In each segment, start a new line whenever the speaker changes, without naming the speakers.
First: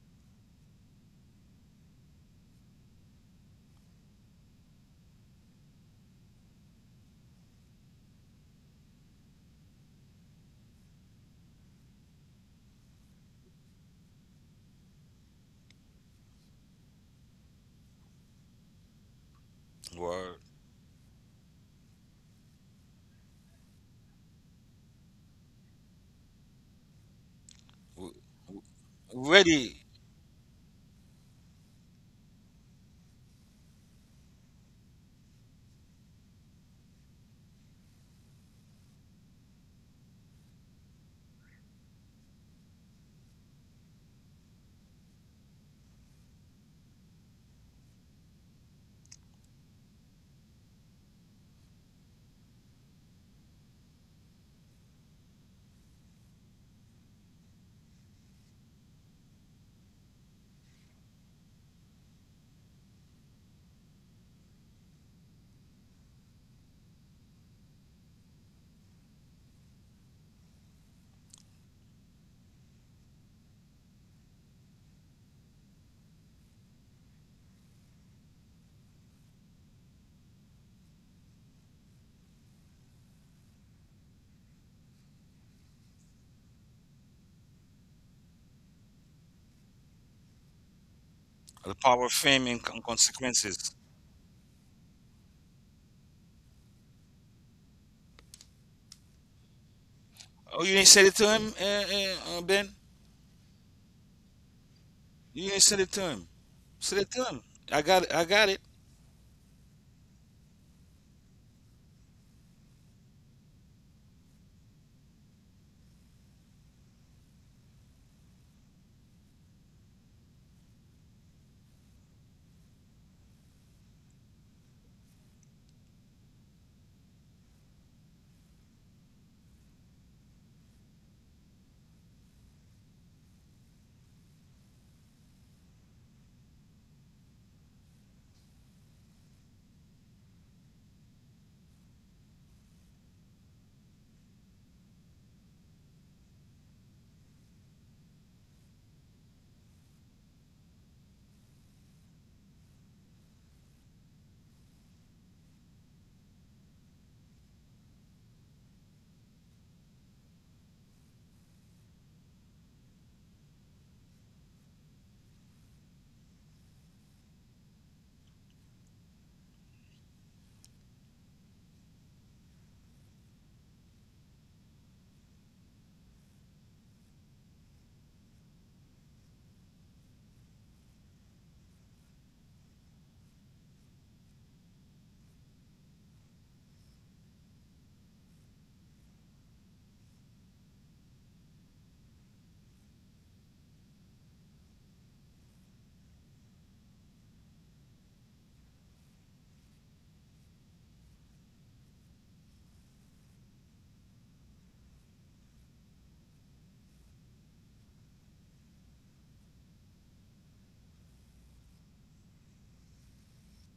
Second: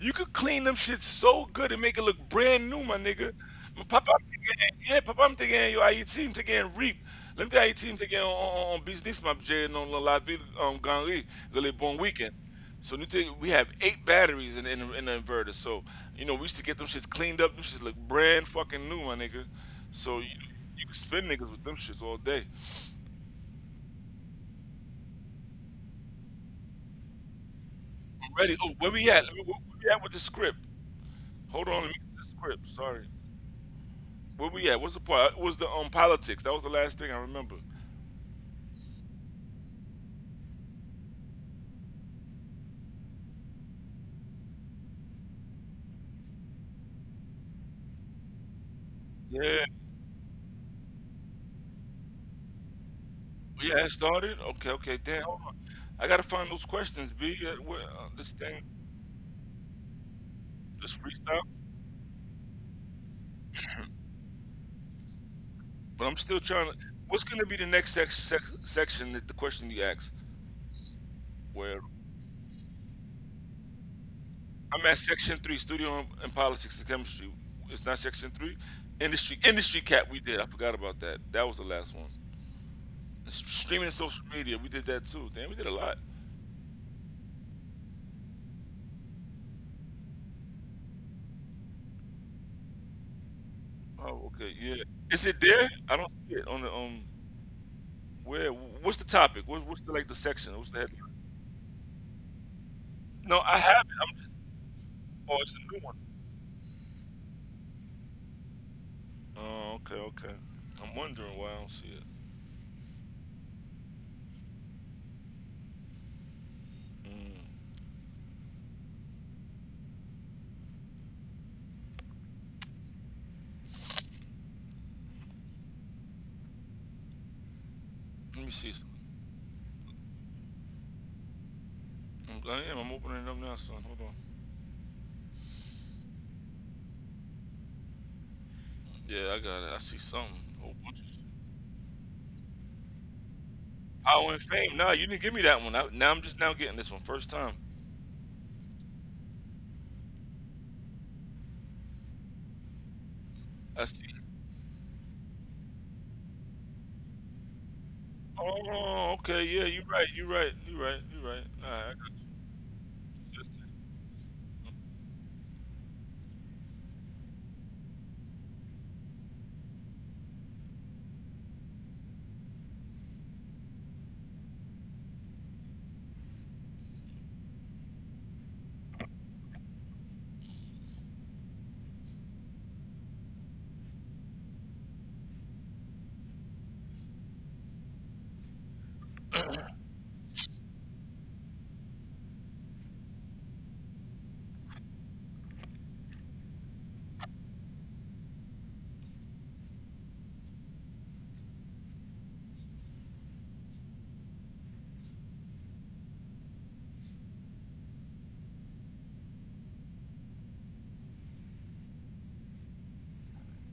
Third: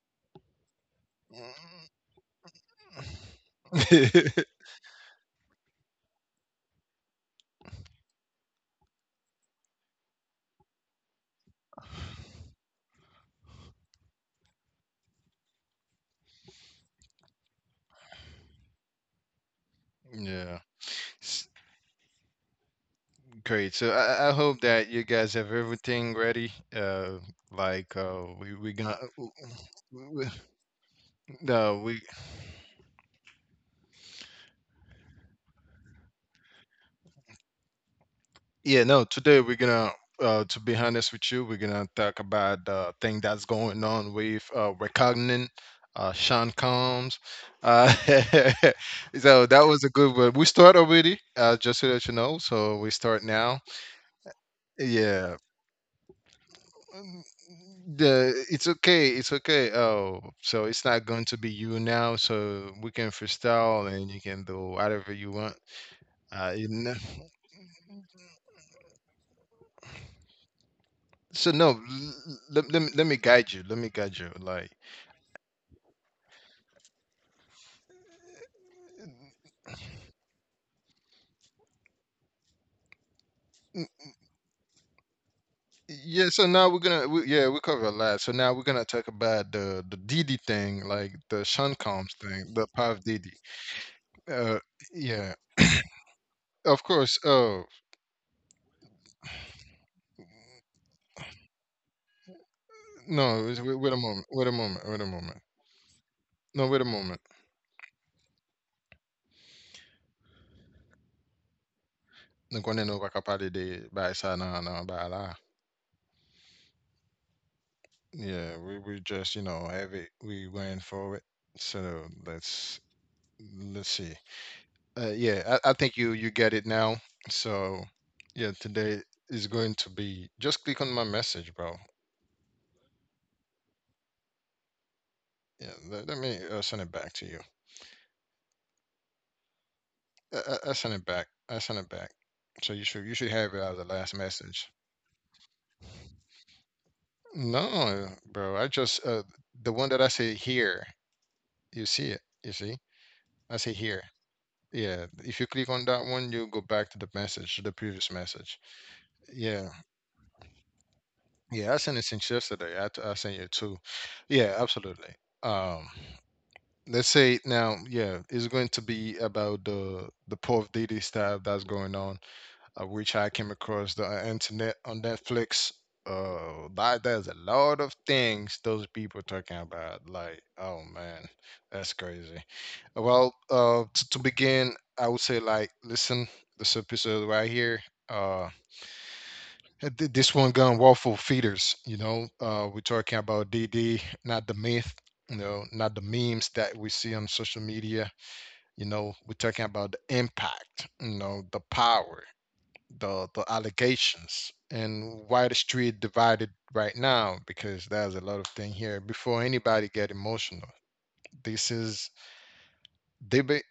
You could clean them shit so good and
Mm.
make it look brand new, my nigga. My Papa, I'm thinking, yeah, Papa, I'm thinking, yo, aí team thinking reap. Let me tell you, aí team thinking on business, my Jerry, on La Ville, Ganry, really bon weekend. So new thing, we have eight batteries in the inverter. So, we used to get them shits cleaned up. Them shits look brand fucking new, my nigga. So,
Well,
yeah.
you can spin
S-
niggas with them shits all day.
Great. So I hope that you guys have everything ready.
w-
I'm ready.
We
Oh,
we
where
gonna
we at?
w-
Where
already
we at with the
w-
script? Hold on,
no
let me
we
get this script. Sorry. Where we at? What's the part? It was the politics. That was the last thing I remember.
yeah no today we're gonna to be honest with you, we're gonna talk about the thing that's going on with recognizing Sean Combs. Uh, so
Yeah.
that was a good one. We start already. Just so that you know. So we start now.
Yeah, it started. Okay, okay. Damn,
Yeah.
hold on. I gotta find those questions, B.
Um,
This thing,
the It's okay. Oh, so
this
it's not
freestyle.
going to be you now, so we can freestyle and you can do whatever you want,
But I'm still trying to.
you know.
What's gonna be the next section that the question you asked?
So
Where
no Let me guide you,
I'm
like
at section 3, studio and politics and chemistry. It's not section 3. Industry cap. We did. I forgot about that. That was the last one. Streaming and
Mm,
social media. We did that too. Damn, we did a lot.
yeah. So now we're gonna we, yeah we cover a lot, so now we're gonna talk about the Diddy thing, like the
the
Sean
power of
Combs
fame
thing,
and
the Puff Diddy.
consequences.
Oh, okay,
uh
yeah. Is it
yeah
there? I don't see it on the.
of course. Oh
Where? What's the topic? What's the like the section?
Oh,
What's
you
the
didn't
headline?
send it to him, Ben.
No,
no
I
It's- wait,
haven't.
wait a
I'm just.
moment wait a moment wait a
Oh,
moment
You
it's a
didn't send
new
it
one.
to him.
no Wait a
Send it to
moment.
him. I got it. I got it.
Oh, okay, okay. I'm wondering why I don't see it.
Nung kung ano kakapali di bahasa na ano bahala.
Mm.
Yeah, we just, you know, have it. We went for it. So let's see. Yeah, I think you get it now. So
Let me
yeah,
see something.
today is going to be just click on my message, bro.
I am. I'm opening it up now, son. Hold on.
Yeah, let me send it back to you.
Yeah, I got it. I see something. A whole
I send
bunch of
it
shit.
back. I send it back. So you should have it as the last
Power and
message.
fame. Nah, you didn't give me that one. Now I'm just now getting this one. First time.
No, bro. I just, the one that I say here. You see it. You see. I say
I
here.
see.
Yeah, if you click on that one, you go back to the message, the previous message.
Oh, okay. Yeah,
Yeah,
you're right. You're right. You're right. You're right. All
yeah, I
right. I
sent it
got
since yesterday. I sent
you.
you two. Yeah, absolutely. Um, let's say now, yeah, it's going to be about the Puff Diddy stuff that's going on. Which I came across the internet on Netflix. Like there's a lot of things those people talking about. Like, oh man, that's crazy. Well, to begin, I would say like, listen, this episode right here. Uh, this one gun waffle feeders. You know, we're talking about DD, not the myth. You know, not the memes that we see on social media. You know, we're talking about the impact. You know, the power, the allegations, and why the street divided right now. Because there's a lot of thing here, before anybody get emotional, this is debate,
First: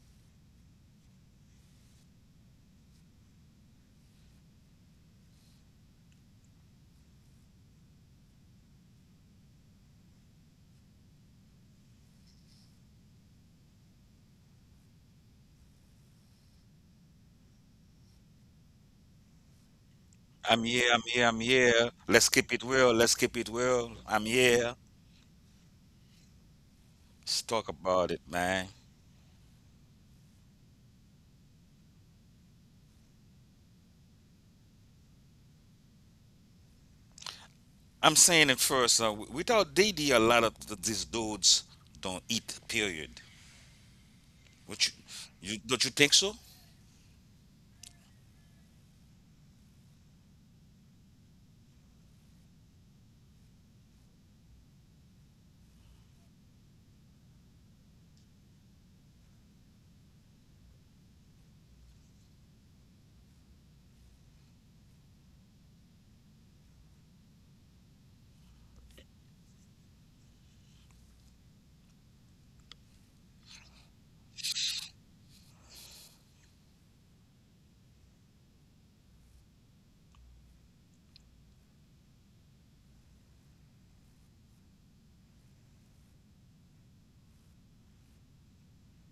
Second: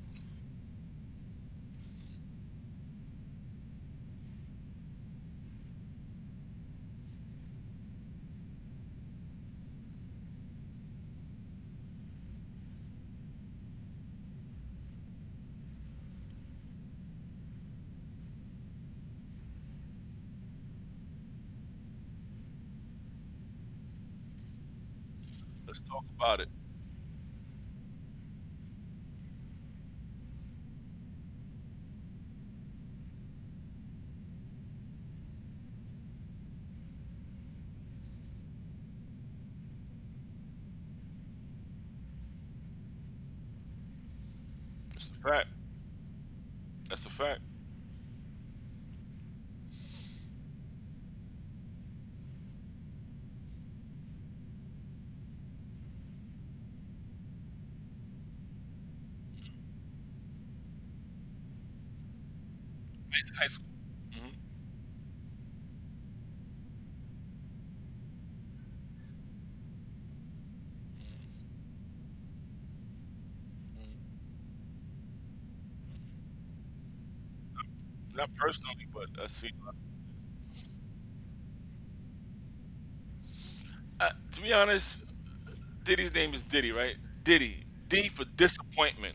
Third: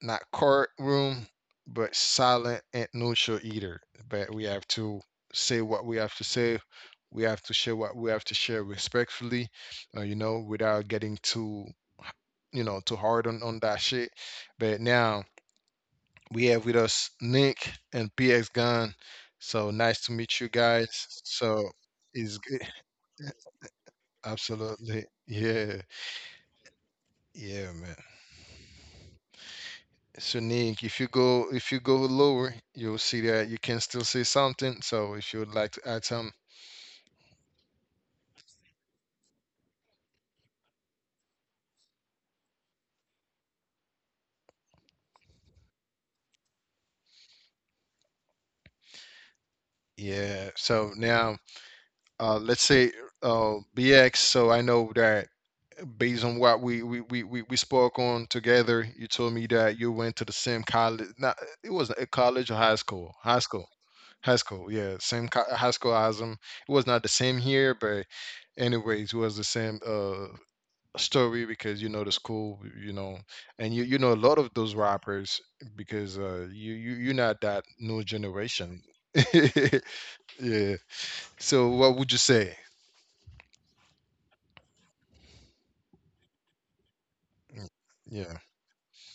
not courtroom, but silent and neutral either. But we have to say what we have to say, we have to share what we have to share respectfully, you know, without getting too, you know, too hard on that shit. But now we have with us Nick and PX Gun. So nice to meet you
I'm
guys.
here. I'm here. I'm
So
here. Let's
it's
keep
good.
it real. Let's keep it real. I'm here.
Absolutely. Yeah.
Let's talk about it.
Let's
Yeah,
talk
man.
about it, man.
So Nick, if you go lower, you'll see that you can still say something. So if you would like to add some,
I'm saying it first. Without DD, a lot of these dudes don't eat. Period. What you,
It's a fact.
you don't you think so?
That's a fact.
yeah. So now, let's say, BX. So I know that based on what we spoke on together, you told me that you went to the same college. Not, it wasn't a college or high school.
It's
High
high school.
school.
Hmm.
High school, yeah, same high school as him. It was not the same here, but anyways, it was the same story, because you know the school, you know, and you know
Hmm.
a lot of those rappers, because you're not that new
Not
generation.
personally, but I see.
Yeah. So what would you say?
To be honest, Diddy's name is Diddy, right? Diddy.
Mm,
D for
yeah.
disappointment.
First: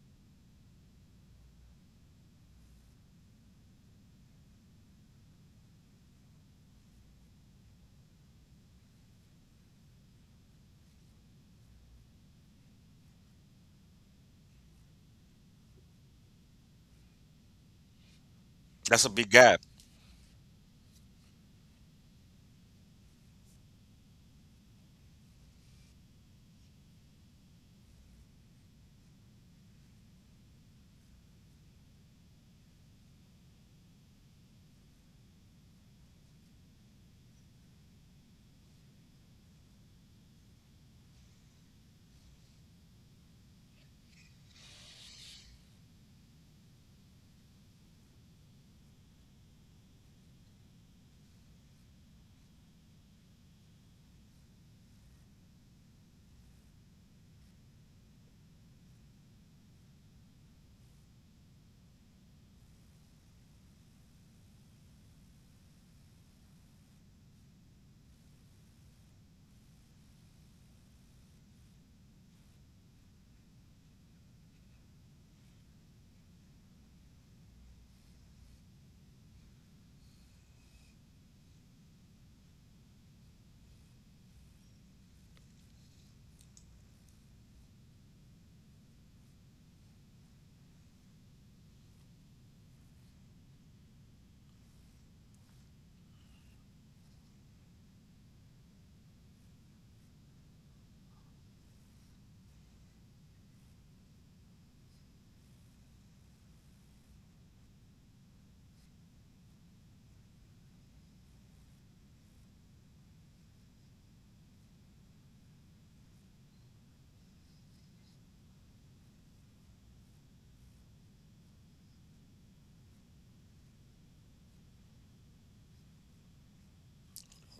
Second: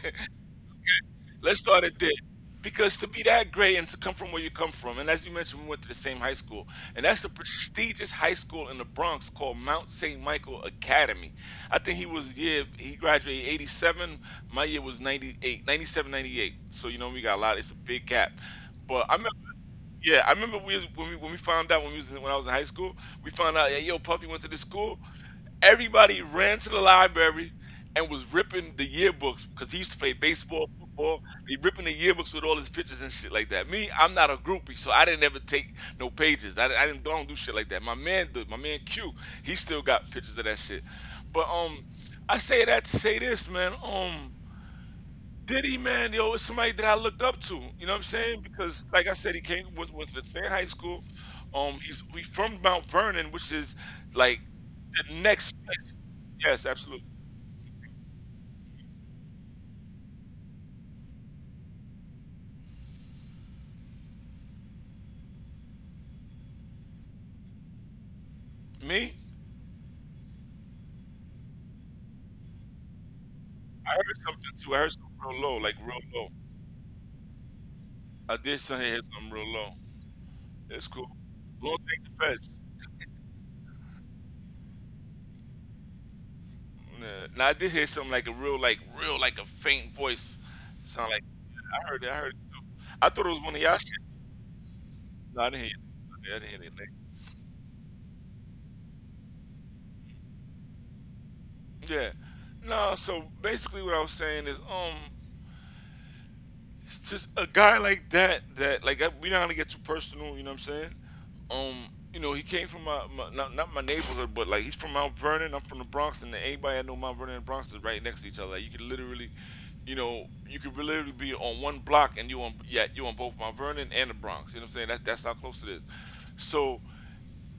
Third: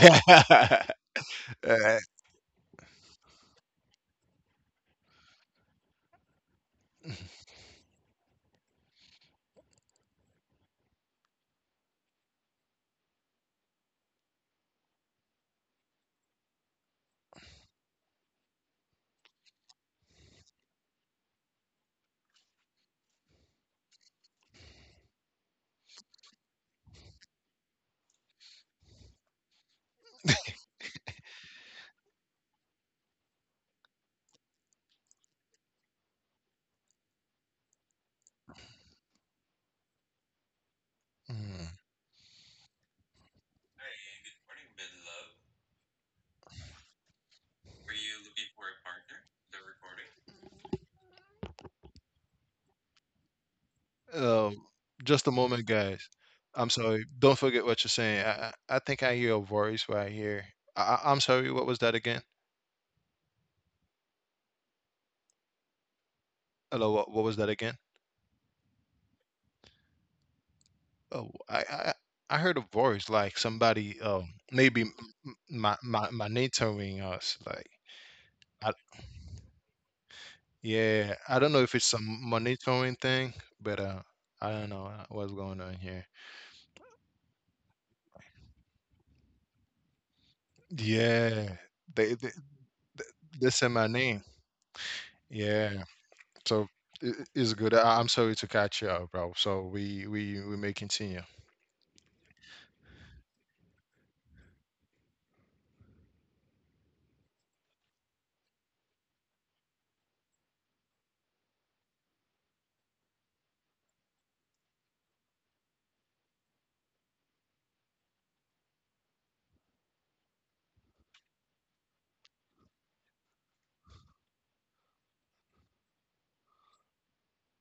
Let's start
Uh,
at Diddy. Because to be that great and to come from where you come from, and as you mentioned, we went to the same high school, and that's a prestigious high school in the Bronx called Mount St. Michael Academy. I think he was year he graduated '87. My year was '98, '97, '98. So you know we got a lot. It's a big gap,
That's
but
a
I
big
remember.
gap.
Yeah, I remember we was, when we found out when we was in high school, we found out, yeah, yo, Puffy went to this school. Everybody ran to the library and was ripping the yearbooks because he used to play baseball, football. He ripping the yearbooks with all his pictures and shit like that. Me, I'm not a groupie, so I didn't ever take no pages. I didn't, I don't do shit like that. My man, did. My man Q, he still got pictures of that shit. But
mm.
I say that to say this, man. Diddy, man, yo, it's somebody that I looked up to. You know what I'm saying? Because, like I said, he went to the same high school. He's we from Mount Vernon, which is like
Um,
the
just a
next
moment,
place.
guys.
Yes,
I'm sorry.
absolutely.
Don't forget what you're saying. I think I hear a voice right here. I'm sorry. What was that again? Hello, what was that again?
Me,
Oh, I heard a voice, like
I
somebody,
heard something too. I
maybe
heard something real low, like real
my
low.
monitoring us, like,
I did
I,
something hear something real low. It's cool.
yeah, I don't know if
Won't
it's
take the
some
feds.
monitoring thing, but I don't know, what's going on here.
Nah, now I did hear something like a real, like a faint voice. Sound like
Yeah,
I heard it.
they
I
they,
heard it too. I thought it was
they
one of
said
y'all
my
shits.
name.
No, I didn't hear.
Yeah,
It. I didn't
so
hear it.
it's good. I'm sorry to catch you out, bro. So we we may continue.
Yeah. No, so basically what I was saying is it's just a guy like that that we're not gonna get too personal, you know what I'm saying? Um, you know, he came from my not my neighborhood, but like he's from Mount Vernon, I'm from the Bronx and anybody I know Mount Vernon and Bronx is right next to each other. Like you could literally you know, you could literally be on one block and you on yeah, you on both Mount Vernon and the Bronx. You know what I'm saying? That that's how close it is. So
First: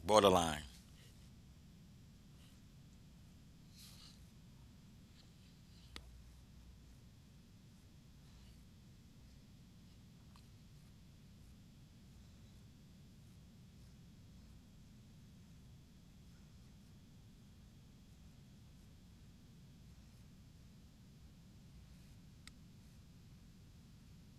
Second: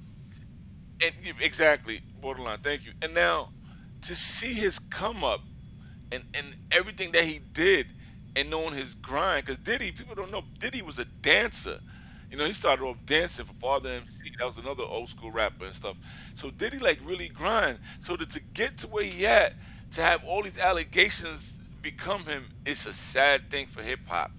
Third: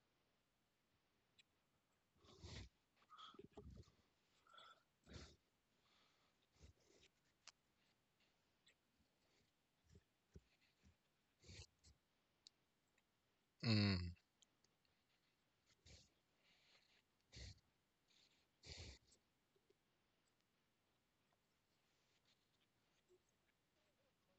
Borderline.
exactly borderline. Thank you. And now to see his come up and everything that he did and knowing his grind, because Diddy, people don't know Diddy was a dancer. You know, he started off dancing for Father
Mm.
MC. That was another old school rapper and stuff. So Diddy like really grind. So to get to where he at, to have all these allegations become him, it's a sad thing for hip hop.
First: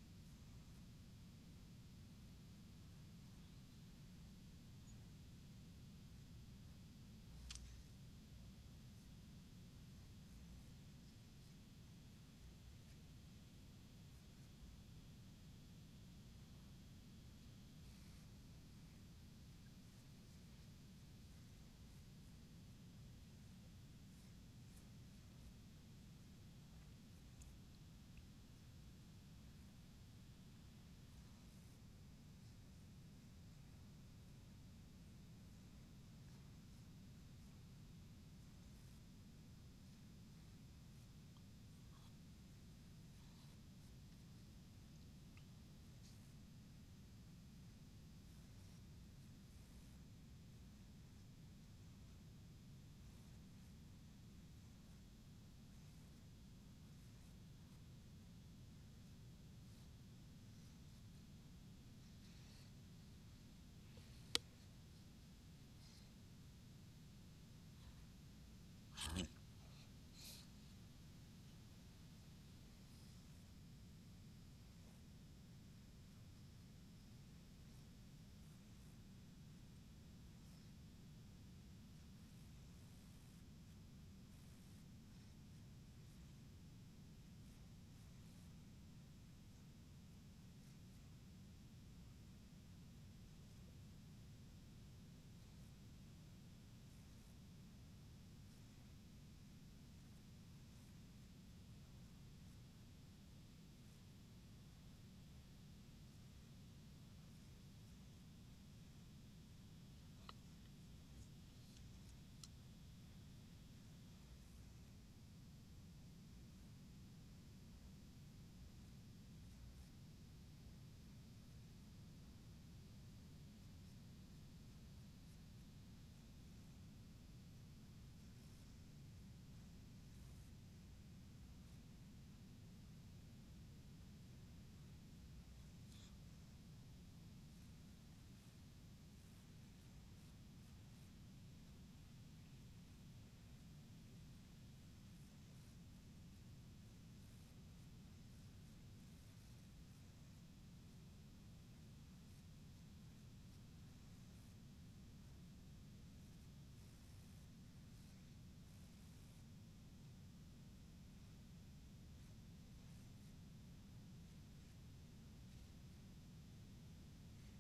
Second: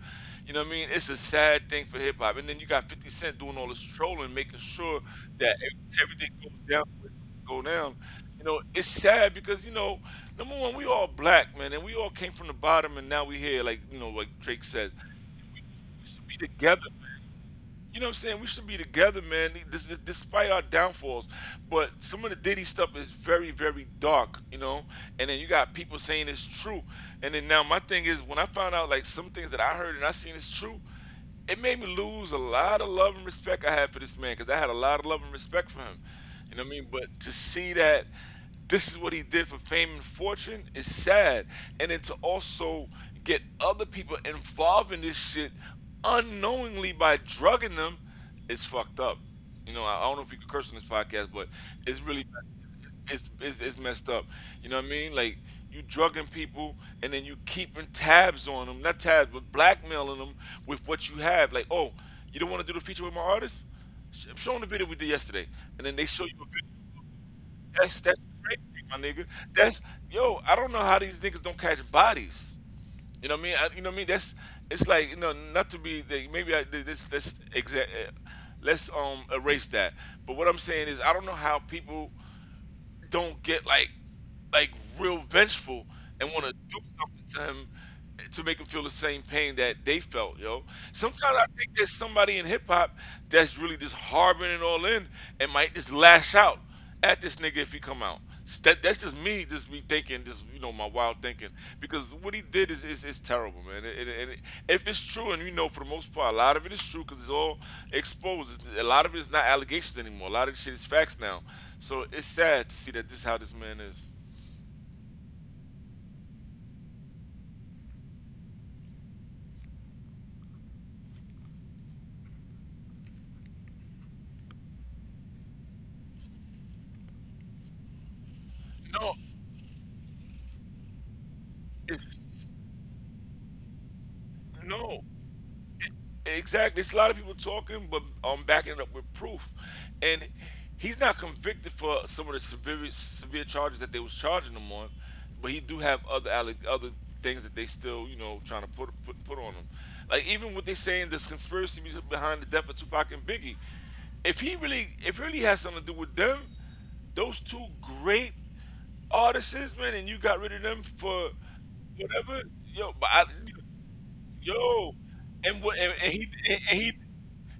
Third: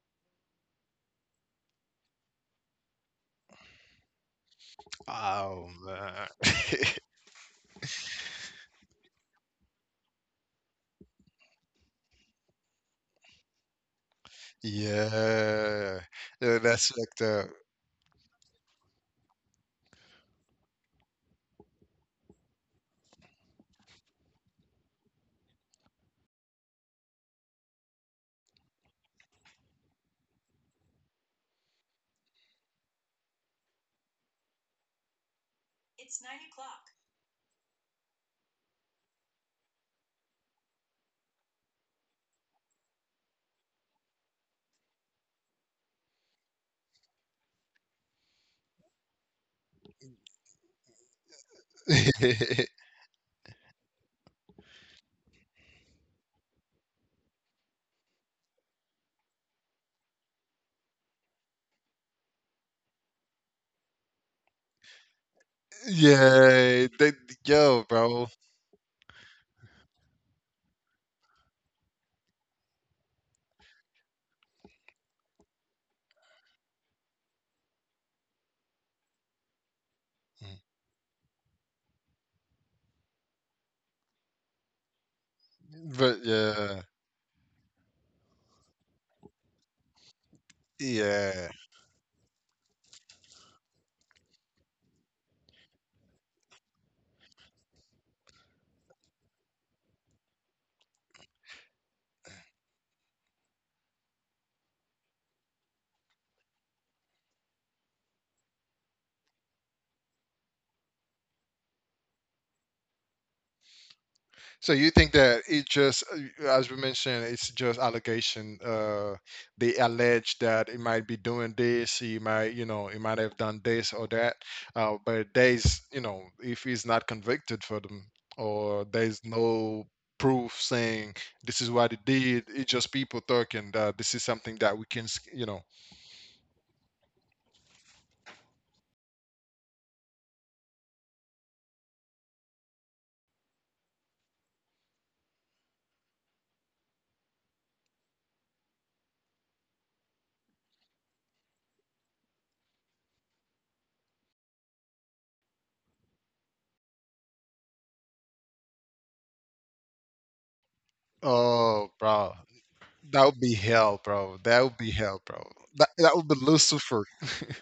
You know what I mean? It's a sad thing for hip hop. And then you got 50 Cent doing all this trolling, making sure that
Oh man,
everything goes down, go down. You know, it's sad because you know, number 1, we all black man, and we all came from the bottom, and now we here. Like you know, like Drake says, we
yeah.
used to be
Yeah,
together.
that's like the.
You know what I'm saying? We should be together, man. Despite our downfalls, but some of the Diddy stuff is very, very dark, you know. And then you got people saying it's true. And then now my thing is, when I found out like some things that I heard and I seen is true, it made me lose a lot of love and respect I had for this man because I had a lot of love and respect for him. You know what I mean? But to see that this is what he did for fame and fortune, it's sad. And then to also get other people involved in this shit unknowingly by drugging them, it's fucked up. You know, I don't know if you could curse on this podcast, but it's really it's messed up. You know what I mean? Like you drugging people and then you keeping tabs on them, not tabs, but blackmailing them with what you have. Like, oh, you don't want to do the feature with my artist? I'm showing the video we did yesterday, and then they show you a video.
Yeah,
that's
yo,
that's
bro.
crazy, my nigga. That's yo. I don't know how these niggas don't catch bodies. You know what I mean? You know what I mean? That's, it's like you know not to be like, maybe I did this. Let's exact. Let's erase that. But what I'm saying is I don't know how people don't get like real vengeful and
But
want to do
yeah,
something to him to make him feel the same pain that they felt, yo. Sometimes I
yeah.
think there's somebody in hip hop that's really just harboring it all in and might just lash out at this nigga if he come out. That's just me thinking, just you know, my wild thinking. Because what he did is terrible, man. And if it's true, and you know, for the most part, a lot of it is true because it's all exposed. It's- a lot of it is not allegations anymore. A lot of this shit is facts now. So it's sad to see that this is how this man is.
So you think that it just, as we mentioned, it's just allegation. They allege that it might be doing this, he might, you know, he might have done this or that. But there's, you know, if he's not convicted for them, or
No,
there's no proof saying this is what he did,
it's
it's just people talking that this is something that we can,
no.
s- you know.
Exactly. It's a lot of people talking, but backing it up with proof. And he's not convicted for some of the severe charges that they was charging him on, but he do have other things that they still you know trying to put on him. Like even what they saying this conspiracy behind the death of Tupac and Biggie. If it really has something to do with them, those two great artists, man, and you got rid of them for
Oh, bro.
whatever. Yo, but
That
I,
would be hell, bro. That would be
Yo,
hell, bro.
and what?
That
And, and
would
he
be
and and he
Lucifer.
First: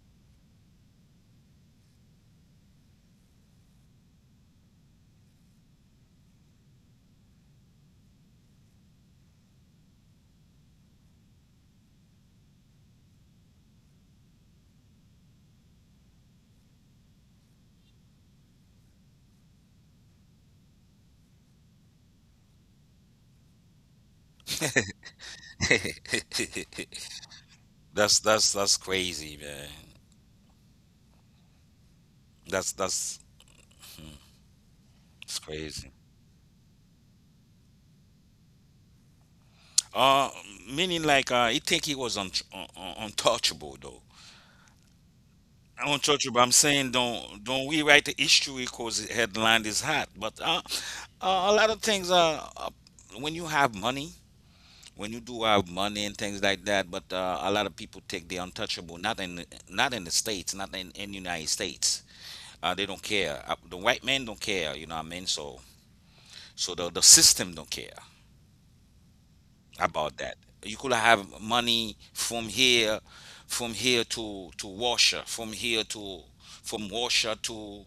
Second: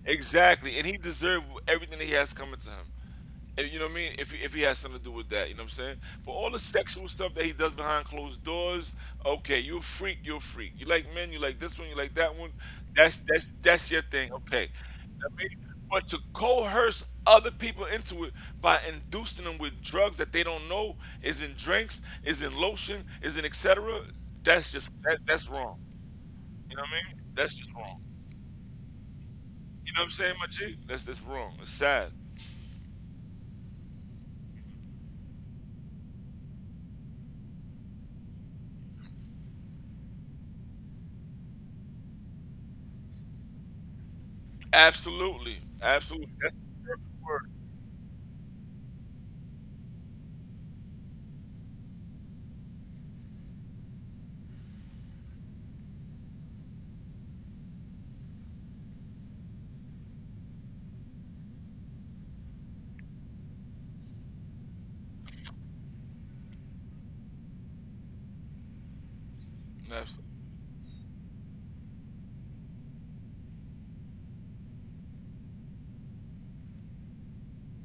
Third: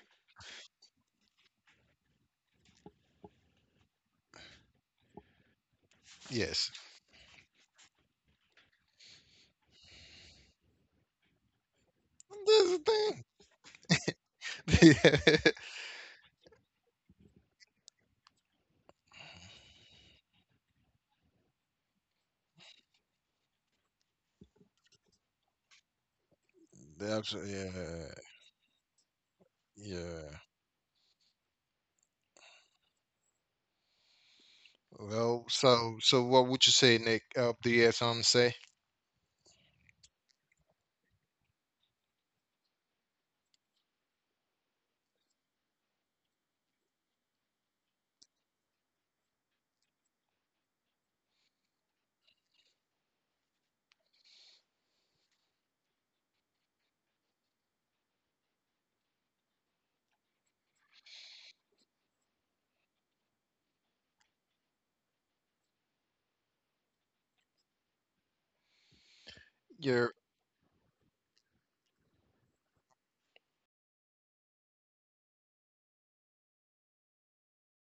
exactly, and he deserved everything that he has coming to him. And you know what I mean? If he has something to do with that, you know what I'm saying? But all the
Yes.
sexual stuff that he does behind closed doors, okay, you a freak, you a freak. You like men, you like this one, you like that one. That's
That's
that's that's your thing, okay?
the
You know what I
thing.
mean? But to coerce other people into it by inducing them with drugs that they don't know is in drinks, is in lotion, is in etc. That's just that's wrong. You know what I
The
mean?
abs-
That's
yeah,
just wrong.
That's that's crazy, man.
You know what I'm saying,
yeah.
my G? That's wrong. It's sad.
That's it's
Well,
crazy.
so so what would you say, Nick? Do you have something to say?
Uh, Meaning like he think he was untouchable though.
Absolutely. Absolutely.
Untouchable. I'm
That's the
saying
perfect
don't
word.
don't we write the history because the headline is hot. But a lot of things are when you have money, when you do have money and things like that. But a lot of people take the untouchable. Not in not in the states. Not in the United States. They don't care. The white men don't care. You know what I mean? So the system don't care
Your
about
Absolutely.
that. You could have money from here to Russia, from here to from Russia to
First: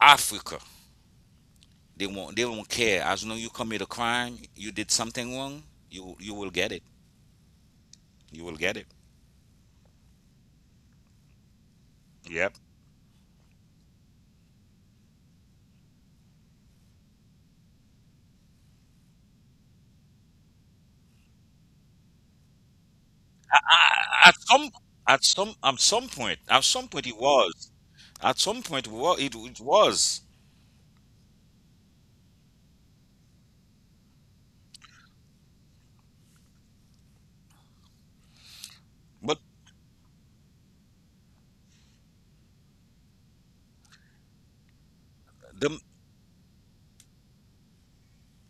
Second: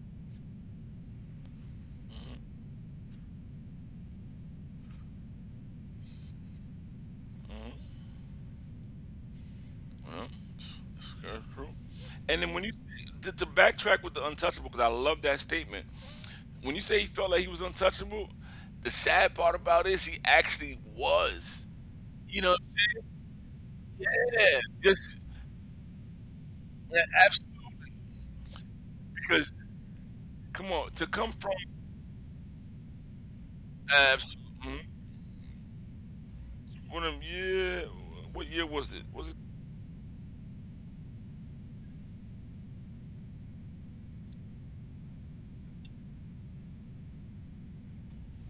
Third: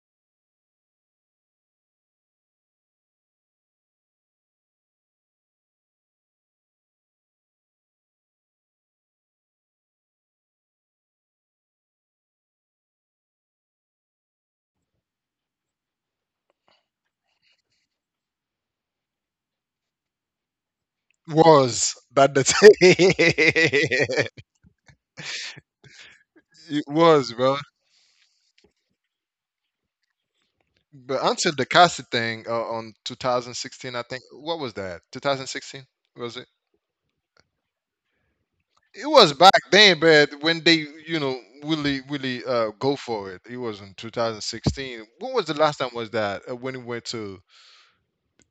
Africa. They don't
Mm-hmm.
care. As long as you commit a crime, you did something wrong, you will get it. You will get it.
Yeah, that's true. And then
Yep.
when you To backtrack with the untouchable, because I love that statement. When you say he felt like he was untouchable, the sad part about it is he actually was.
was that
You
the
know what I'm
thing?
saying?
At
Yeah.
some point
It
it
was, bro.
was
Absolutely.
at some point it
Because
it was,
come on, to
But
come from
until the Cassie thing, on 2016, I think.
absolutely.
What was
Mm-hmm.
that? 2016, was it?
One of them, yeah. What year was it?
It was
but
back then, but when they, you know, really, really, go for it, it was in 2016. When was the
the
last time was that? When it went to,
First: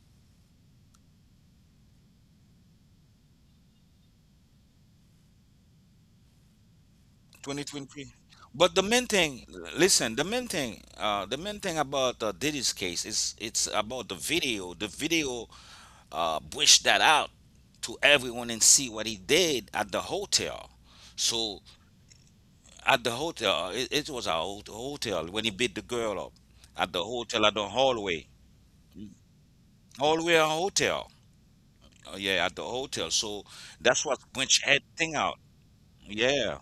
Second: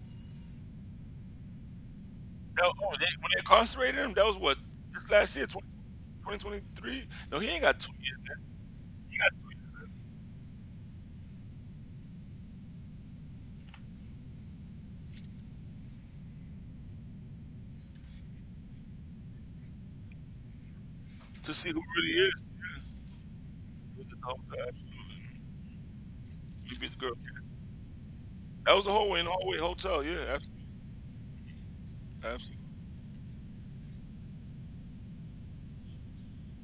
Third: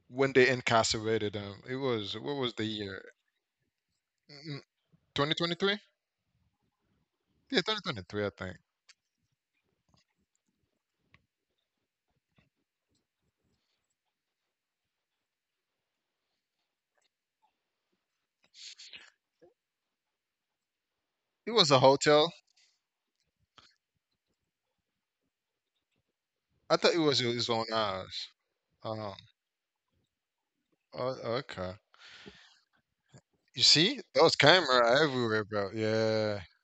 when they incarcerated them? It was, what was
that,
the
oh,
year?
when they incarcerated him? That was what
Mm,
just last year, 20,
2023?
2023. No, he ain't
Yeah,
got two
2023.
years.
2023, I
man.
think.
But the main
He got
thing,
2 years, man,
listen, the main thing about Diddy's case is it's about the video. The video pushed that out to everyone and see what he did at the hotel.
It
to
So
was
see
a
who really
hotel.
is.
at the hotel,
It was
it
just a
was a
hotel, absolutely.
hotel when he beat the girl up
I
You beat
at
thought
the
it
the
girl.
was
Yeah.
hotel,
his
at
own
the hallway,
house.
That was the
Um,
hallway, in the hallway hotel. Yeah,
hallway at
absolutely,
hotel.
oh, okay.
Yeah, at
absolutely.
the hotel. So
You see,
that's what
those
pushed
camera
everything out.
everywhere, bro. Yeah.
Yeah.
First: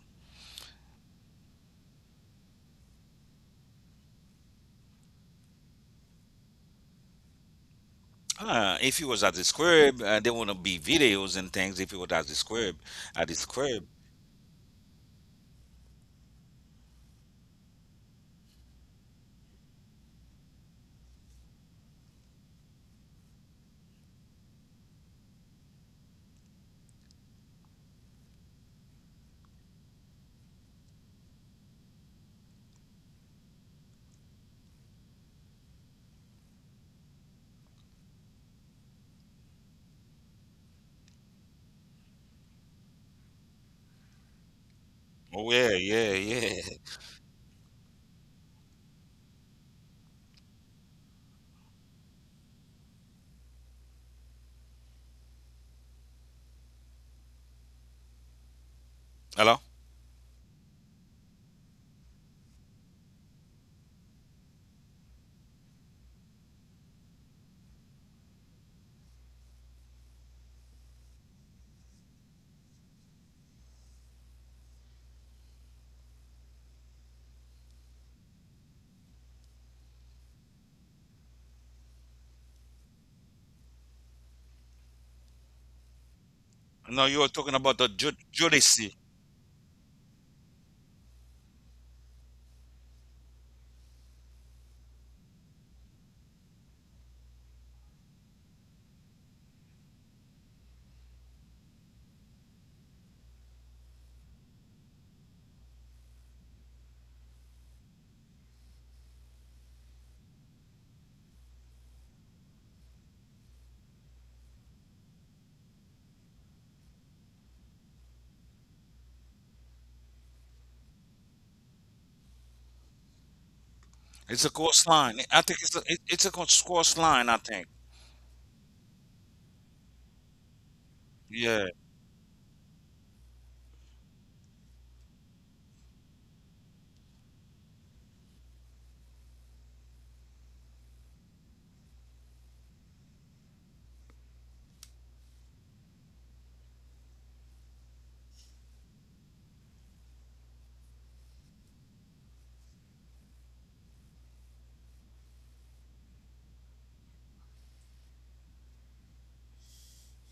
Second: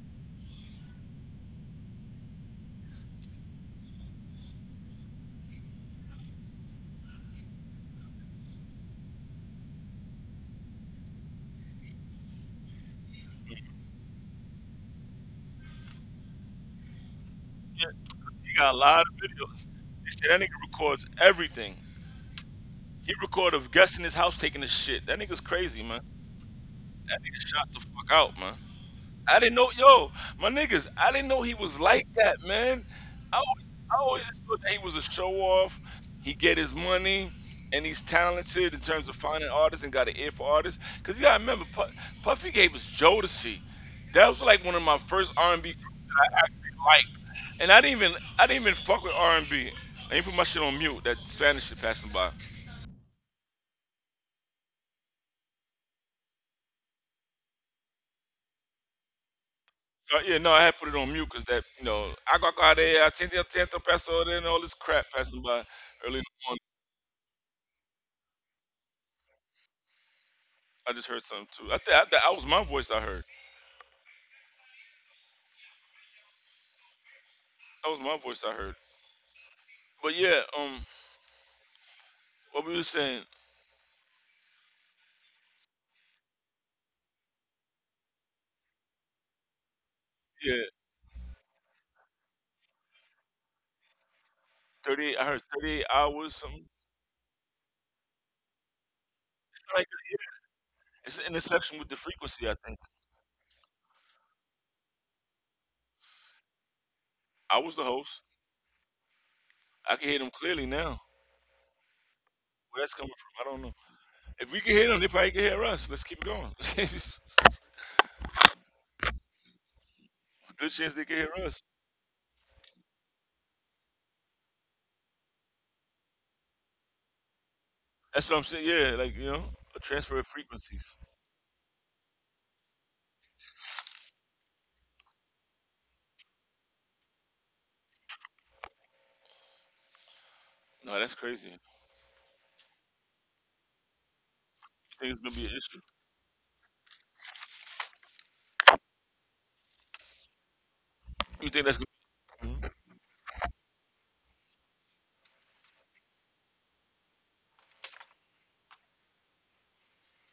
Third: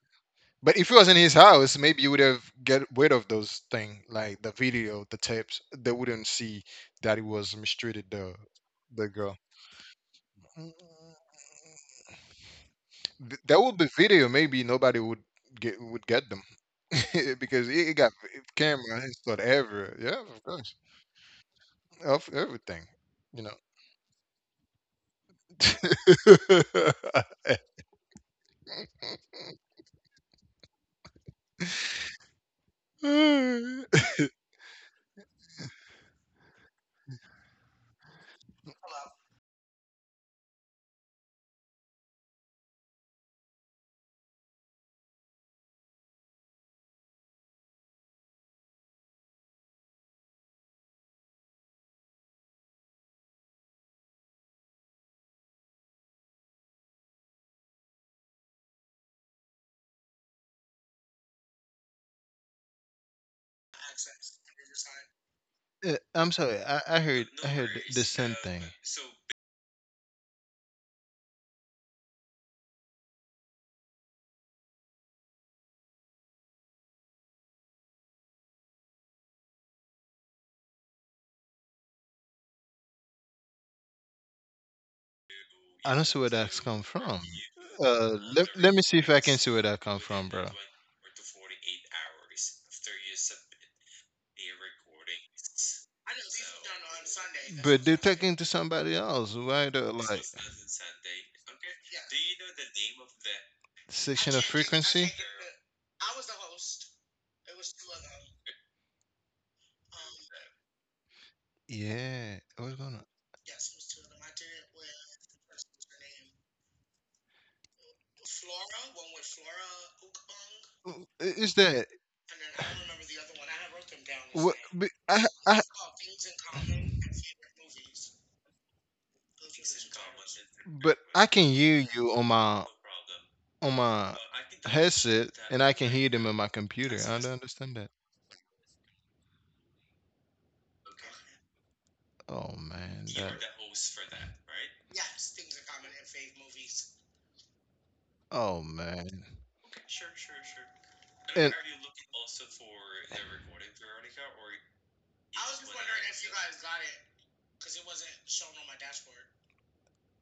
But if it was in his house, maybe you would have get rid of those thing, like the video, the tapes. They wouldn't see that he was mistreated
If you
the
was at
girl.
the squib, there wanna
Mm.
be videos and things. If you was at the squib, at the
Th- There would
squib.
be video. Maybe nobody would get them because
Yeah,
it got
he got a lot
camera
of
and stuff
videos.
everywhere.
They
Yeah,
said that
of
nigga
course,
records everything.
of everything.
He
You
recorded
know.
of guests in his house taking a shit. That nigga's crazy, man. That nigga shot the fuck out, man. I didn't know, yo, my niggas, I didn't know he was like that, man. I always, I always just thought that he was a show off. He get his money, and he's talented in terms of finding artists and got an ear for artists. 'Cause you gotta remember, Puffy gave us Jodeci. That was like one of my first
Oh
R and
yeah,
B groups
yeah,
that I
yeah.
actually liked, and I didn't even fuck with R&B. I didn't put my shit on mute. That Spanish shit passing by.
Hello.
Yeah, no, I had put it on mute because that, you know, I got out there, I tend to peso, and all this crap passing by early in
I'm
the morning.
sorry. I heard the same thing.
I just heard something too. That was my voice. I heard that was my voice. I heard. But yeah, what we were saying,
I don't see where that's come
No, you
from.
were talking about the
Uh, let me
Judici.
see if I can see where that come from, bro.
yeah, 38. I heard 38 hours. Something
But they're talking to somebody else. Why
like
the
that. Yeah.
like
It's an interception with the frequency. I think
section of frequency?
I was the host. I can hear them clearly now.
Yeah,
Where
what's
that's
going
coming
on?
from, I don't know. If we can hear them, they probably can hear us. Let's keep it going. It's a good chance they
Oh,
can hear
I-
us.
is that
It's a
what?
course line. I think it's a it, it's a course line. I think.
That's what I'm saying. Yeah, like, you know, a transfer of frequencies.
But I can
Yeah.
hear you on my headset, and I can hear them on my computer. I don't understand.
No, that's crazy. You
Oh man, that.
think it's gonna be an issue?
Right? Oh man.
You think
And
that's gonna? Hmm?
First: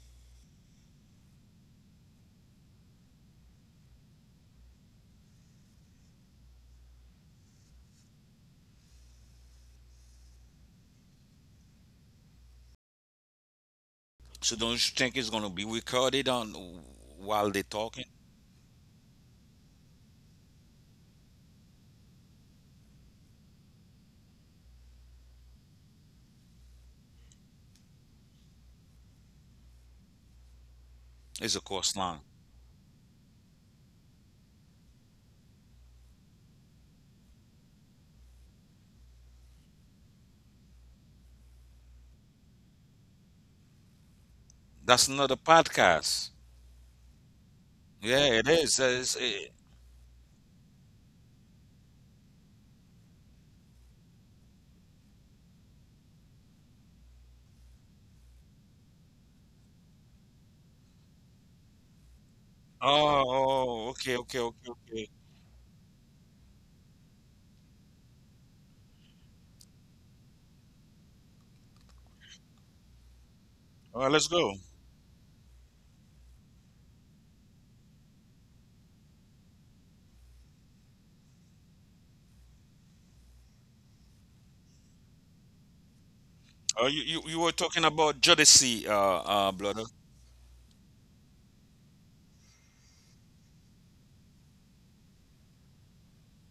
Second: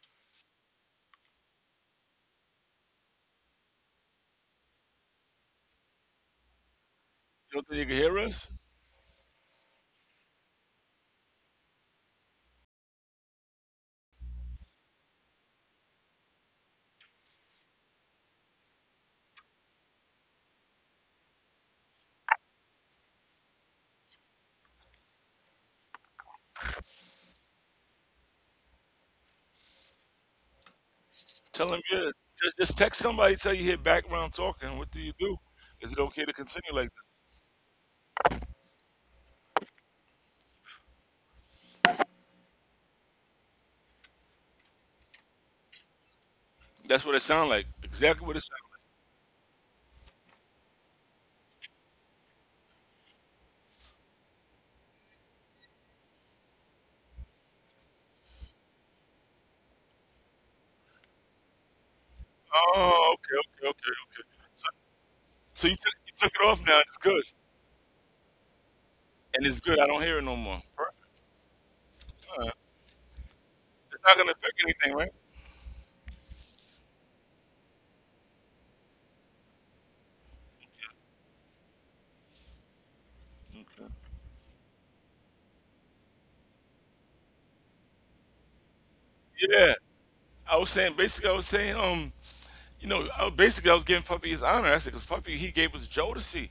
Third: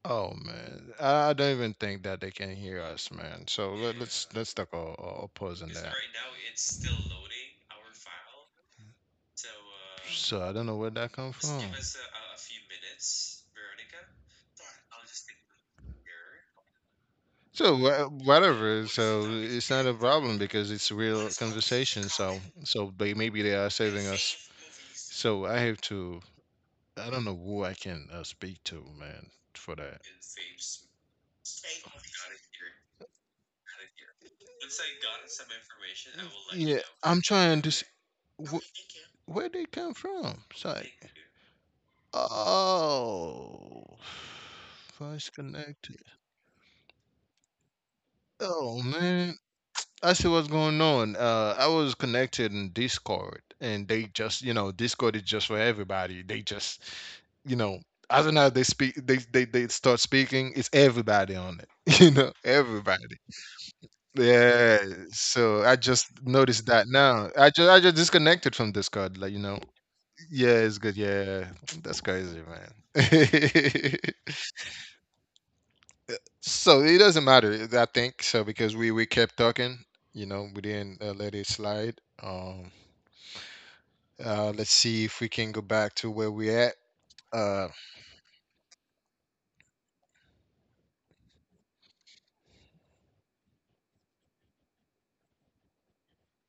or oh man, I don't even think that they can hear us, man. So let's yeah, let's talk a pause in that.
You don't think they can hear us?
So I don't know where that come from.
So don't you think it's gonna be recorded on while they're
So
talking?
wha- whatever. So it's not a problem because it's what real conversation. So they, maybe they are saving us. So I have to. I don't know who I can speak to, man, for that. Okay.
It's a
Tell him,
course
yeah,
line.
just text somebody, tell you hear background talking. What do you do? Is it okay to continue
Yeah,
like that?
I'm trying to. S- where they come from? It's like, oh,
That's
voice
another
connected.
podcast.
That's what it sound like. Exactly
Yeah,
what it
it
sound
is.
Oh man, I see what's going on. I was connected in Discord, and they just, you know, Discord is just for everybody. They just, you know, I don't know. They speak. They start speaking. It's everybody on it. You
like.
know, everybody.
Oh,
Oh,
okay,
oh,
okay,
okay,
okay.
okay, okay,
Yeah,
okay.
so
So
I just
you took it off
noticed
now.
that
It's good.
now. I just disconnected from Discord, like, you
And
know.
it's good. I don't hear it no more.
Yeah, it's
Perfect.
good. Yeah, that's crazy,
All right.
man.
It's
All right,
not going
let's
to affect
go.
anything, right?
So it doesn't matter, I think. So because we kept talking, you know, we didn't let it slide.
Okay.
Let's see if we can go back to where we at.
You, you you were
Uh,
talking about Judici,
Yeah.
brother.
I was saying, you know, I was giving Puffy his honor. I said, because Puffy, he gave us Jodeci.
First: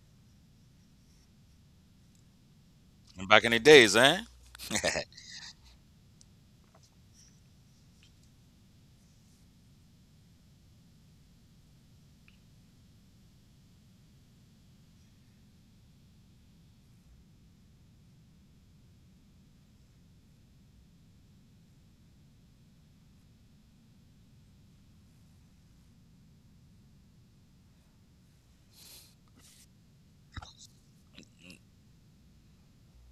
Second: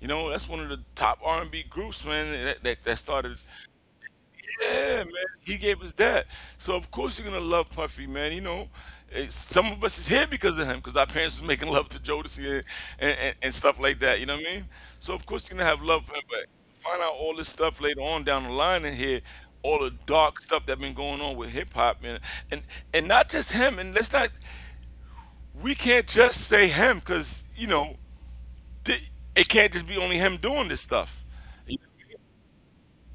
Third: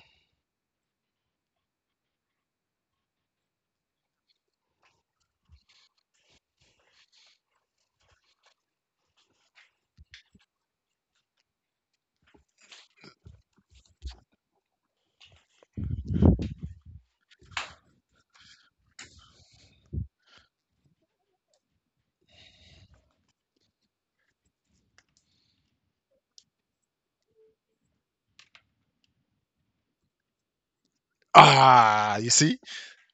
You know, that's one of the top R&B groups, man, that started.
Back in the days, eh?
Yeah, man. He gave us that. So of course you're gonna love Puffy, man. You know, some of us is here because of him, because our parents was making love to Jodeci and stuff like that. You know what I mean? So of course you're gonna have love for him, but find out all this stuff later on down the line and hear all the dark stuff that been going on with hip hop and and and not just him. And let's not we can't just say him, because you know it can't just be only him doing this stuff.
you see,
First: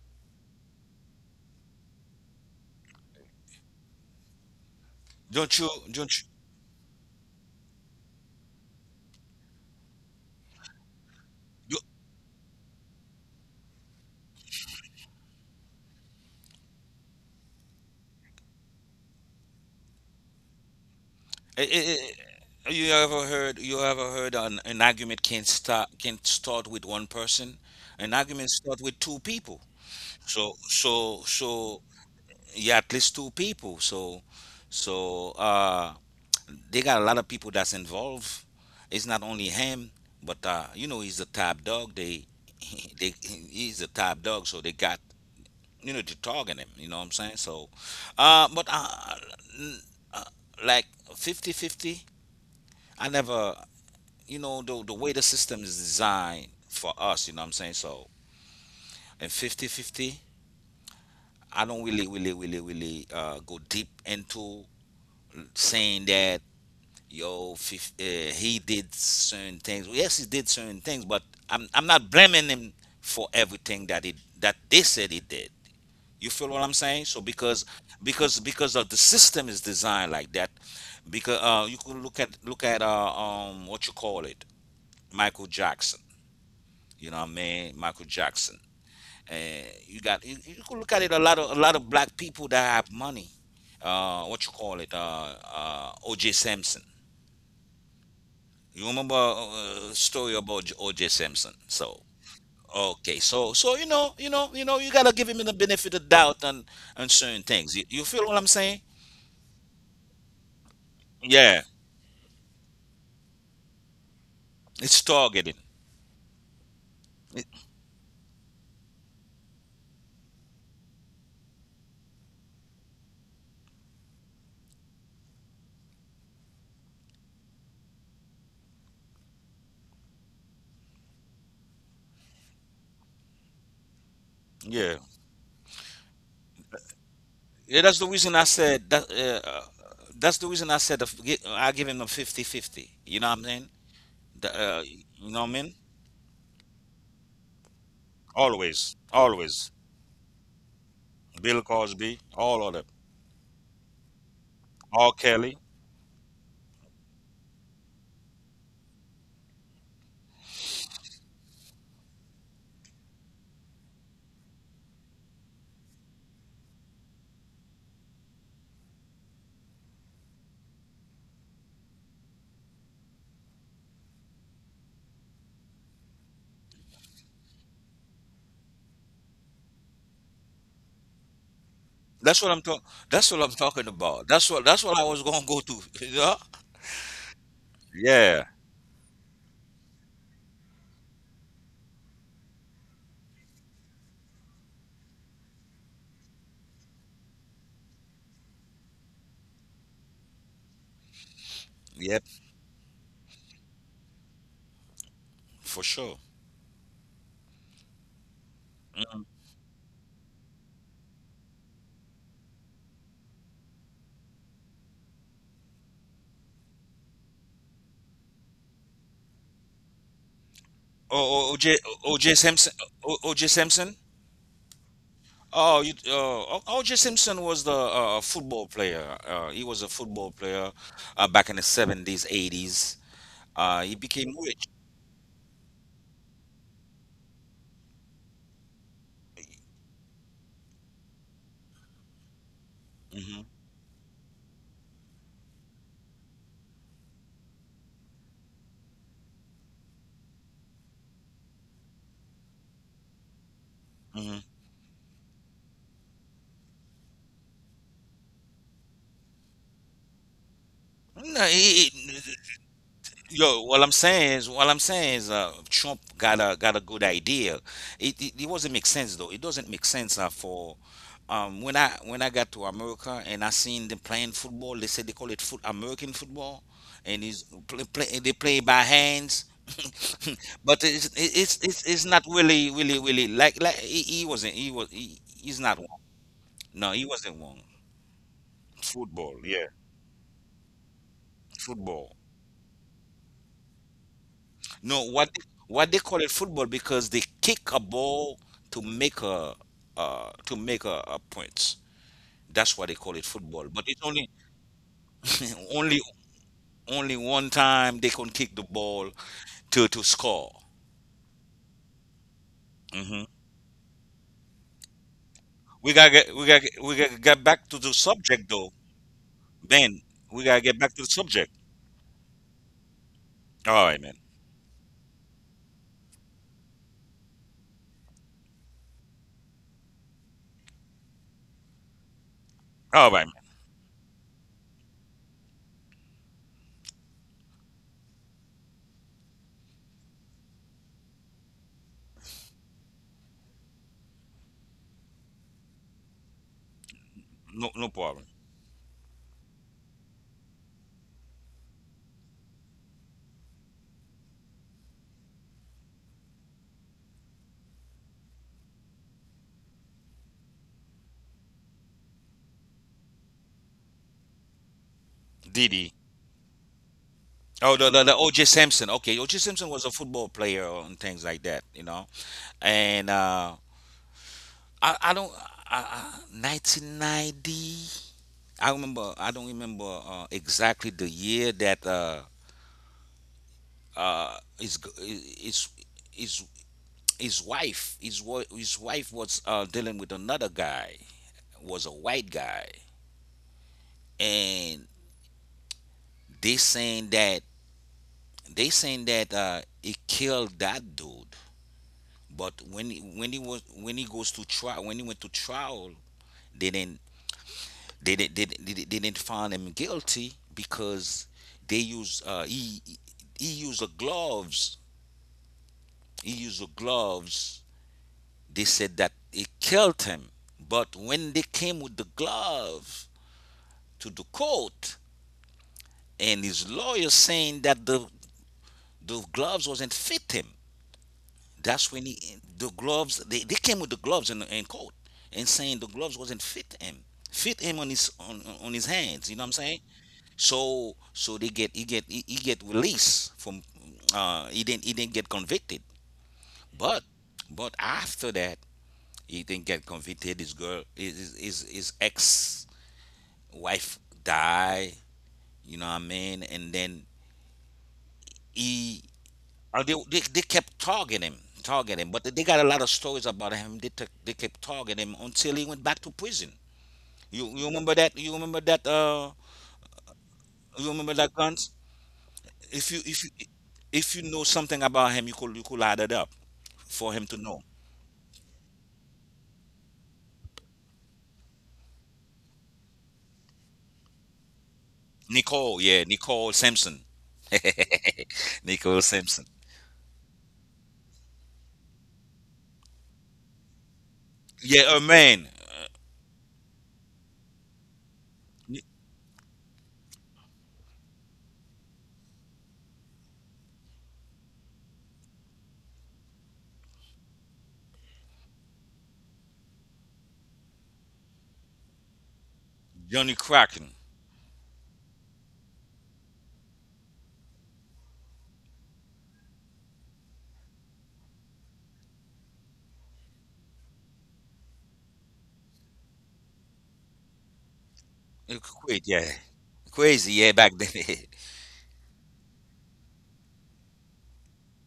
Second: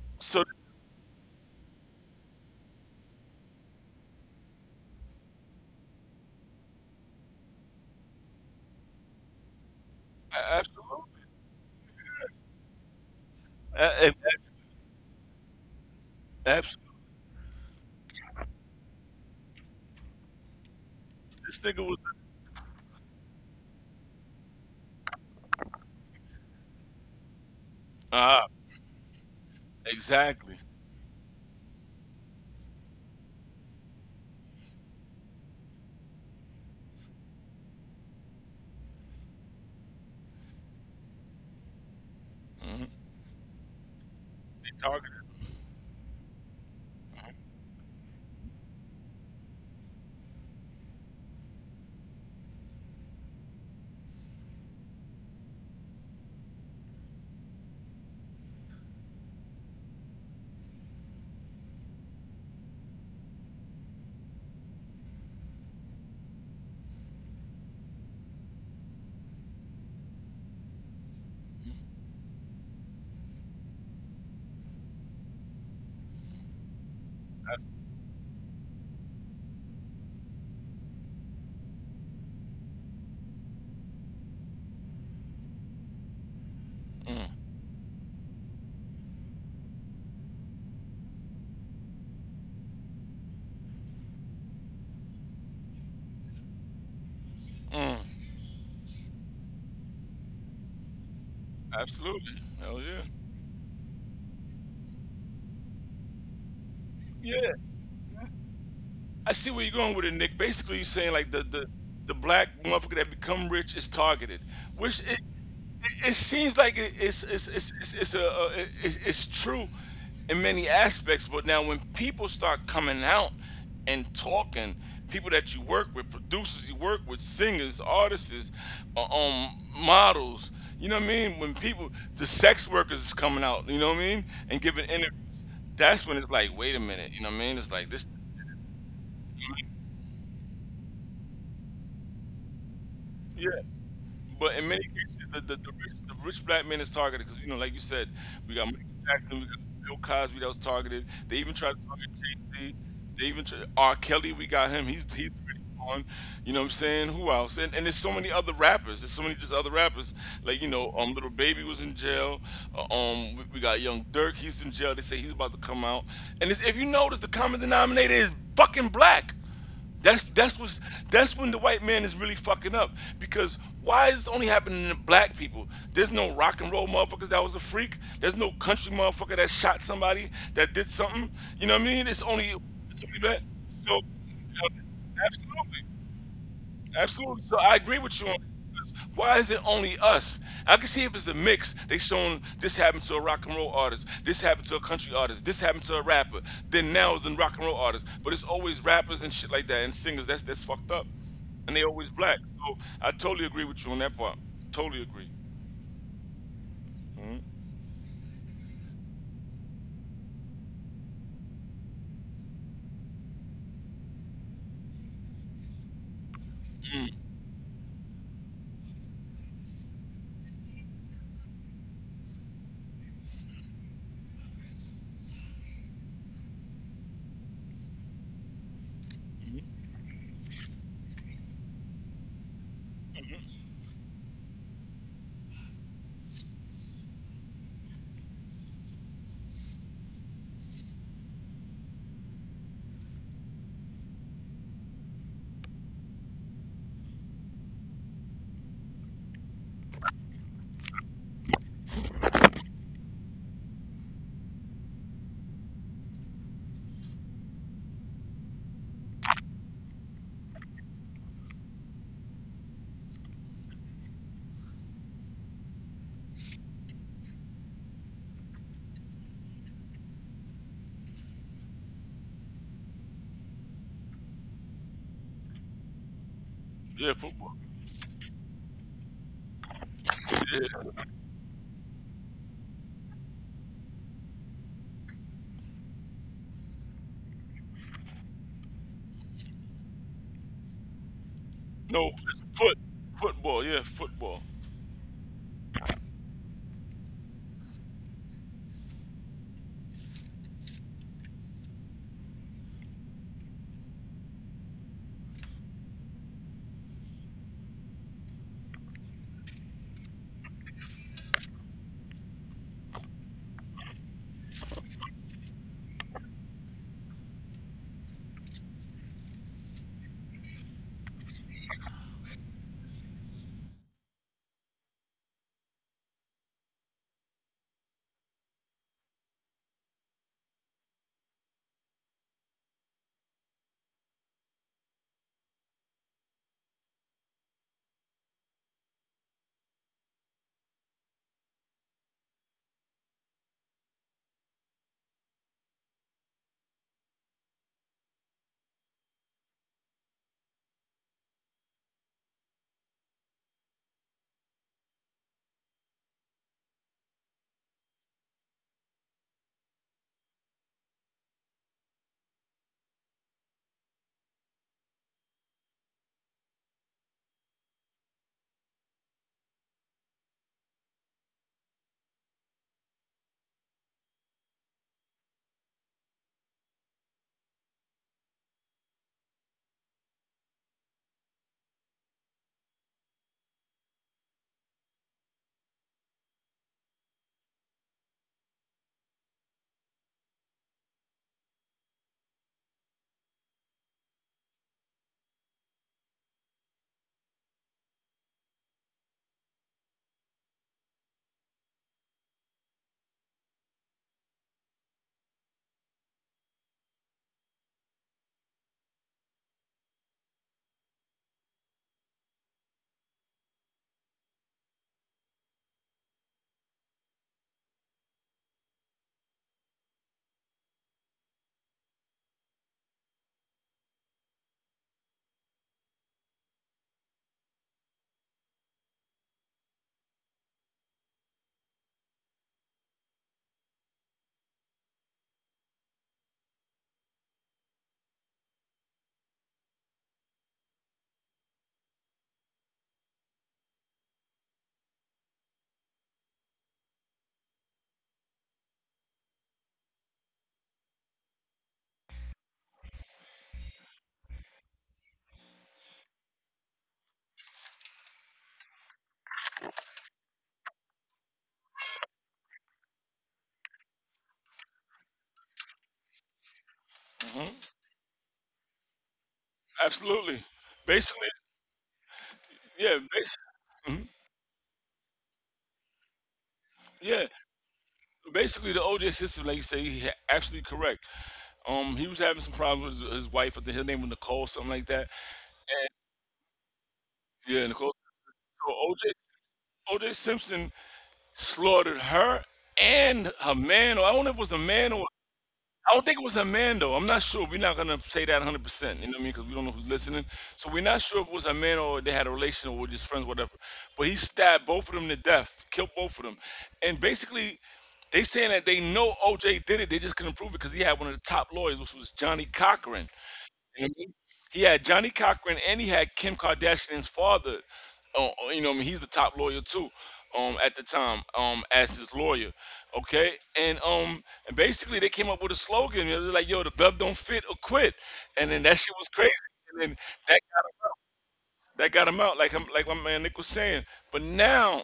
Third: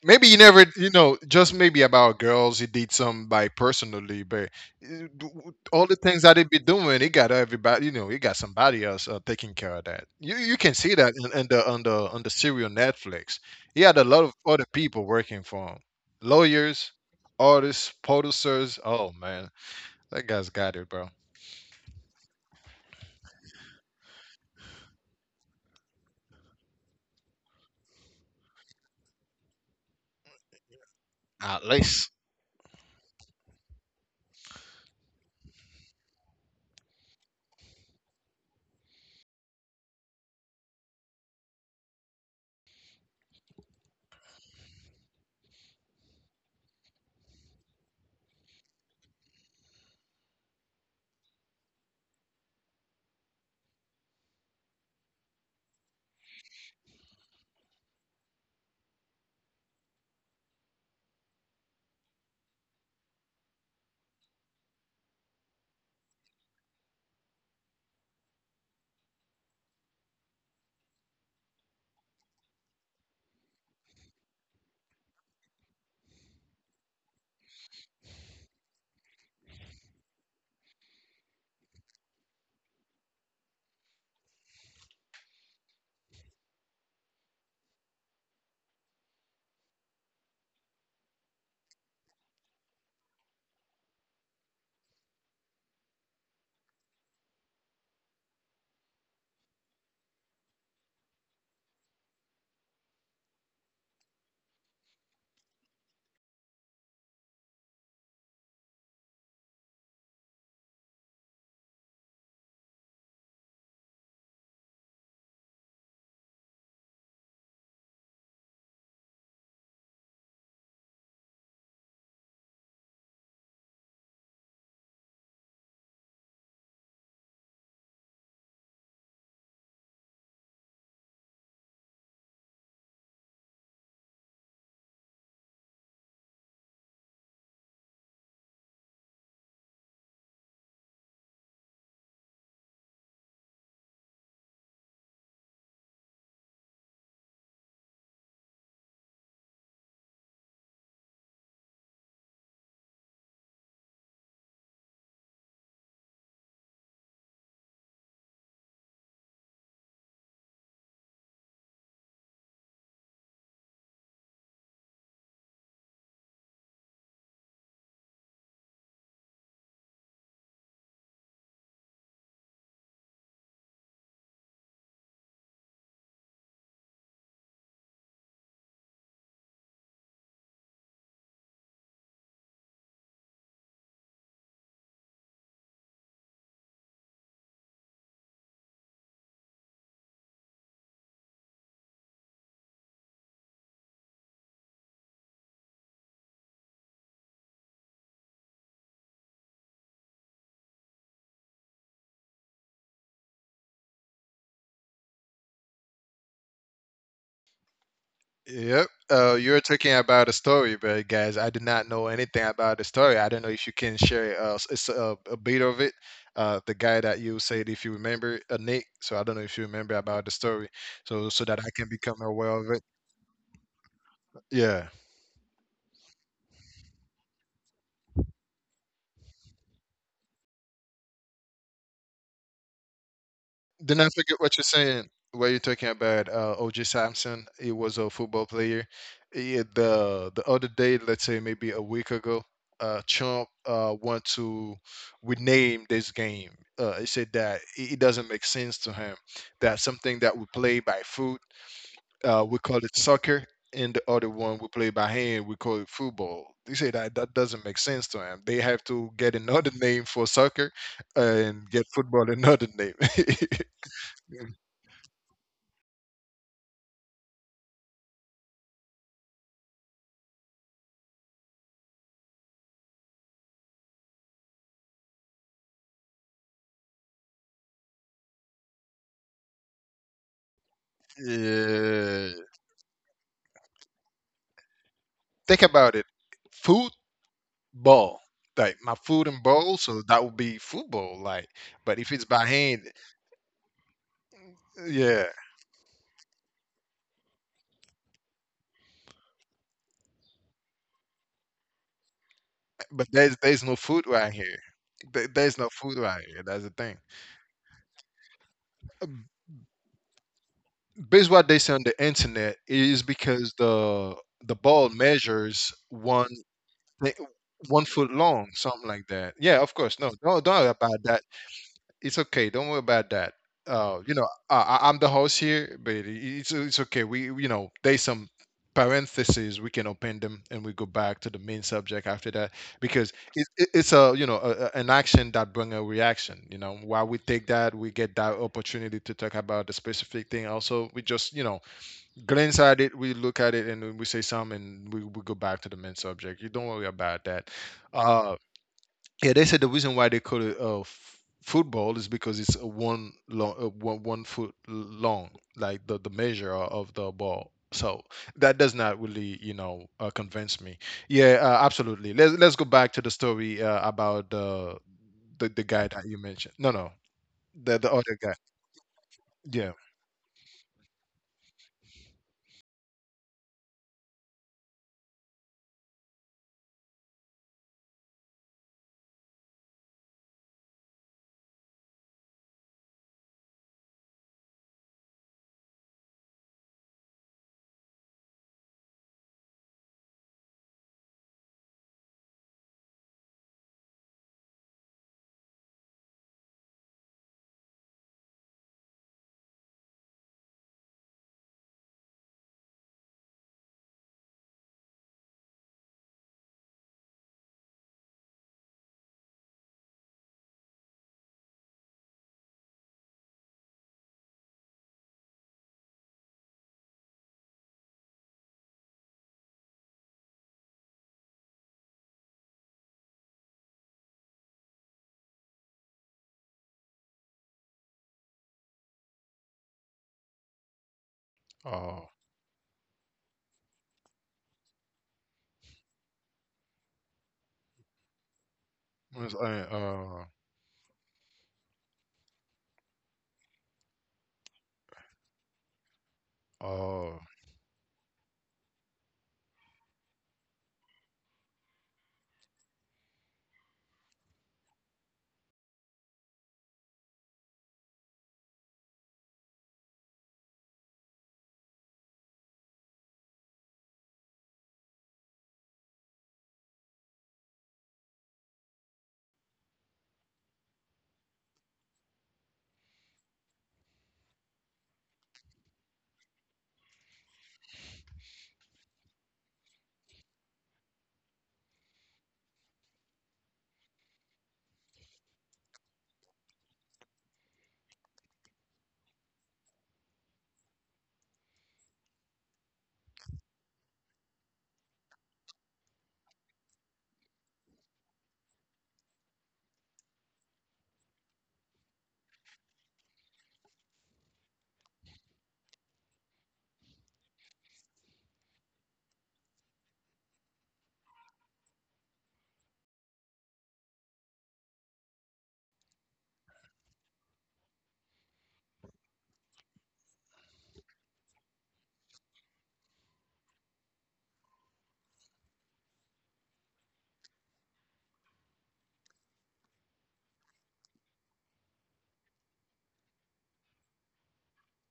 maybe you
So
never, you know, just maybe about girls he did some by personally, but all the
Don't
things
you?
that he be doing, he got everybody, you know, he got somebody else, taking care of that. You can see that
absolutely,
in the
you
on the on the serial Netflix. He had a
A- and
lot of
that's-
other people working for him:
absolutely.
lawyers, artists, producers, oh man, that guy's got it, bro,
This
eh, eh,
nigga
eh,
was
you ever heard? You ever heard an argument can start with one person? An
ah
argument start with two people. So
exactly.
so
at
so
least.
yeah, at least two people. So they got a lot of people that's involved. It's not only him, but you know he's a top dog. They
Hmm.
they he's a top dog, so
They
they got
targeted
you know, to target him. You know what I'm saying? Uh, but uh, n- uh, like 50-50, I never, you know, the way the system is designed for us. You know what I'm saying? So, in 50-50, I don't really go deep into saying that yo, he did certain things. Well, yes, he did certain things, but I'm not blaming him for everything that he that they said he did. You feel what I'm saying? So because of the system is designed like that. Because you could look at what you call it, Michael Jackson. You know what
him.
I mean? Michael Jackson. And you got you could look at it a lot of black people that have money. What you call it? O.J. Simpson.
Mm, mm.
You remember story about O.J. Simpson? So
Absolutely. Hell yeah.
okay, so so you know you gotta give him the benefit of doubt on certain
Yeah.
things. You feel what I'm saying?
I see where you're going with it, Nick. Basically, you're saying like the
Yeah.
the the black motherfucker that become rich is targeted,
It's
which it
targeting.
it, it seems like it,
It-
it's a it, it's true in many aspects. But now when people start coming out and talking, people that you work with, producers you work with, singers, artists, models, you know what I mean? When people, the sex workers is coming out, you know what I mean, and giving
yeah,
interviews. That's when it's like, wait a minute, you know what I mean? It's
yeah.
like
That's the
this,
reason I said that. That's the reason I said I give him a 50-50. You know what I'm
yeah.
saying?
But in many cases,
You know what I mean?
the rich black man is targeted because, you know, like you said, we got Michael
Always,
Jackson, we got
always.
Bill Cosby that was targeted. They even
Bill
tried to target
Cosby,
Jay
all of
Z.
them.
They even tried, R. Kelly, we got him.
R.
He's
Kelly.
already on. You know what I'm saying? Who else? And there's so many other rappers. There's so many just other rappers. Like, you know, Little Baby was in jail. We got Young Dirk. He's in jail. They say he's about to come out. And if you notice, the common denominator is fucking black. That's that's what's that's when the white man is really fucking up because why is this only happening to black people? There's no rock and roll motherfuckers that was a freak. There's no country motherfucker that shot somebody that did something. You know what I mean?
That's what I'm talking.
It's only
That's what
that.
I'm talking
So
about. That's what. That's what I was gonna go to.
absolutely,
You know?
absolutely. So I agree with you on
Yeah.
why is it only us? I can see if it's a mix. They shown this happened to a rock and roll artist, this happened to a country artist, this happened to a rapper, then now it's a rock and roll artist. But it's always rappers and shit like that and singers. That's fucked up, and they always
Yep.
black. So I totally agree with you on that part. Totally agree.
For sure.
Yep. You're talking about a story, but guys, I did not know anything about the story. I don't know if you can share, a bit of it. The guy that you said, if you remember, Nick. So I don't know if you remember about the story, so so that I can
O
become
J
aware
Simpson.
of it.
OJ Simpson.
Yeah.
Oh, you, uh, O.J. Simpson was the football player. He was a football player back in the 70s, 80s. He
Then I
became
forget what
rich.
you're saying. What you're talking about? O.J. Simpson. He was a football player. He, the other day, let's say maybe a week ago,
hmm
Trump want to rename this game. He said that it doesn't make sense to him that something that we play by foot, we call it soccer, and the other
hmm
one we play by hand, we call it football. He said that that doesn't make sense to him. They have to get another name for soccer
No,
and get football another name.
yo,
Yeah.
what I'm saying is, Trump got a good idea. It wasn't make sense though. It doesn't make sense for when I got to America and I seen them playing football. They said they call it foot American football,
Yeah,
and is
football.
they play by hands. but it's not
Yeah.
really he wasn't he was he's
Think
not
about
wrong.
it.
No, he wasn't wrong.
Football. Like my food
Football,
and
yeah,
bowl, so that would be football. Like, but
No,
football.
if it's by
foot
hand,
football. Yeah, football.
No,
yeah.
what they call it football because they kick a ball to make a to make a points. That's why they call it
But
football.
there's
But
there's
it's
no
only
food right here. There's no
only
food right here. That's the
only
thing.
one time they can kick the ball to score.
Based what they say on the internet is
Hmm
because the ball measures
We gotta get we
thi-
gotta get back to
one
the
foot
subject
long,
though,
something like that. Yeah, of course.
Ben.
No, no,
We
don't
gotta
worry
get back
about
to the
that.
subject.
It's okay. Don't worry about that.
All right, man.
I'm the host here, but it's okay. There's some parentheses we can open them, and we go back to the main subject after that because
All right, man.
it's a a, an action that bring a reaction, while we take that, we get that opportunity to talk about the specific thing. Also, we just glance at it, we look at it, and then we say something, and we go back to the main subject. You don't worry about that.
No no problem.
Uh, yeah, they said the reason why they call it football is because it's a one long, one foot long, like the measure of the ball. So that does not really, convince me. Yeah, absolutely. Let's go back to the story about the guy
Didi.
that you mentioned. No, no,
Oh,
the other
the
guy.
O.J. Simpson. Okay, O.J.
Yeah.
Simpson was a football player and things like that, you know. And I don't. I, I, 1990. I remember. I don't remember exactly the year that his his his his wife his wife was dealing with another guy. Was a white guy, and they saying that they saying that it killed that dude. But when he was when he went to trial, they didn't They didn't they, didn't- they, didn't- find him guilty because they use he used the gloves. He used the gloves. They said that it killed him. But when they came with the glove to the court, and his lawyer saying that the gloves wasn't fit him, that's
Oh,
when he the gloves they came with the gloves in court and saying the gloves wasn't fit him on on his hands.
was-
You know what I'm
uh,
saying?
uh,
So so they get he get released from he didn't get convicted. But
oh.
but after that he didn't get convicted. His girl his ex-wife died. You know what I mean? And then he they kept targeting him, targeting him. But they got a lot of stories about him. They kept targeting him until he went back to prison. You remember that? You remember that?
Absolutely.
You remember
Basically,
that gun? if you
yeah,
if you
bas-
if you know something about him, you could add it up for him
yeah.
to know.
Basically the OJ system, like you say, absolutely correct. He was having some problems with his wife. I think her name was Nicole, something like that.
Nicole, yeah, Nicole Simpson.
Yeah, Nicole. So
Nicole Simpson.
OJ Simpson slaughtered her and her man, or I don't know if it was a
Yeah,
man
a
or
man.
I don't think it was a man though. I'm not sure. We're not gonna say that 100
Ni-
percent. You know what I mean? Because we don't know who's listening. So we're not sure if it was a man or they had a relation or were just friends, whatever. But he stabbed both of them to death, killed both of them, and basically they saying that they know OJ did it. They just couldn't prove it because he had one of the top lawyers, which was Johnny Cochran.
Johnny Kraken.
And he had Johnny Cochran and he had Kim Kardashian's father. You know, what I mean, he's the top lawyer too. At the time, as his lawyer, okay, and basically they came up with a slogan. It was like, "Yo, the glove don't fit or quit," and
He
then that shit
quit,
was
yeah,
crazy. And then
crazy,
that
yeah,
got
back
him,
then.
that got him out, like my man Nick was saying. But now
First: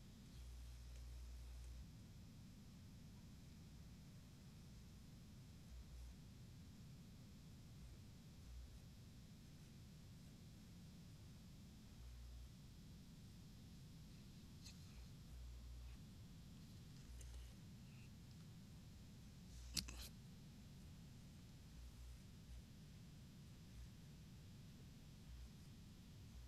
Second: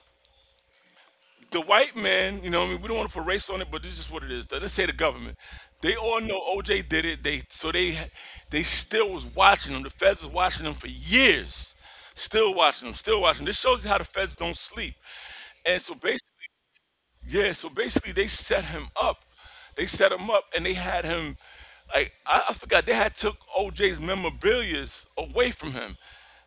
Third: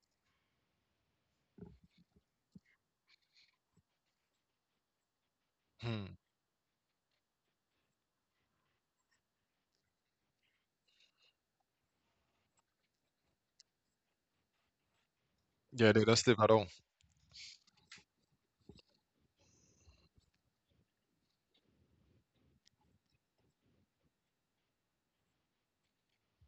the white man, you know, what I mean, we don't want to put race on it, but this is what it is. Let's say the government. They all know OJ did it. They so they still was watching him. The feds was watching him for years, still watching him, still watching him. This shows you how the feds don't sleep. And
Yeah,
so
dude, that's
basically,
different at all.
yeah, so basically they set him up. They set him up and they had him like I forgot they had took OJ's memorabilia away from him.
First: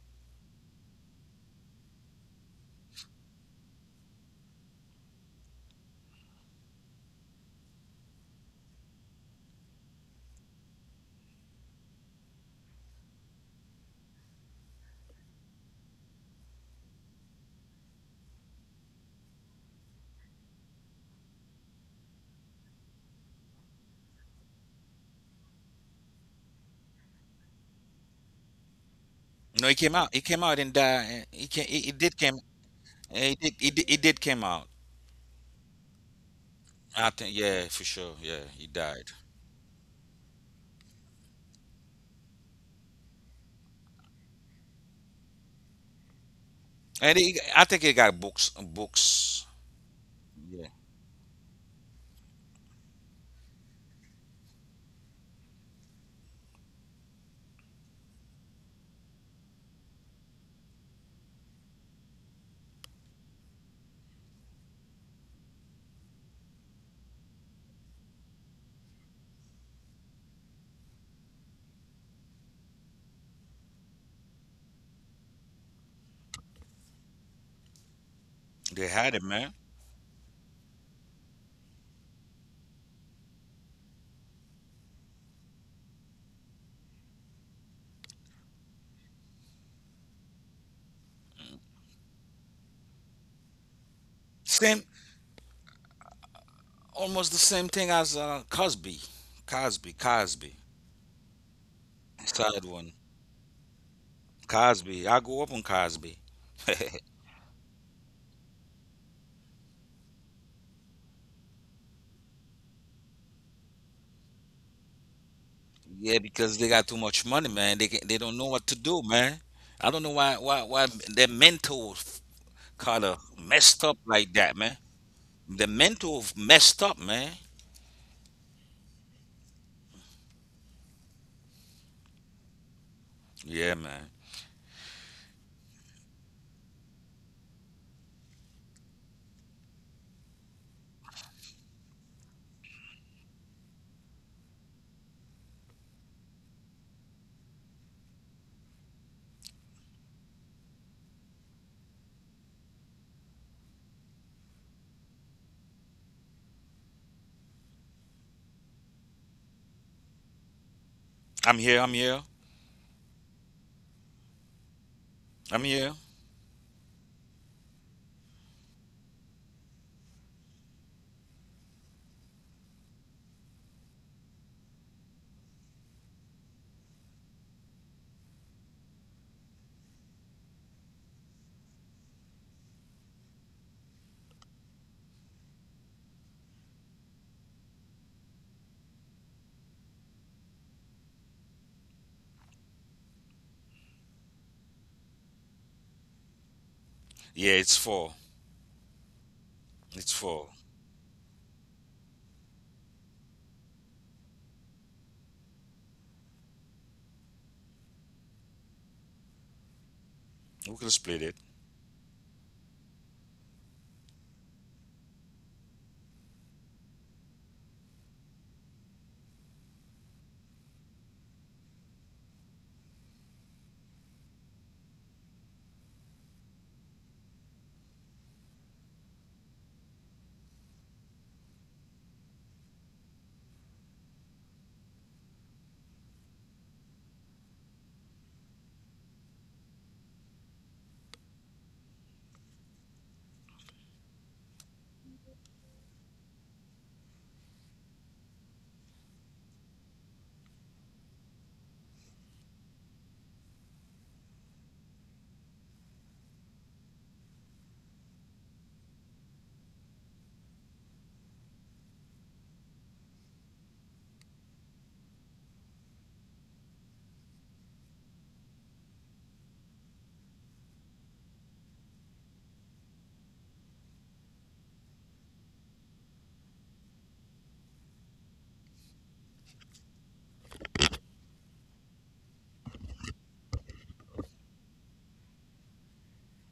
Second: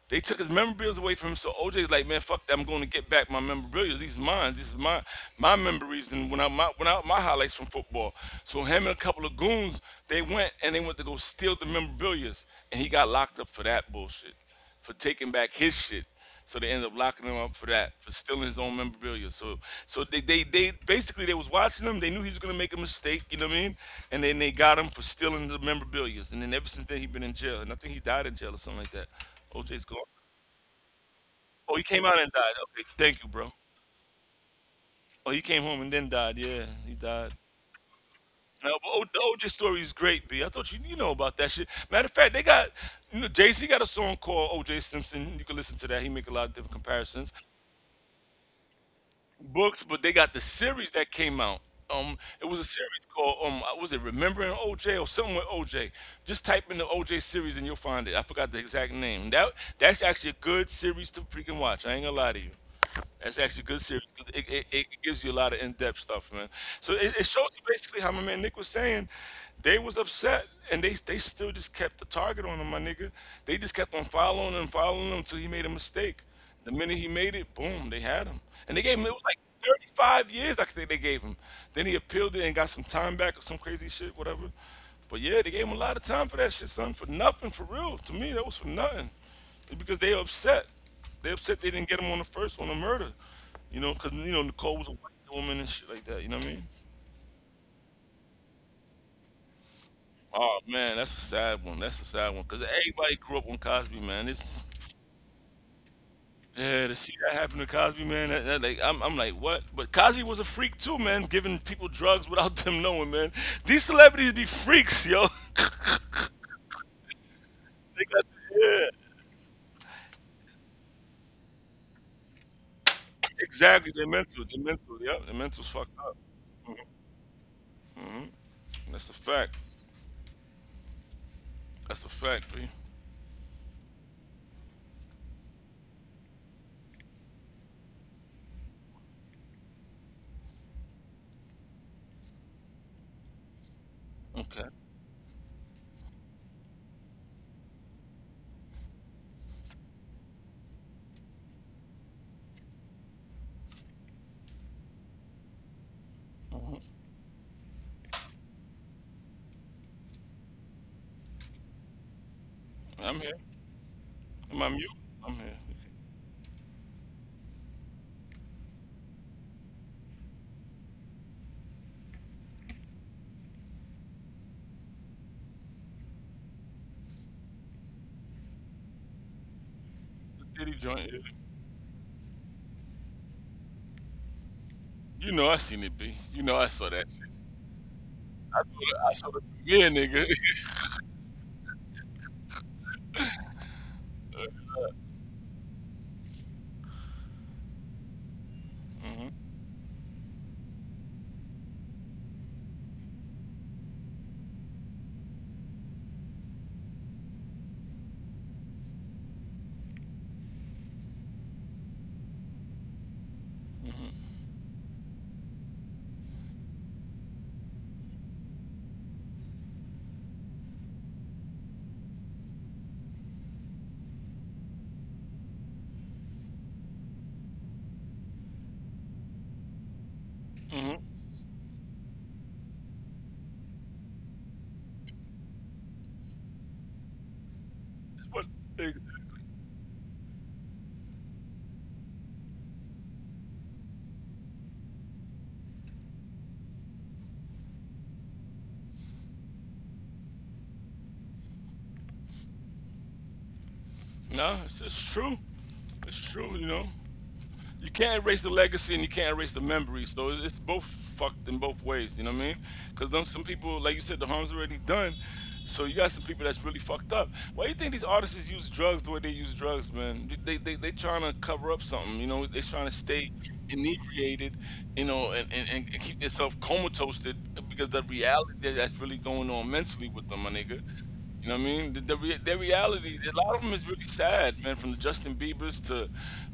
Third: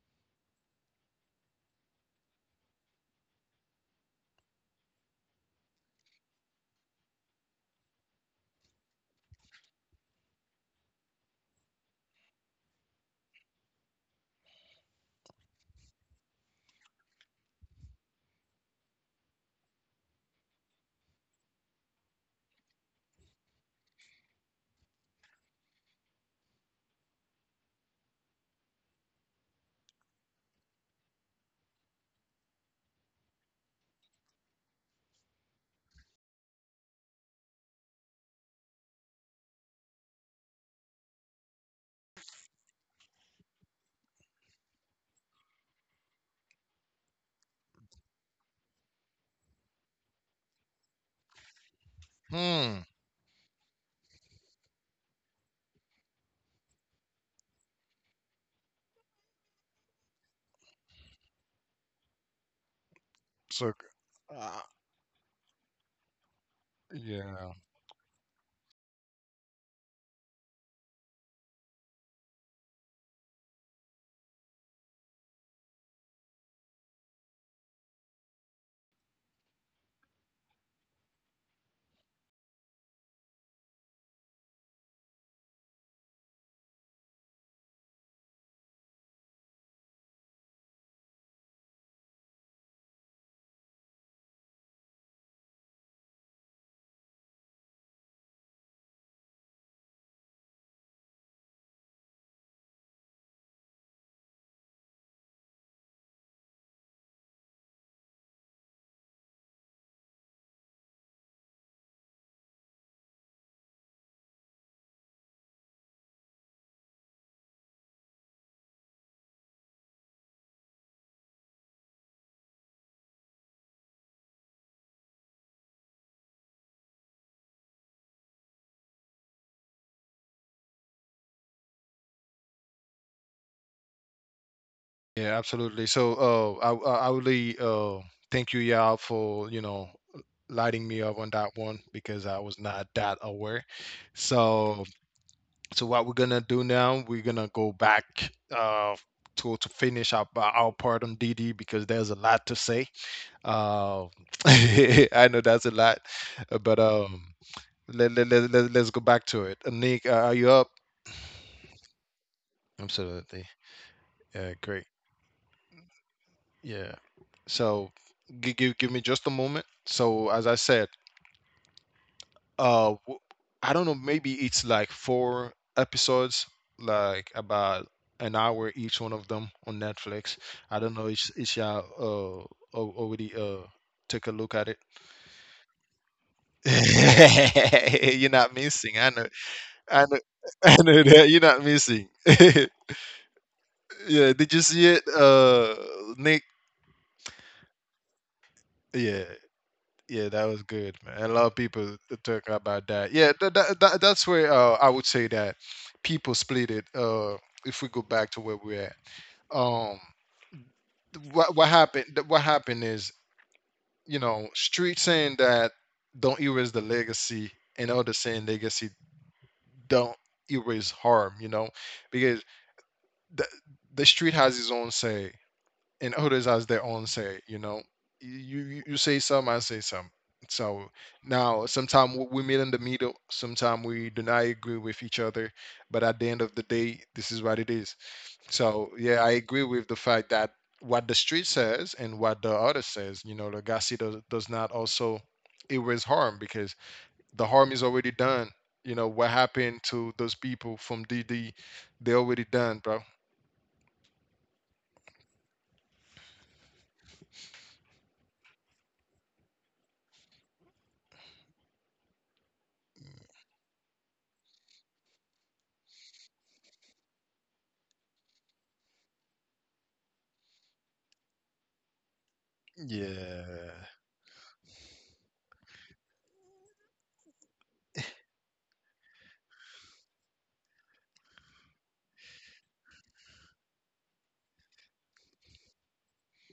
They took his memorabilia away from him, so OJ's like, man, fuck that, I'm gonna get back my memorabilia. These are mine, this is my my memories and when I my highlights from football. So him and a couple of goons, they went to go steal the memorabilia, and he got locked up for that bullshit for taking back his shit. So they ended up locking him up for that, for stealing his own memorabilia. So they was watching him. They knew he was gonna make a mistake, you know what I mean? And then they got him for stealing the memorabilia. And then ever since then he been in jail. And I think he died in jail or something like that.
No, he
OJ's
came
gone.
out. He came out and died. He can.
Oh, he
He
came
did
out and
came.
died. Okay, thank you,
He
bro.
did. He did came out.
Oh, he came home and then died. Yeah, he
I
died.
think, yeah, for sure. Yeah, he
No, but O-
died.
The OJ story is great, B. I thought you you know about that shit. Matter of fact, they got you know, Jay Z got a song called OJ Simpson. You can listen to that. He make a lot of different
And
comparisons.
he, I think he got books. Books.
Books, but they got the
Yeah,
series that came out. It was a
Hmm.
series called was it Remembering OJ or something with OJ? Just type in the OJ series and you'll find it. I forgot the exact name. That's actually a good series to freaking watch. I ain't gonna lie to you. That's actually a
So,
good series 'cause it,
uh,
it, it gives you a lot of in depth stuff, man. So it shows
yeah,
you basically how my man Nick was saying they was upset and they still just kept the target on him, my nigga. They just kept on following him until he made a mistake. The minute he made it, boom, they had him. And they
they
gave him, it
had
was
it,
like
man.
35 years, I think they gave him. Then he appealed it and got some time back or some crazy shit, whatever. But yeah, they gave him a lot of time for that shit, son. For nothing, for real. To me, that was for nothing. It's because they upset. They upset they didn't get him on the first, on the murder. You know, because, you know, Nicole
Same
was a white woman and shit like that. You know what I mean?
almost the same thing as Cosby, Cosby, Cosby,
Oh, man, that's a sad one. That's a sad one. Because
side one,
everybody grew up on Cosby, man. It's.
Cosby. I grew up on Cosby.
Yeah, to see that happen to Cosby, man, that, that like I'm like, what? But Cosby was a freak too, man, giving people drugs without them knowing, man. These celebrities be freaks, yo.
yeah, because they got too much money, man.
they
They
got,
don't know what to
yeah,
do, man. I don't know why their mental kind of messed
exactly.
up
They're
like
mental.
that,
They're
man.
mental. Yeah, their mental's
The
fucked up.
mental messed up, man.
hmm That's a fact. That's a fact, B.
Yeah, man.
yeah, absolutely. So, I really thank you, yeah, for lighting me up on that one because I was not that aware.
Okay.
So, so what we're gonna do now? We're gonna go back uh to finish up our part on DD because there's a lot to say. Uh, I know that's a lot, but
hmm
let's go back to it. Nick, are you up?
I'm here. I'm here.
I'm here.
Absolutely. Yeah,
Am I
great.
mute? I'm here.
I'm here.
Yeah. So give me just a moment. So as I said, uh w- I don't know, maybe it's like four episodes, like about an hour each one of them on Netflix.
The Diddy
I don't know
joint. Yeah.
if y'all al- already took a look at it.
You know I seen it, B. You know I saw that shit.
You're not
I saw
missing. I
I
know.
saw the premiere,
I know.
nigga.
I know that you're not missing. Yeah, did you see it, Nick?
Yeah, it's four.
Yeah,
hmm
It's
yeah, that
four.
was good, man. And a lot of people talk about that. Yeah, that's where I would say that people split it. If we go back to where we're at, um,
We can split it.
what happened? What happened is, you
hmm
know, street saying that don't erase the legacy, and others saying legacy don't erase harm. You know, because the the street has its own say, and others has their own say. You know, you say some, I say some. So
hmm
now, sometimes we meet in the middle. Sometimes we do not agree with each other, but at the end of the day, this is what it is.
But
So
it,
yeah, I agree with the fact that what the street says and what the other says. You know, Lagasse does not also erase harm because the harm is already done. You know what happened to those people from DD? They already done, bro.
no, it's true. It's true. You know, you can't erase the legacy and you can't erase the memory. So it's both fucked in both ways. You know what I mean? Because then some people, like you said, the harm's already done. So you got some people that's really fucked up. Why do you think these artists use drugs the way they use drugs, man? They trying to cover up something. You know, they trying to stay
Yeah.
inebriated. You know, and keep themselves comatose because the reality that's really going on mentally with them, my nigga. You know what I mean? Their reality, a lot of them is really sad, man. From the Justin Bieber's to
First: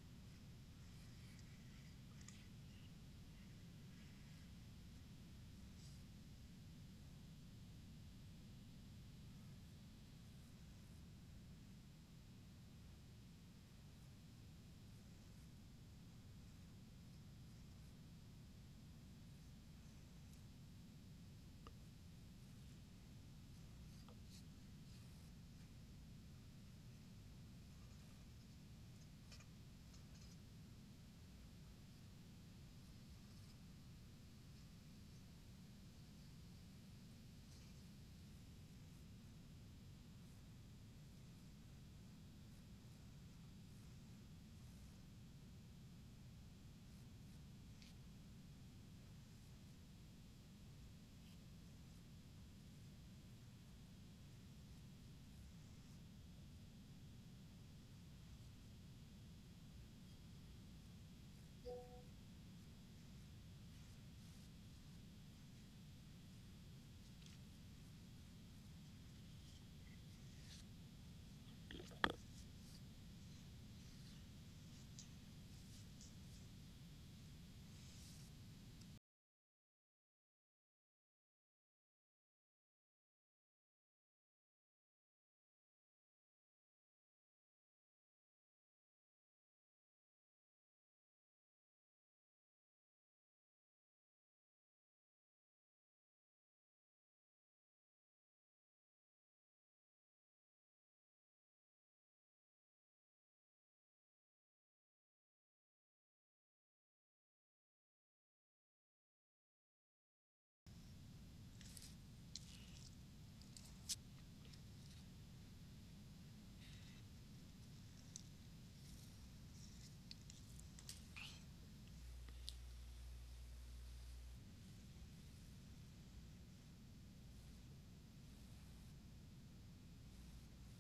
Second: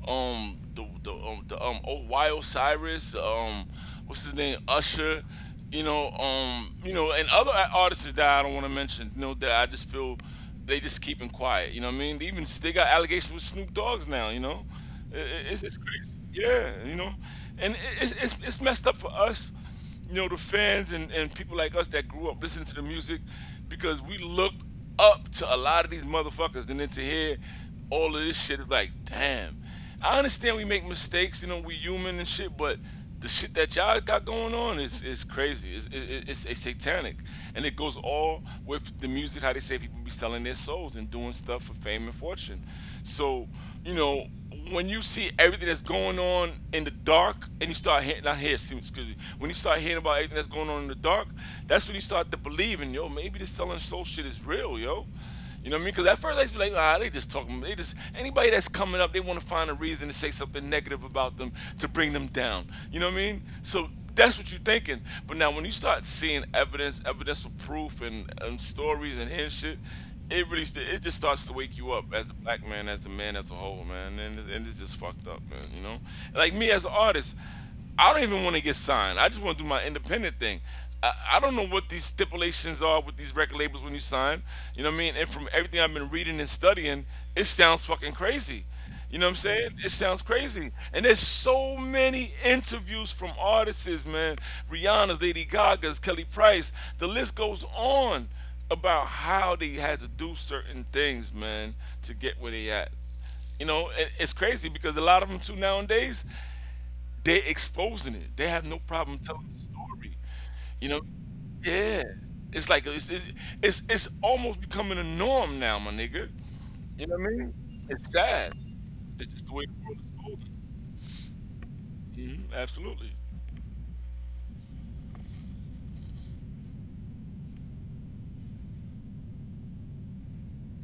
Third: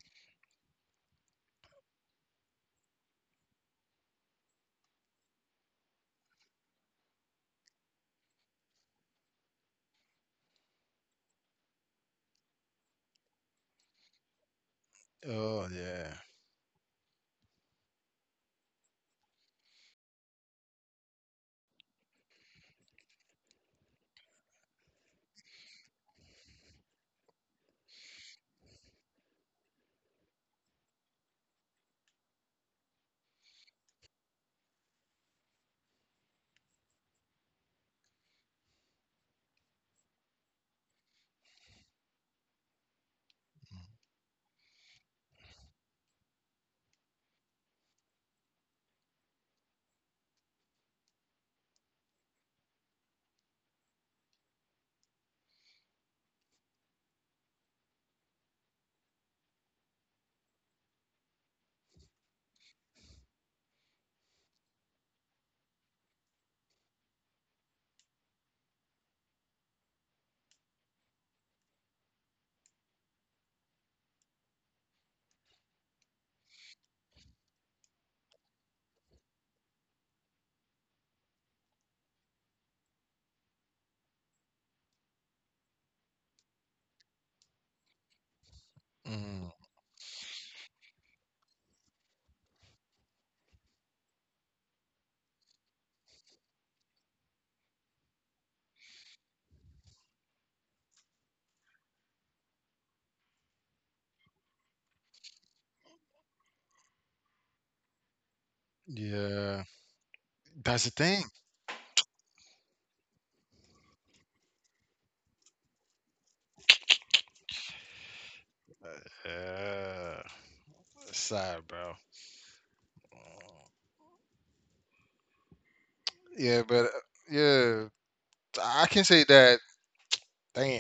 um the the um, the, um oh, Osiris, what's his name, Usher. You know, and other artists that I don't want to mention. You know, that I just feel they just keeping quiet. You know what I mean? They even they got allegations with Snoop Dogg's now. You know,
Oh
it's
yeah.
crazy. Yeah, you know, and it's messed up for us, you know, the fans and people like us that grew up listening to the music because we looked up to a lot of these motherfuckers. And then to hear all of this shit is like, damn. I understand we make mistakes, you know, we human and shit, but the shit that y'all got going on is crazy. It's satanic. And it goes all with the music, how they say people be selling their souls and doing stuff for fame and fortune. So, you know, when you see everything that's going on in the dark and you start hearing not hear excuse me when you start hearing about everything that's going on in the dark, that's when you start to believe in, yo, maybe this selling soul shit is real, yo. You know what I mean? Because at first I used to be like, ah, they just talking. They just, anybody that's coming up, they want to find a reason to say something negative about them to bring them down. You know what I mean? So that's what you're thinking. But now when you start seeing evidence, evidential proof, and stories and hearing shit, it really, it just starts to wake you up as the black man, as the man as a whole, man. And, and it's just fucked up, man. You know, like me as an artist, I don't even want to get signed. I just want to do my independent thing. I don't know what these stipulations are with these record labels when you sign. You know what I mean? And from everything I've been reading and studying, it sounds fucking crazy. You know what I'm
Mm,
saying? It sounds crazy. And there's so many interviews from artists, man. Rihanna's, Lady Gaga's, Kelly Price. The list goes on about how they had to do certain things, man, to get where they at. You know, it's crazy because a lot of them too nowadays they exposing it. They have no problem telling the
yeah,
story.
that's
You
the
know,
thing.
yeah, it's like it's almost becoming a norm now, my nigga. It's sad. It's just the way the world is
Yeah,
going.
sad, bro.
Absolutely.
Yeah, but yeah, I can say that. Damn,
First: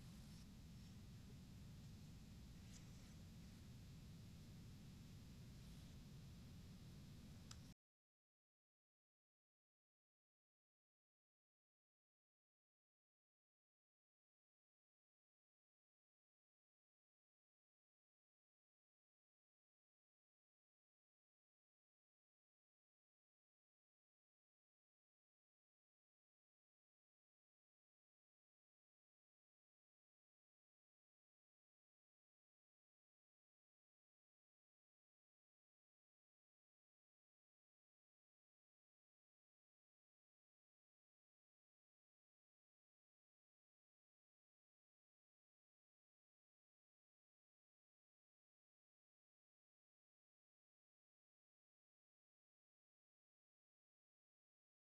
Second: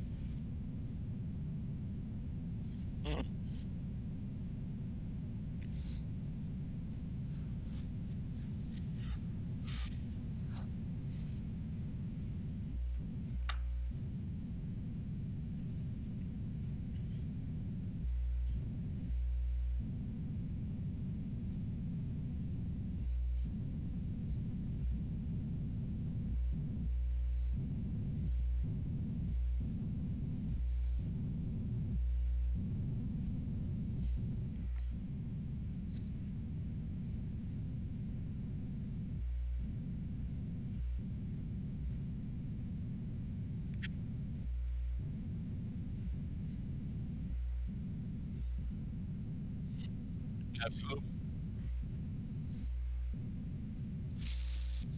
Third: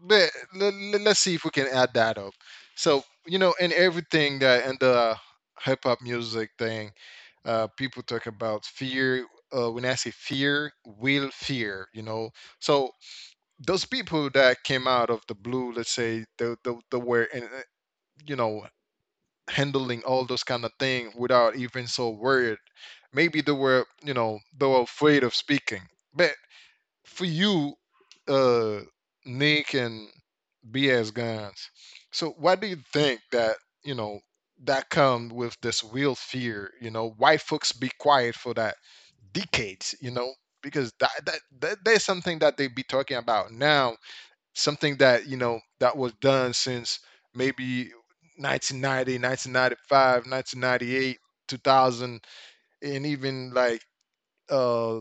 but let's see if we can add that up. So you
hmm
know, in everything that in the hip hop music thing, people talk about fear. When I say fear, will fear, you know. So those people that came out of the blue, let's say, the were in, you know handling all those kind of things without even so worried. Maybe they were, you know, they were afraid of speaking. But for you, uh, Nick and BS guns. So why do you think that, you know, that come with this real fear, you know, why folks be quiet for that decades, you know? Because that there's something that they be talking about now, something that you know that was done since maybe 1990, 1995,
Absolutely.
1998, 2000, and even like uh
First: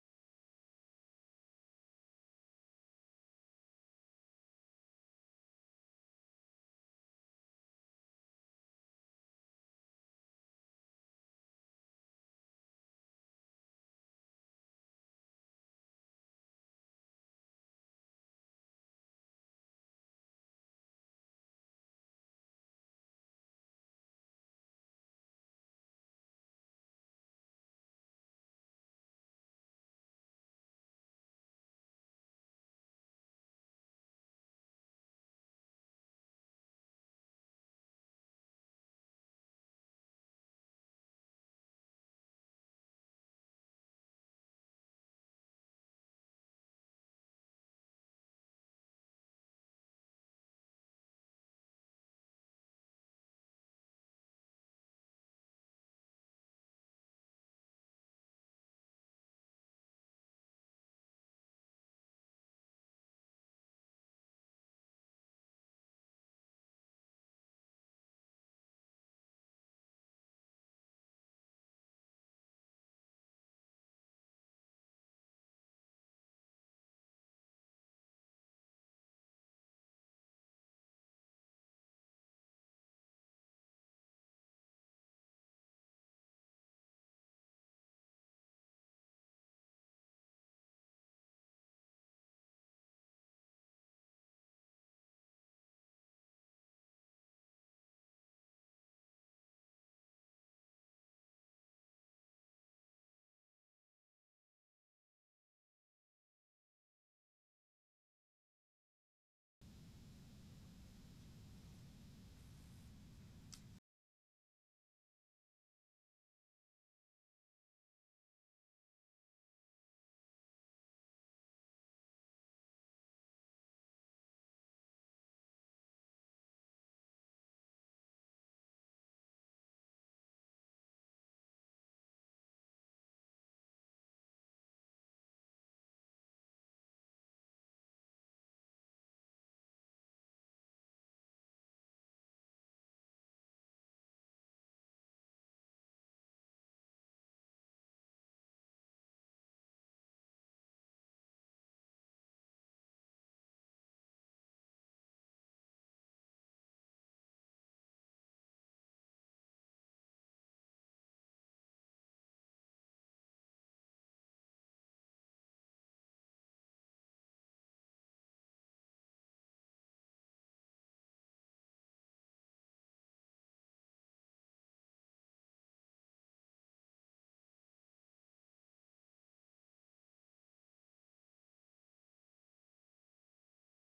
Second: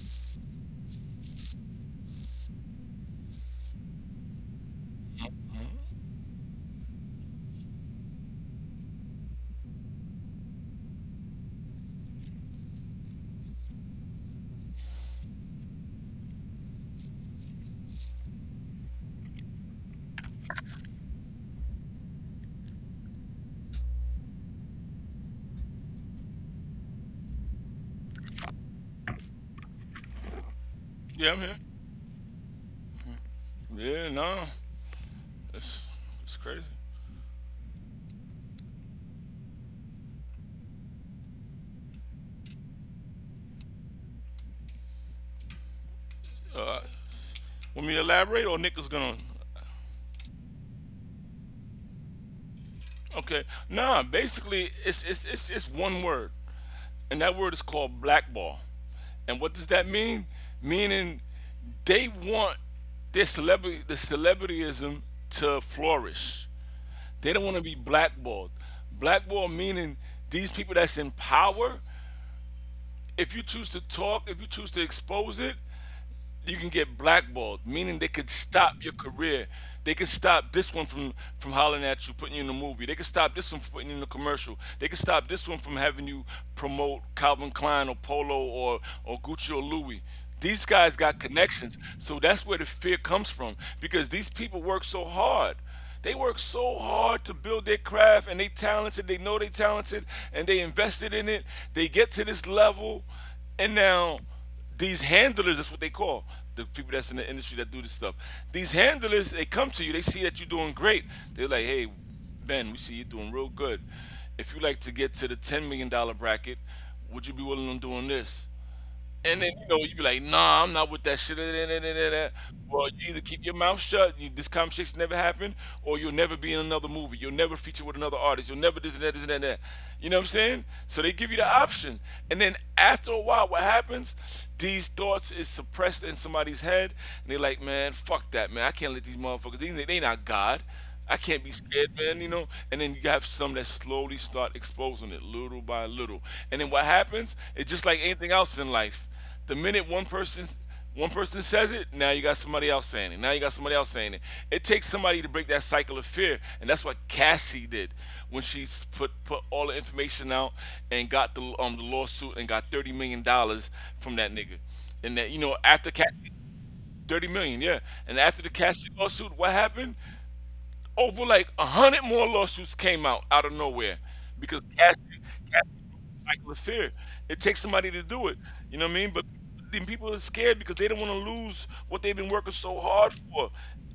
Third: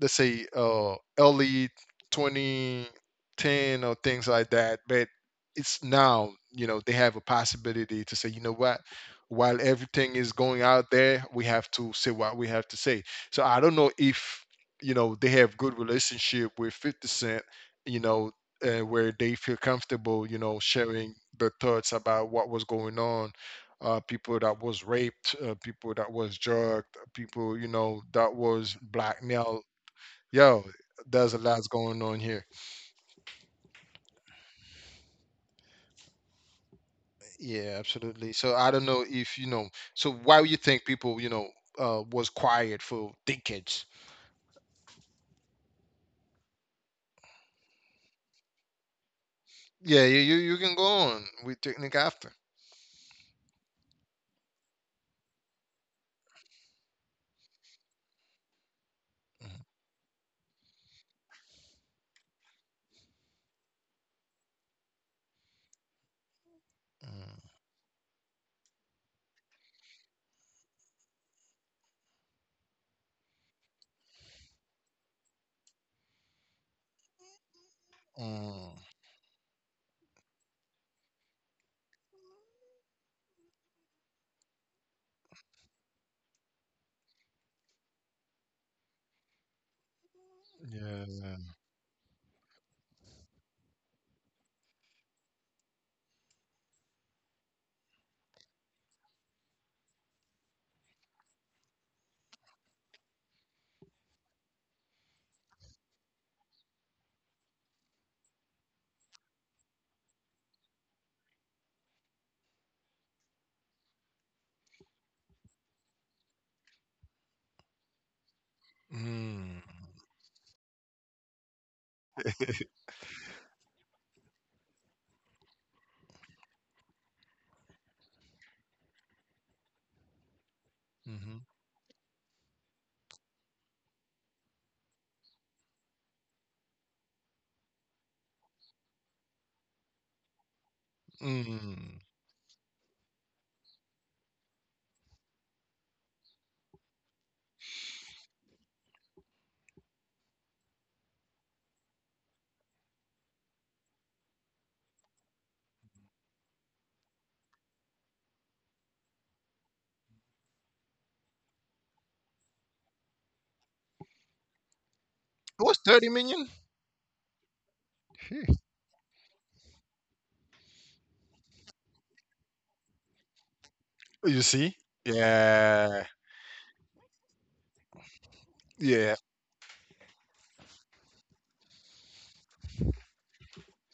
let's say early 2010, or things like that. But it's now, you know, they have a possibility to say, you know what, while everything is going out there, we have to say what we have to say. So I don't know if they have good relationship with 50 cent, you know, where they feel comfortable sharing their thoughts about what was going on, people that was raped, people that was drugged, people, you know, that was black. Now, yo,
Yeah, I'm
there's a
here.
lot going on here.
Yeah, no, it's it's crazy.
Yeah, absolutely. So I don't know if you know. So why would you think people, you know, was quiet for decades?
Uh, want me to elaborate or Nick is gonna.
Yeah, you can go on with technique after.
Okay. Nah, basically it's one word. And that word is called blackball. And what does that mean? Meaning they want the celebrityism to flourish. They don't
Mhm.
want to be blackballed. Blackball meaning these people that's in power, if you choose to talk, if you choose to expose it, you can get blackballed, meaning they could
Mm,
stop your career. They could stop this one from hollering at you, putting you in a movie. They could stop this one from putting you in a commercial. They could stop this one from having you promote Calvin Klein or Polo or Gucci or Louis. These guys got
yeah.
connections, so that's where the fear comes from because these people work so hard. They work so hard to build their craft and they talented, they know they talented and they invested in it. They get to this level and now these handlers, that's what they call the people that's in the industry that do this stuff, these handlers, they come to you, they see that you're doing great, they're like, hey, Ben, we see you're doing real good. If you like to get to the $10 million dollar bracket, would you be willing on doing this? And then
Mm.
you know you be like, nah, I'm not with that shit. Eh, eh, eh, eh, eh, eh. Well, you either keep your mouth shut, you, this conversation never happened, or you'll never be in another movie. You'll never feature with another artist. You'll never this and that, this and that, and that. You know what I'm saying? So they give you
Mm-hmm.
the option, and then after a while, what happens? These thoughts is suppressed in somebody's head, and they're like, man, fuck that, man. I can't let these motherfuckers. They not God. I can't be scared,
Mm.
man, you know? And then you have some that slowly start exposing it little by little. And then what happens, it's just like anything else in life. The minute one person says it, now you got somebody else saying it. Now you got somebody else saying it. It takes somebody to break that cycle of fear. And that's what Cassie did when she put all the information out and got the lawsuit and got $30 million from that nigga. And that, you know,
It was
after
30
Cassie
million.
30 million, yeah. And after
Phew.
the Cassie lawsuit, what happened? Over like 100 more lawsuits came out out of nowhere
You
because
see?
casting, casting is
Yeah.
a cycle of fear. It takes somebody to do it. You know what I mean?
Yeah.
But then people are scared because they don't want to lose what they've been working so hard for.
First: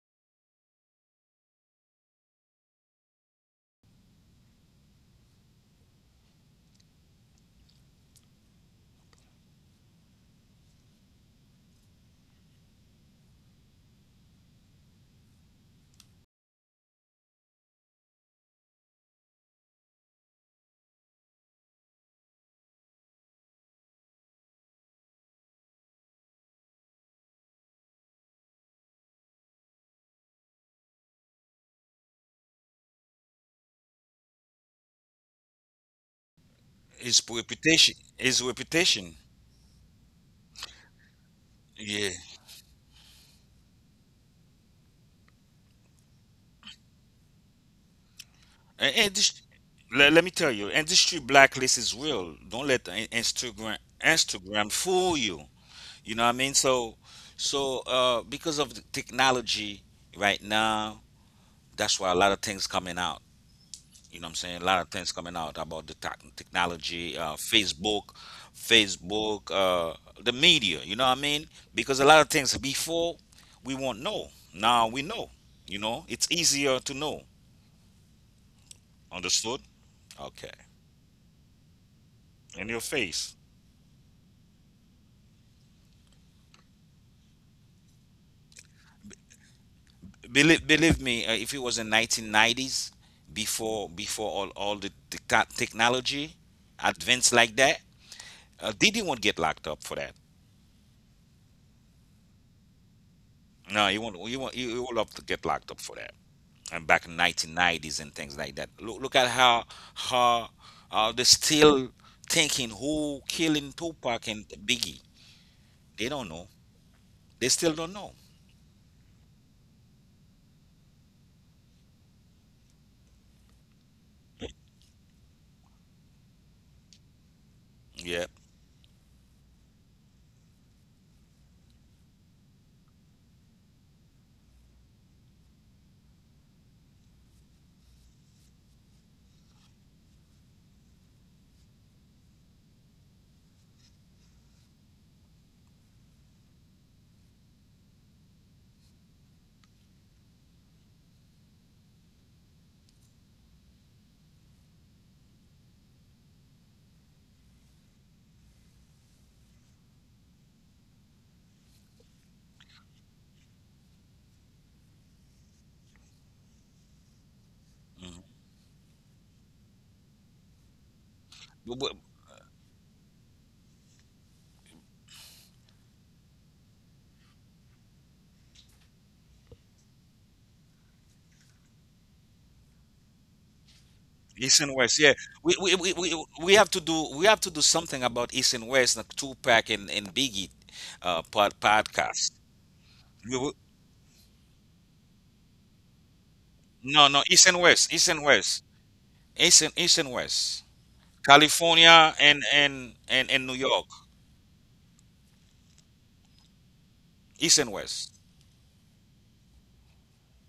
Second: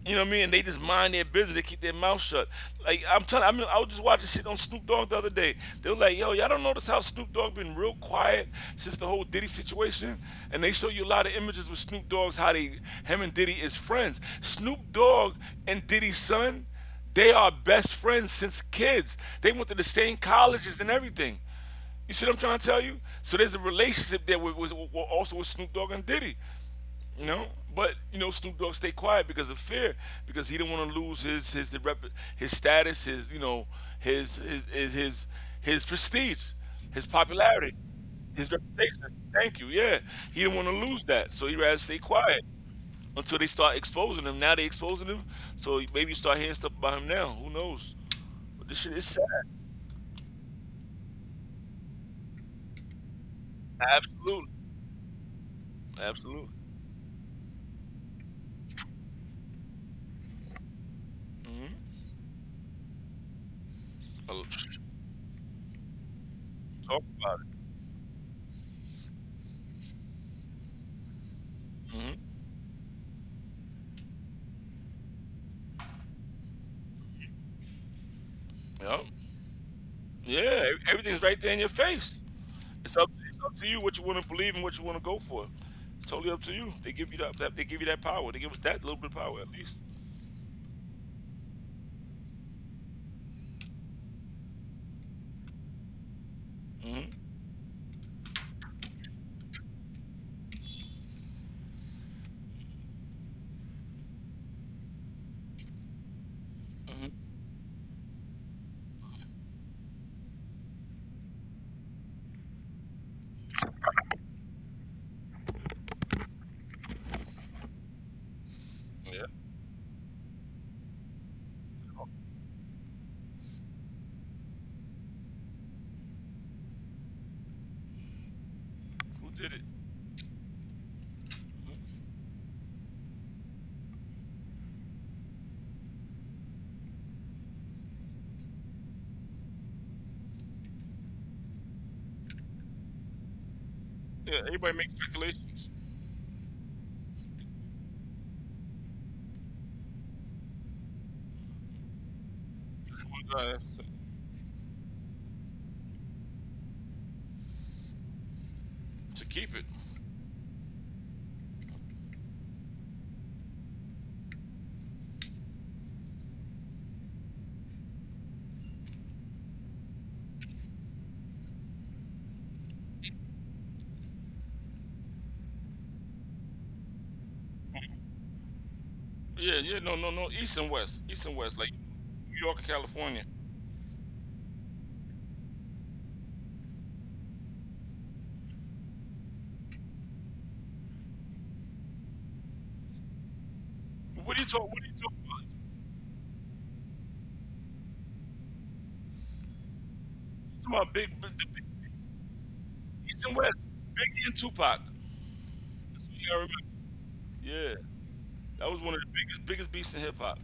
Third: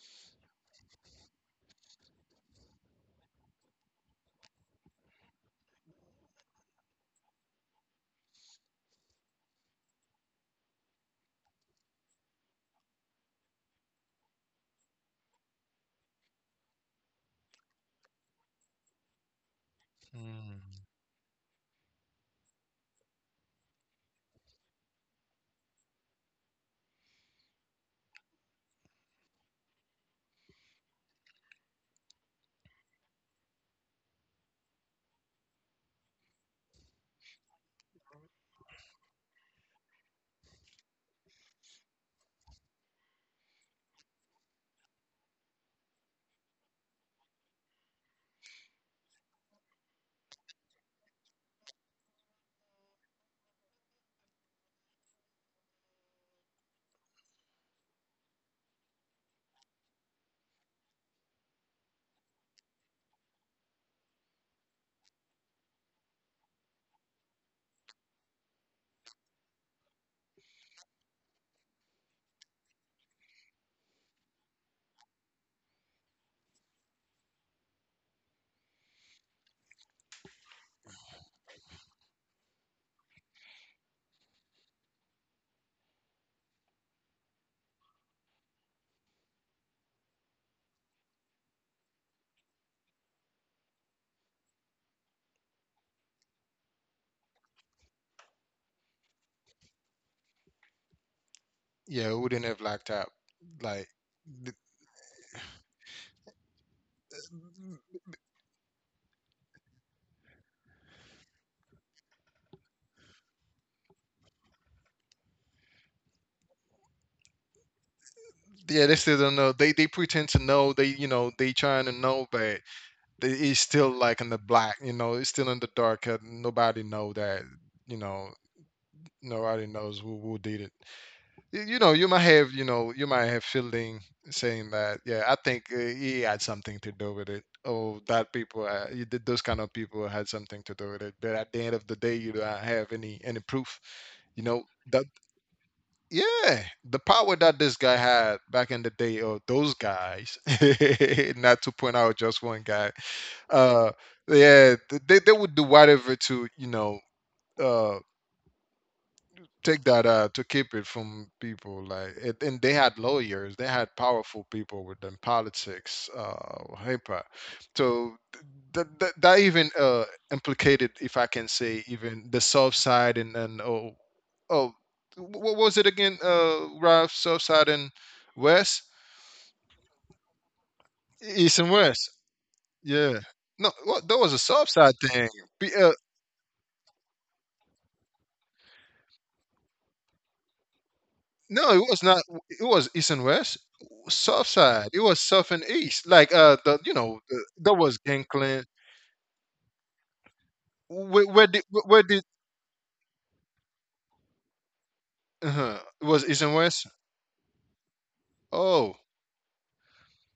You know what I mean? And they just mind their business. They keep their mouth shut. Like I'm telling, I mean, I was just watching shit on Snoop Dogg the other day. They were like, "Yo, y'all don't notice how Snoop Dogg been real quiet since the whole Diddy situation?" And they show you a lot of images with Snoop Dogg's how they him and Diddy is friends. Snoop Dogg and Diddy's son, they are best friends since kids. They went to the same
Mm.
colleges and everything. You see what I'm trying to tell you? So there's a relationship there with, also with Snoop Dogg and Diddy. You know, but you know Snoop Dogg stayed quiet because of fear, because he didn't want to lose his rep, his status, his, his his his his, his prestige, his
His
popularity,
reputation. His
his reputation.
reputation.
Thank you. Yeah, he didn't want to lose that, so he rather stay
Yeah.
quiet until they start exposing him. Now they exposing him, so maybe you start hearing stuff about him now. Who knows? But this shit
And
is sad.
industry, let me tell you, industry blacklist is real. Don't let the
Absolutely,
Instagram fool you. You know what I
absolutely.
mean? So because of the technology right now,
Mm-hmm.
that's why a lot of things coming out. You know what I'm saying? A lot of things coming out about the
Talk
technology,
about it.
Facebook, Facebook, the media. You know what I mean? Because a
Mm-hmm.
lot of things before we won't know. Now we know. You know, it's easier to know.
Yep.
Understood?
Yeah,
Okay.
everything's right there in your face.
In your
It's up,
face.
it's up to you what you want to believe and what you want to go for. It's totally up to you. They give you that power. They give us that little bit of power at least.
Believe me, if it was in 1990s, before all the technology
hmm
advanced like that, Didi won't get locked up for that.
Yeah, it wouldn't have locked up.
No,
Like,
you won't. You won't.
th-
You will have to get locked up for that. And back
hmm
in 1990s and things like that. Look at how how they're still thinking who killing Tupac and Biggie. They don't know. They still don't know.
yeah, they still
Yeah.
don't know. They pretend to know. They you know they trying to know, but they, it's still like in the black. You know, it's still in the dark. Nobody know that. You
Yeah.
know,
Who did it?
nobody knows who did it. You
Mhm.
know, you might have you might have fielding saying that. Yeah, I think he had something to do with it. Oh, that people, you those kind of people had something to do with it. But at the end of the day, you don't have any proof.
Yeah.
You know,
Everybody makes
that
speculations.
yeah, the power that this guy had back in the day, or those guys, not to point out just one guy.
Who, uh,
Uh, yeah, th- they would do whatever to you know uh
to keep it.
take that to keep it from people like it, and they had lawyers, they had powerful people within politics, uh, hyper. So that even implicated, if I can say, even the south side, and then oh, oh, what was it again, Ralph, south side and west,
Yeah, yeah, no. East and West,
east
like
and west.
New York and
Yeah.
California.
No, well, there was a
East
south
and
side
West, yeah.
thing.
We we,
P-
we,
uh,
we we have to do we have to do something about East and West, like Tupac and Biggie
No, it was
podcast.
not. It was east and
We, will-
west, south
What are you
side. It
talking
was
about?
south and east. Like the
no,
you
no,
know,
East
the,
and
that
West, East
was
and West.
Gangland.
East and West.
You talking about big, big, big, big
California
Where did
and and
East
and,
and
and New
West,
York.
Biggie and Tupac. That's what
it
you
was
gotta
east and west?
remember.
East and
Yeah,
West.
that was one of the
Oh,
biggest beats in hip hop.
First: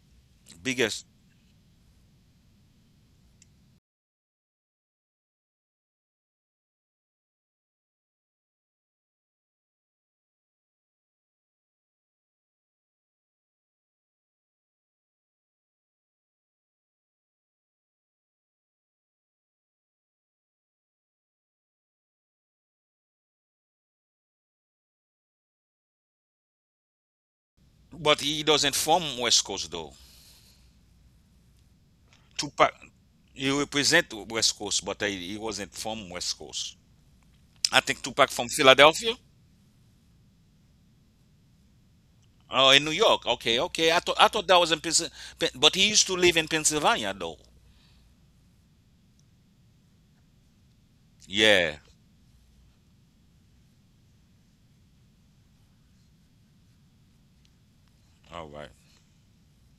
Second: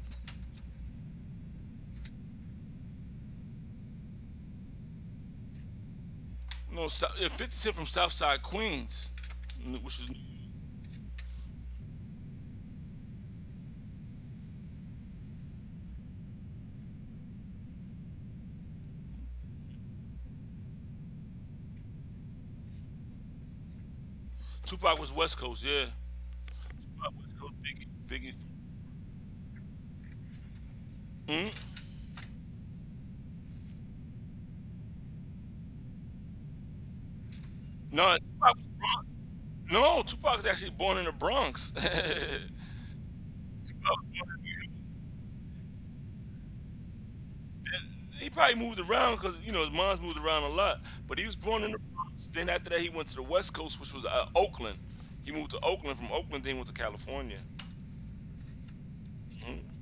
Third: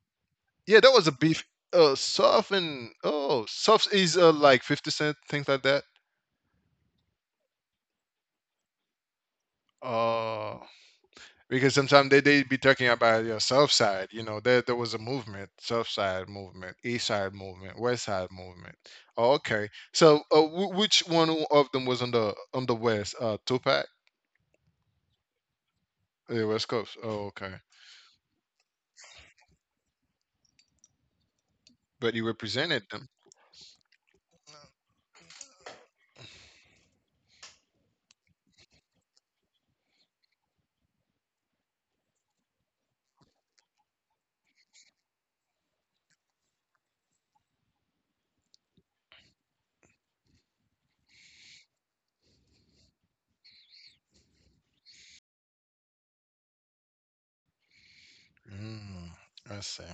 yeah, that
Biggest.
was a beef. South and oh, south is like fifty-cent things like that.
No, so, yeah, 50's hit from Southside Queens, which is
Oh. Because sometimes they be talking about your south side. You know, there was a movement, south side movement, east side movement, west side movement. Oh, okay. So, w- which one of them was on the west? Tupac,
Tupac was West Coast. Yeah,
the west coast.
Tupac
Oh,
was West
okay.
Coast,
But
Biggie,
he doesn't from West Coast though.
Biggie.
But you represented
Tupac
them.
he represent West Coast, but he wasn't from West Coast. I think
No,
Tupac from
Tupac was Bronx.
Philadelphia.
No, Tupac was actually born in the Bronx. Tupac was
Oh, in New York. Okay, okay.
born
I thought I
in
thought
New
that
York.
was in Pennsylvania, but he used to live in Pennsylvania though.
He probably moved around because you know his mom's moved around a lot. But he was born in the
Yeah.
Bronx. Then after that, he went to the West Coast, which was Oakland. He moved to Oakland. From Oakland, then he went to California.
All right.
Mm, I
Mm.
see.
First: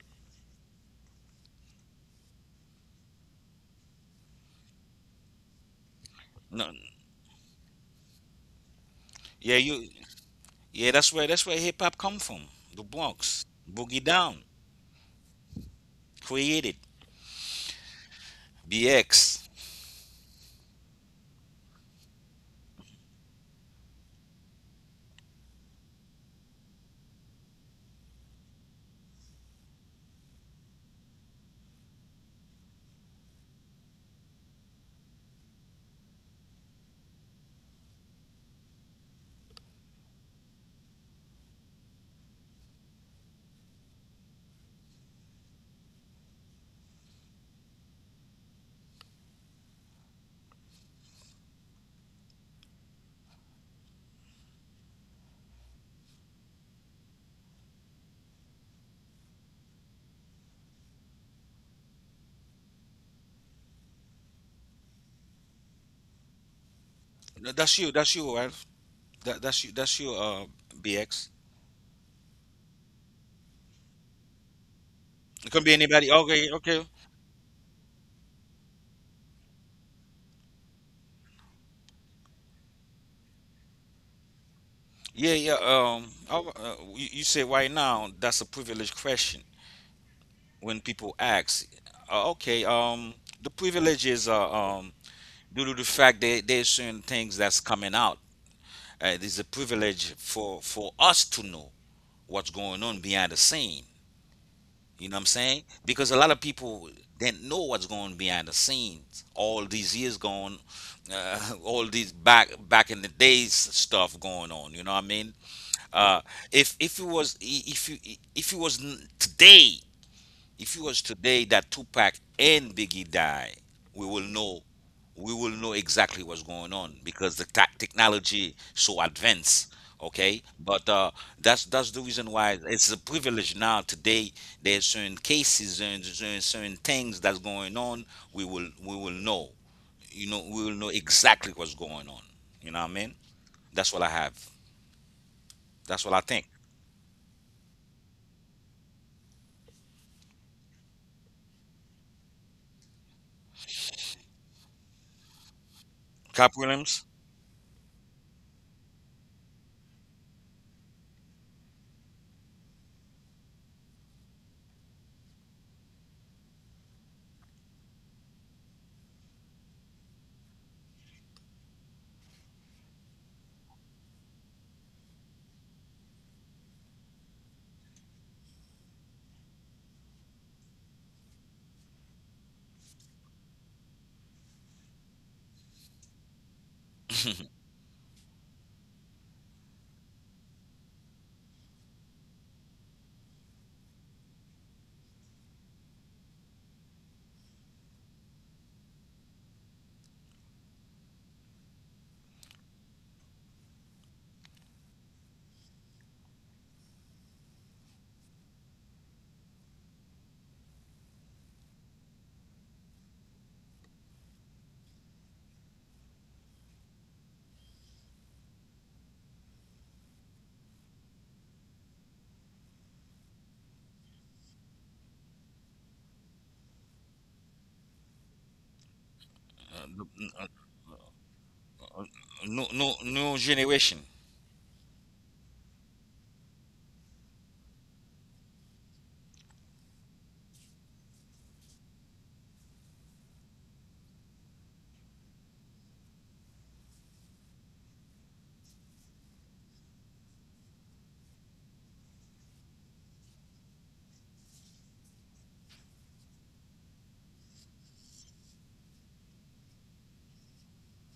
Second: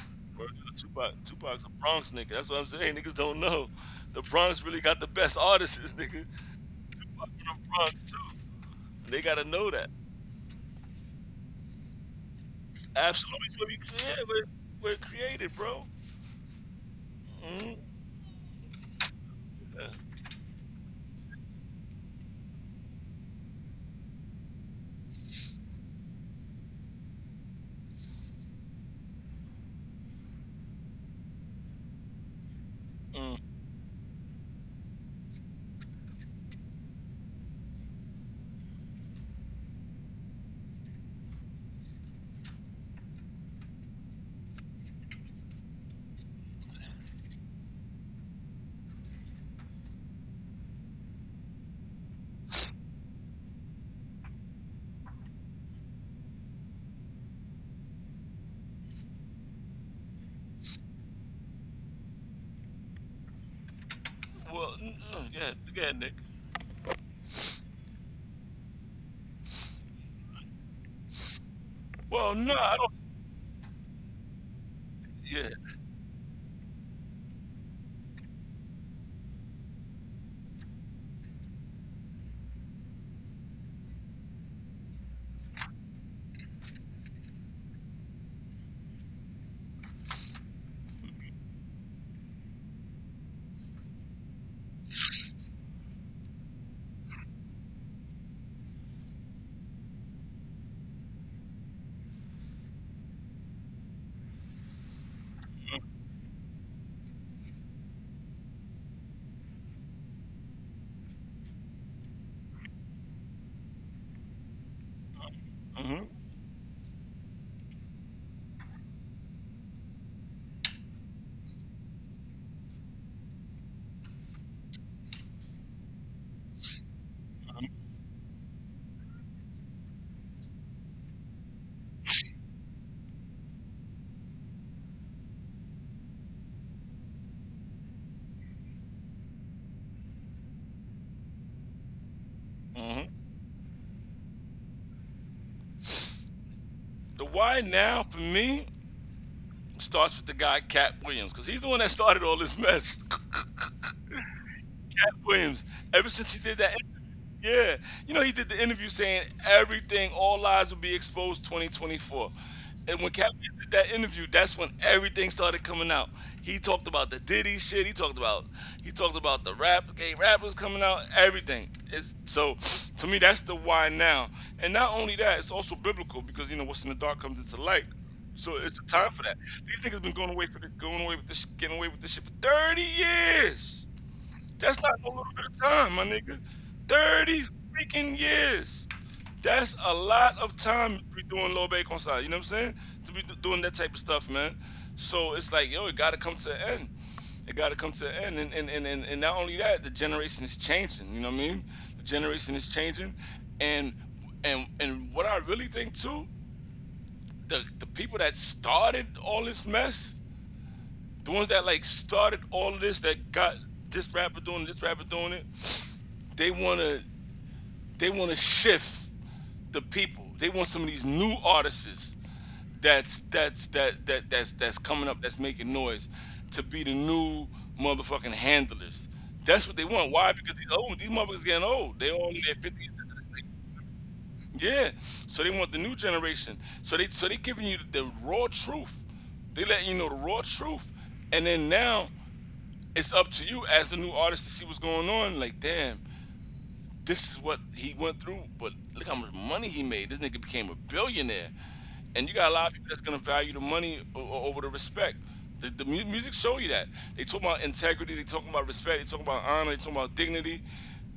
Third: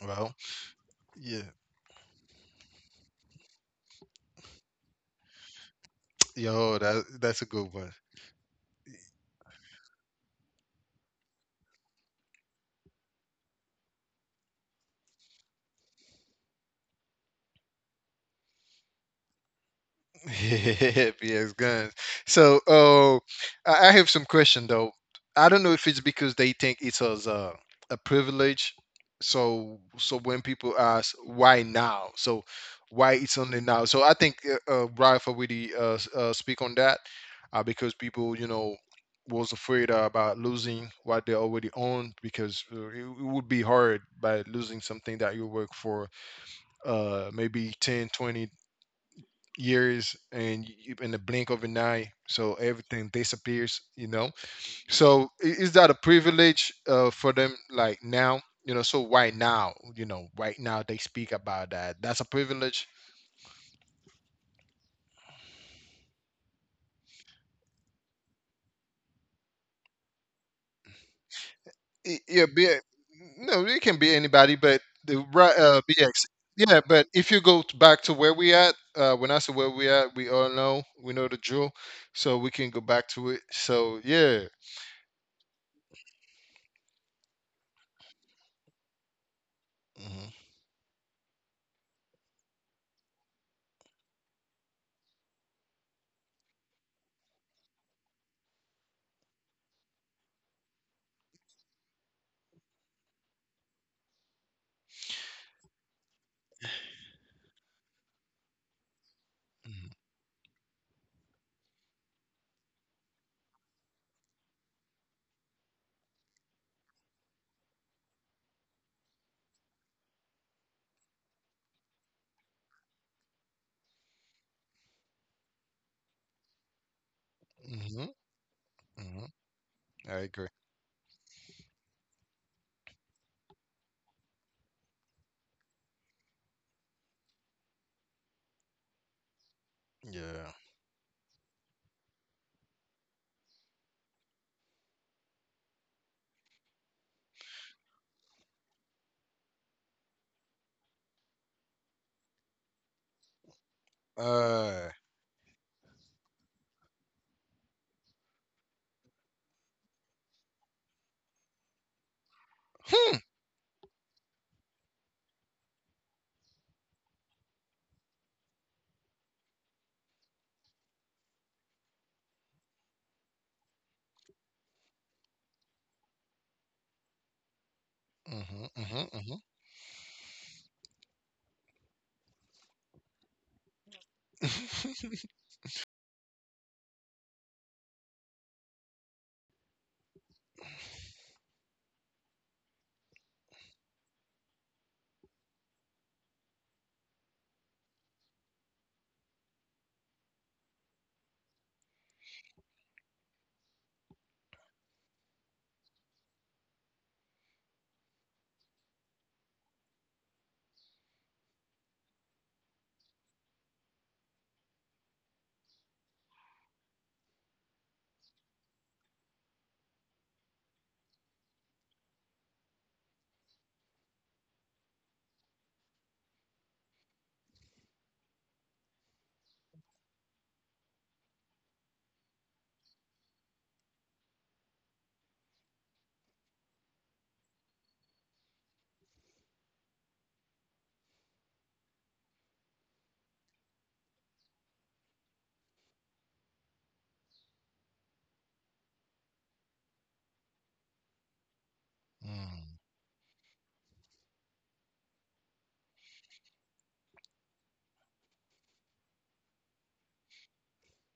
Well,
Word to the Tupac,
yeah.
Tupac's a Bronx nigga. That's what I'm saying. Niggas don't know. The Bronx really got the best artists, nigga.
No.
Yo, that
Tupac from
that's a
the
good one.
Bronx too. They gotta
Yeah,
know that.
you. Yeah, that's where hip hop come from. The Bronx,
Absolutely, where we
Boogie
yeah,
Down,
we're created, bro.
created
Mm.
BX.
Yeah.
Yes, guns. So, I have some question though. I don't know if it's because they think it's as a privilege. So, so when people ask why now, so why
Mm.
it's only now, so I think Ralph already speak on that, because people, you know, was afraid about losing what they already owned because it would be hard by losing something that you work for maybe 10, 20 years, and in the blink of an eye so everything disappears, you know. So is that a privilege for them like now, you know, so why now, you know, right now they speak about that, that's a privilege.
Well, yeah, yeah, Nick.
No, that's you. That's you, right? That, that's you. That's you. BX.
Well,
Yeah,
no, I don't.
no, it can be anybody, but the
Yeah.
It can be
bx.
anybody. Okay.
Yeah,
Okay.
but if you go back to where we at, when I say where we at, we all know, we know the drill, so we can go back to it. So yeah.
Yeah. Yeah. You say right now that's a privileged question
Hmm.
when people ask. Okay. The privilege is due to the fact that there's certain things that's coming out. It is a privilege for us to know what's going on behind the scene. You know what I'm saying? Because a lot of people didn't know what's going on behind the scenes. All these years going, uh, all these back in the days stuff going on. You know what I mean?
hmm
Uh, if it was if you if it was today, if it was today that Tupac and Biggie died, we will know we will know exactly what's going on because the
Hmm. Hmm.
technology so
Hmm.
advanced,
I
okay,
agree.
but that's the reason why it's a privilege now today. There's certain cases and certain things that's going on. We will we will know. You know,
Yeah.
we will know exactly what's going on. You know what I
hmm
mean? That's what I have. That's what I think.
The why now for me starts with the guy Cat Williams because he's the one that started all this mess.
Uh,
Cat Williams. Ever since he
Cap
did that
Williams.
interview, yeah, you know, he did the interview saying everything, all lies will be exposed 2024. And when
hmm.
Cat Williams did that interview, that's when everything started coming out. He talked about the Diddy shit. He talked about the rap, okay, rappers coming out, everything. It's, so to me, that's the why now. And not only that, it's also biblical because you know what's in the dark comes into light. So
Mhm,
it's a time
mhm,
for that.
mhm.
These niggas been going away for the, going away with this, getting away with this shit for 30 years. That's not a little bit of time, my nigga. 30 freaking years. That's a lot of time to be doing low bake on side. You know what I'm saying? To be doing that type of stuff, man. So it's like, yo, it gotta come to an end. It gotta come to an end. And not only that, the generation is changing, you know what I mean? The generation is changing. And what I really think too, the people that started all this mess, the ones that like started all of this that got this rapper doing it, this rapper doing it they want to they want to shift the people. They want some of these new artists that's coming up that's making noise to be the new motherfucking handlers. That's what they
uh, n-
want. Why?
n- uh,
Because these old these motherfuckers getting old.
uh, uh,
They all in their fifties.
new generation.
Yeah. So they want the new generation. So they giving you the raw truth. They letting you know the raw truth. And then now it's up to you as the new artist to see what's going on. Like damn, this is what he went through, but look how much money he made. This nigga became a billionaire. And you got a lot of
Mm.
people that's gonna value the money over the respect. The music show you that. They talk about integrity, they talk about respect, they talk about honor, they talk about dignity.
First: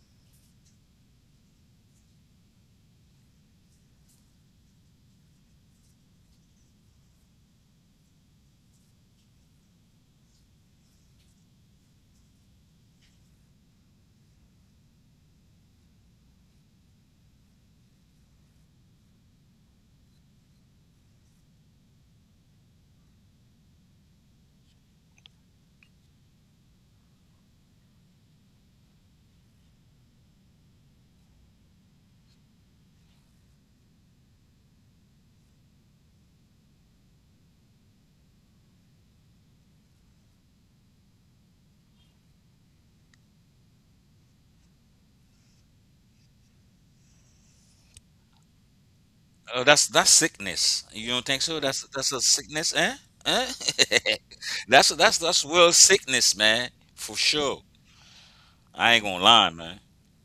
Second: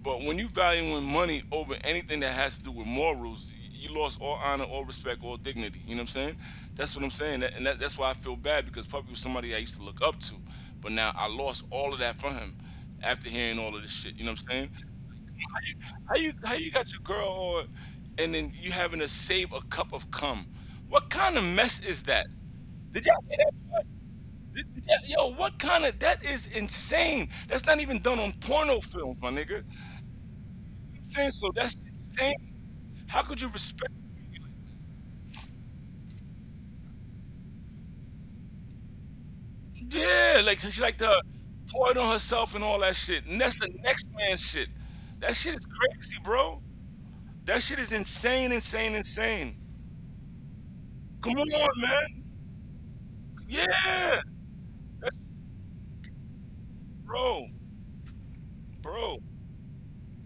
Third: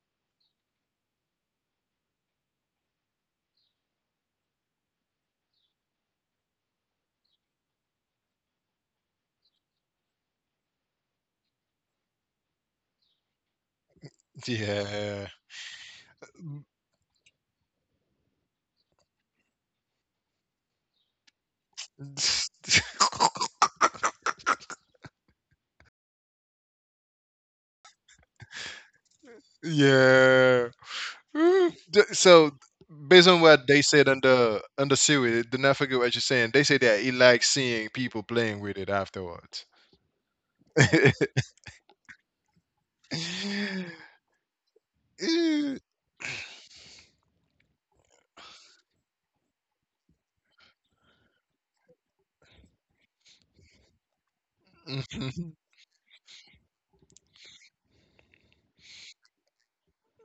But when you valuing money over anything that has to do with morals, you lost all honor, all respect, all dignity. You know what I'm saying? That's what I'm saying. That's why I feel bad because Puppy was somebody I used to look up to. But now I lost all of that from him after hearing all of this shit. You know what I'm saying?
Yeah.
How you got your girl on and then you having to save a cup of cum? What kind of mess is that? Did y'all hear that part? Did y'all, yo, what kind of that is insane. That's not even done on porno films, my nigga.
Yeah.
Saying so
Mm.
that's insane.
So
How
based
could
on
you
what they
respect?
said under under Siri, do not forget what you're saying. They say that he likes seeing people playing with it afterwards.
Yeah, like she like to pour it on herself and all that shit. And that's the next man shit. That shit is
Eh,
crazy, bro. That shit is insane.
Oh, that's sickness. You don't
Come
think
on,
so? That's a
man.
sickness, eh? Eh?
Yeah.
That's
That's,
that's
mhm.
real sickness, man, for
bro,
sure. I ain't
bro.
gonna lie, man.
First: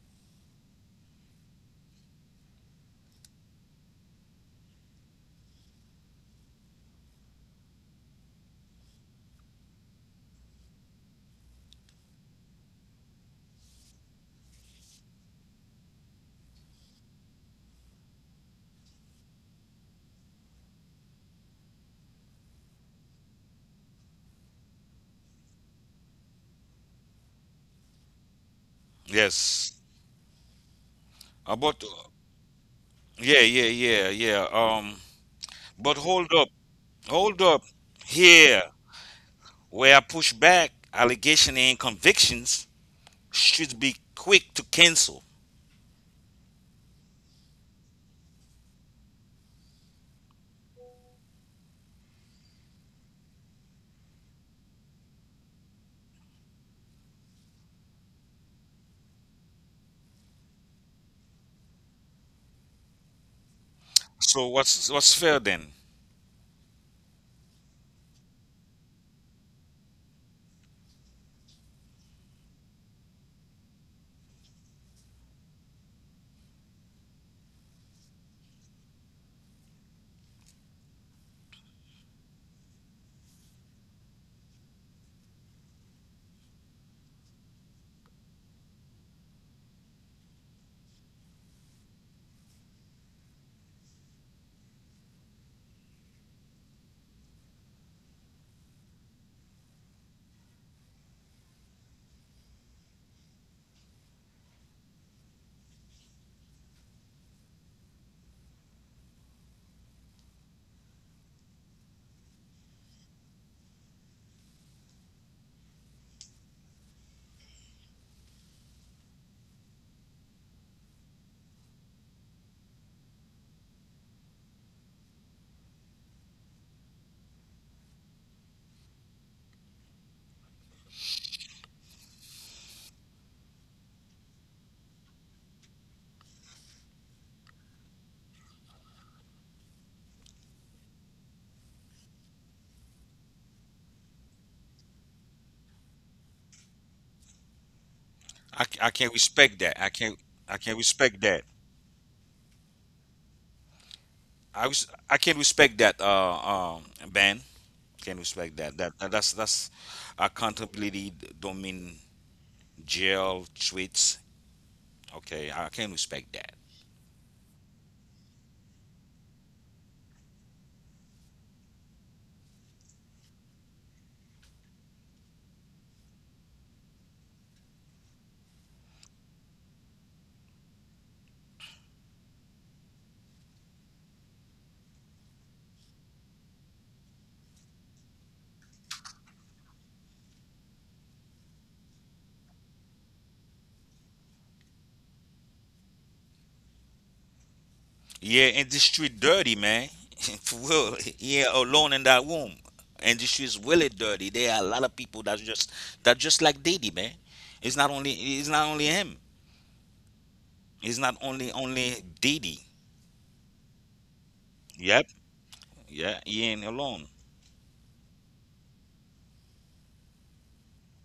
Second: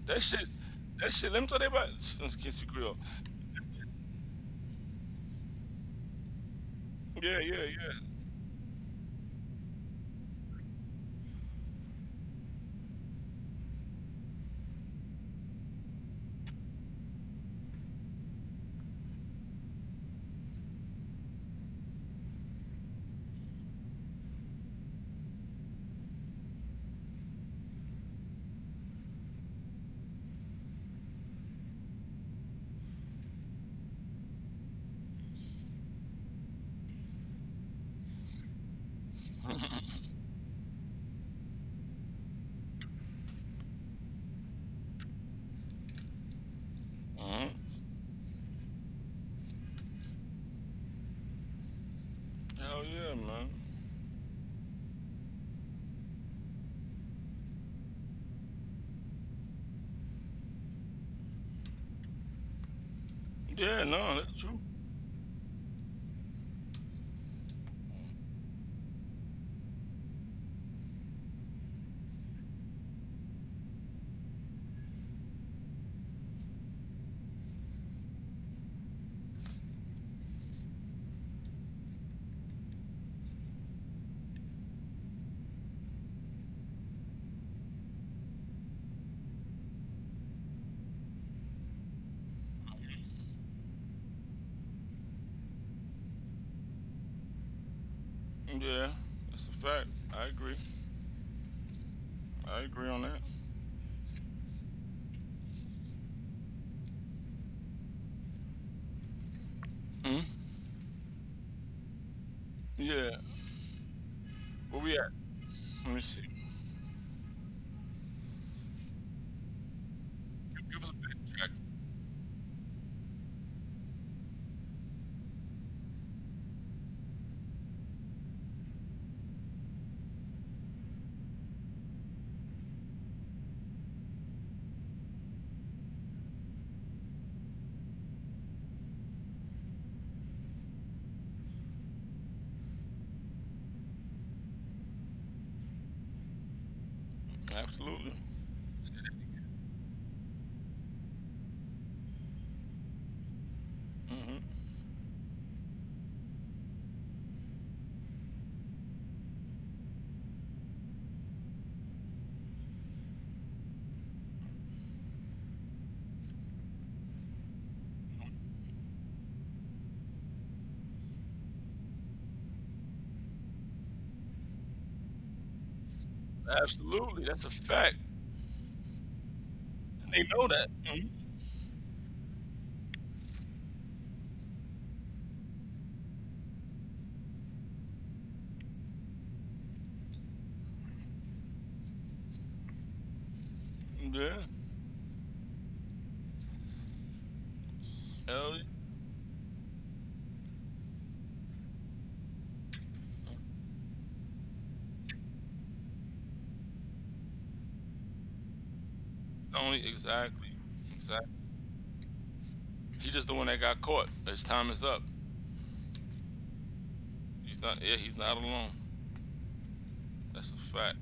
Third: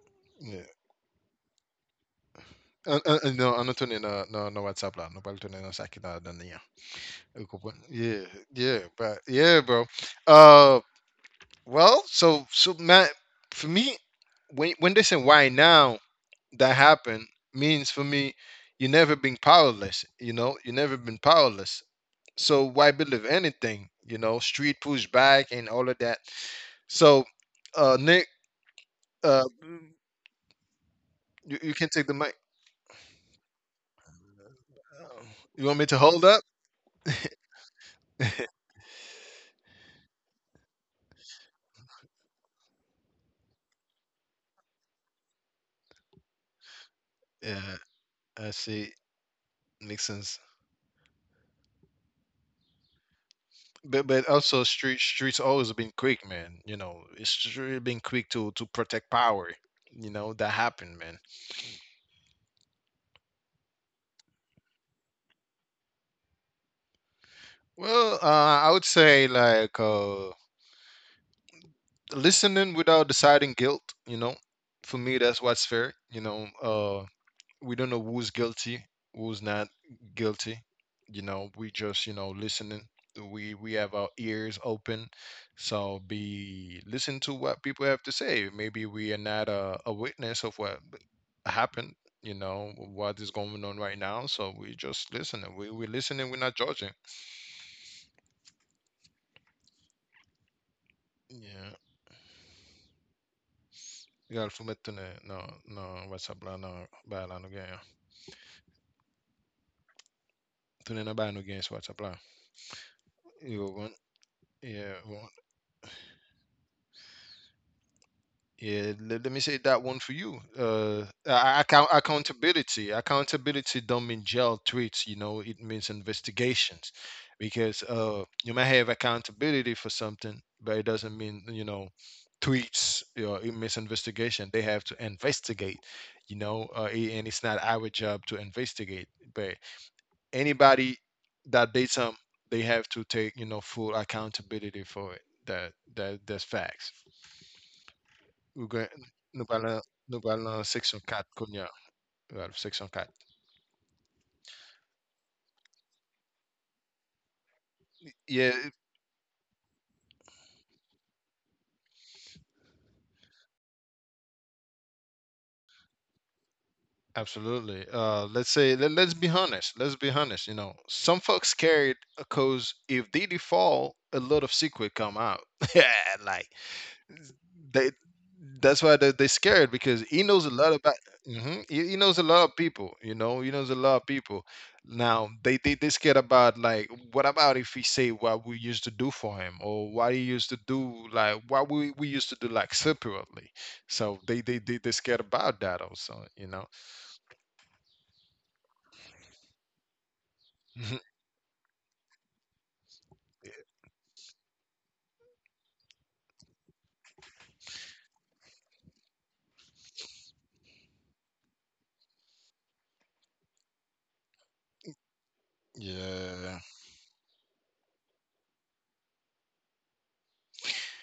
That shit,
Yeah.
that shit. Let me tell you about. I can't speak real.
Ah, ah, ah, no, ano to ni na na na WhatsApp la, no pala to ni na sa akin na na niya.
Yeah, yeah, yeah.
Yeah, yeah, but yeah, bro. Uh, Well, so so man, for me, when they say why now that happened means for me, you never been powerless. You know, you never been powerless. So why believe anything? You know, street push back and all of that. So, Nick, uh,
Yes.
you
About
can take the mic.
yeah, yeah, yeah, yeah.
You want me
But
to hold
hold
up?
up, hold up. Here, where I push back, allegation and convictions should be quick to cancel.
Mm-hmm.
Yeah, I see. Makes sense.
Hell yeah, man.
But also streets always been quick, man. You know, it's really been quick to protect power. You know that happened, man.
Yeah, no, that's
So
true.
what's fair then?
Well, I would say like listening without deciding guilt. You know, for me, that's what's fair. You know, we don't know who's guilty, who's not guilty. You know, we just listening. We have our ears open, so be listen to what people have to say. Maybe we are not a witness of what happened. You know what is going on right now, so we just listening. We listening. We're not judging.
Yeah, that's a fact. I agree.
Yeah.
I agree on that.
Għal fumet tune, no, no, WhatsApp la, no, bħala no għaja.
hmm
Tune na bħala no għaja WhatsApp la.
Yeah.
You
Where we at?
want.
Let me see.
Yeah, let me say that one for you.
Give give us a backtrack.
Accountability. Accountability don't mean jail tweets. You know, it means investigations, because you may have accountability for something, but it doesn't mean, tweets. You know, it means investigation. They have to investigate. You know, and it's not our job to investigate, but anybody that did some they have to take full accountability for it that that's facts
Absolutely.
we're
Say
going.
I
that
can't
No
respect
parlons,
that. I
no
can't
parlons
I can't
section 4
respect that.
cognac. Well, section 4.
again.
I can't respect that. Ben. Can
Yeah,
respect that. That's that's accountability don't mean jail tweets. Okay, I can respect that.
absolutely. Let's say, let's be honest, let's be honest. You know, some folks scared because if they default a lot of secret come out. Yeah. Like
Absolutely. That's a
they,
fact.
that's why they scared because
And
he
they
knows a
know that.
lot about. Hmm. He knows a lot of people, you know, he knows a lot of people. Now they scared about like what about if he say what we used to do for him or what he used to do, like what we used to do, like separately. So they
Yeah.
they they they scared about that also, you know.
Yeah,
Hell yeah.
and the street dirty, man. For real. Yeah, alone in that room. And the street's really dirty. There are a lot of people that's just that just like Diddy, man. It's not only him.
Only exactly.
It's not
Exactly.
only Diddy.
He just the one that got caught. His time is up.
Yep. Yeah, he
Yeah.
ain't alone.
He's not. Yeah, he's not alone. That's a fact.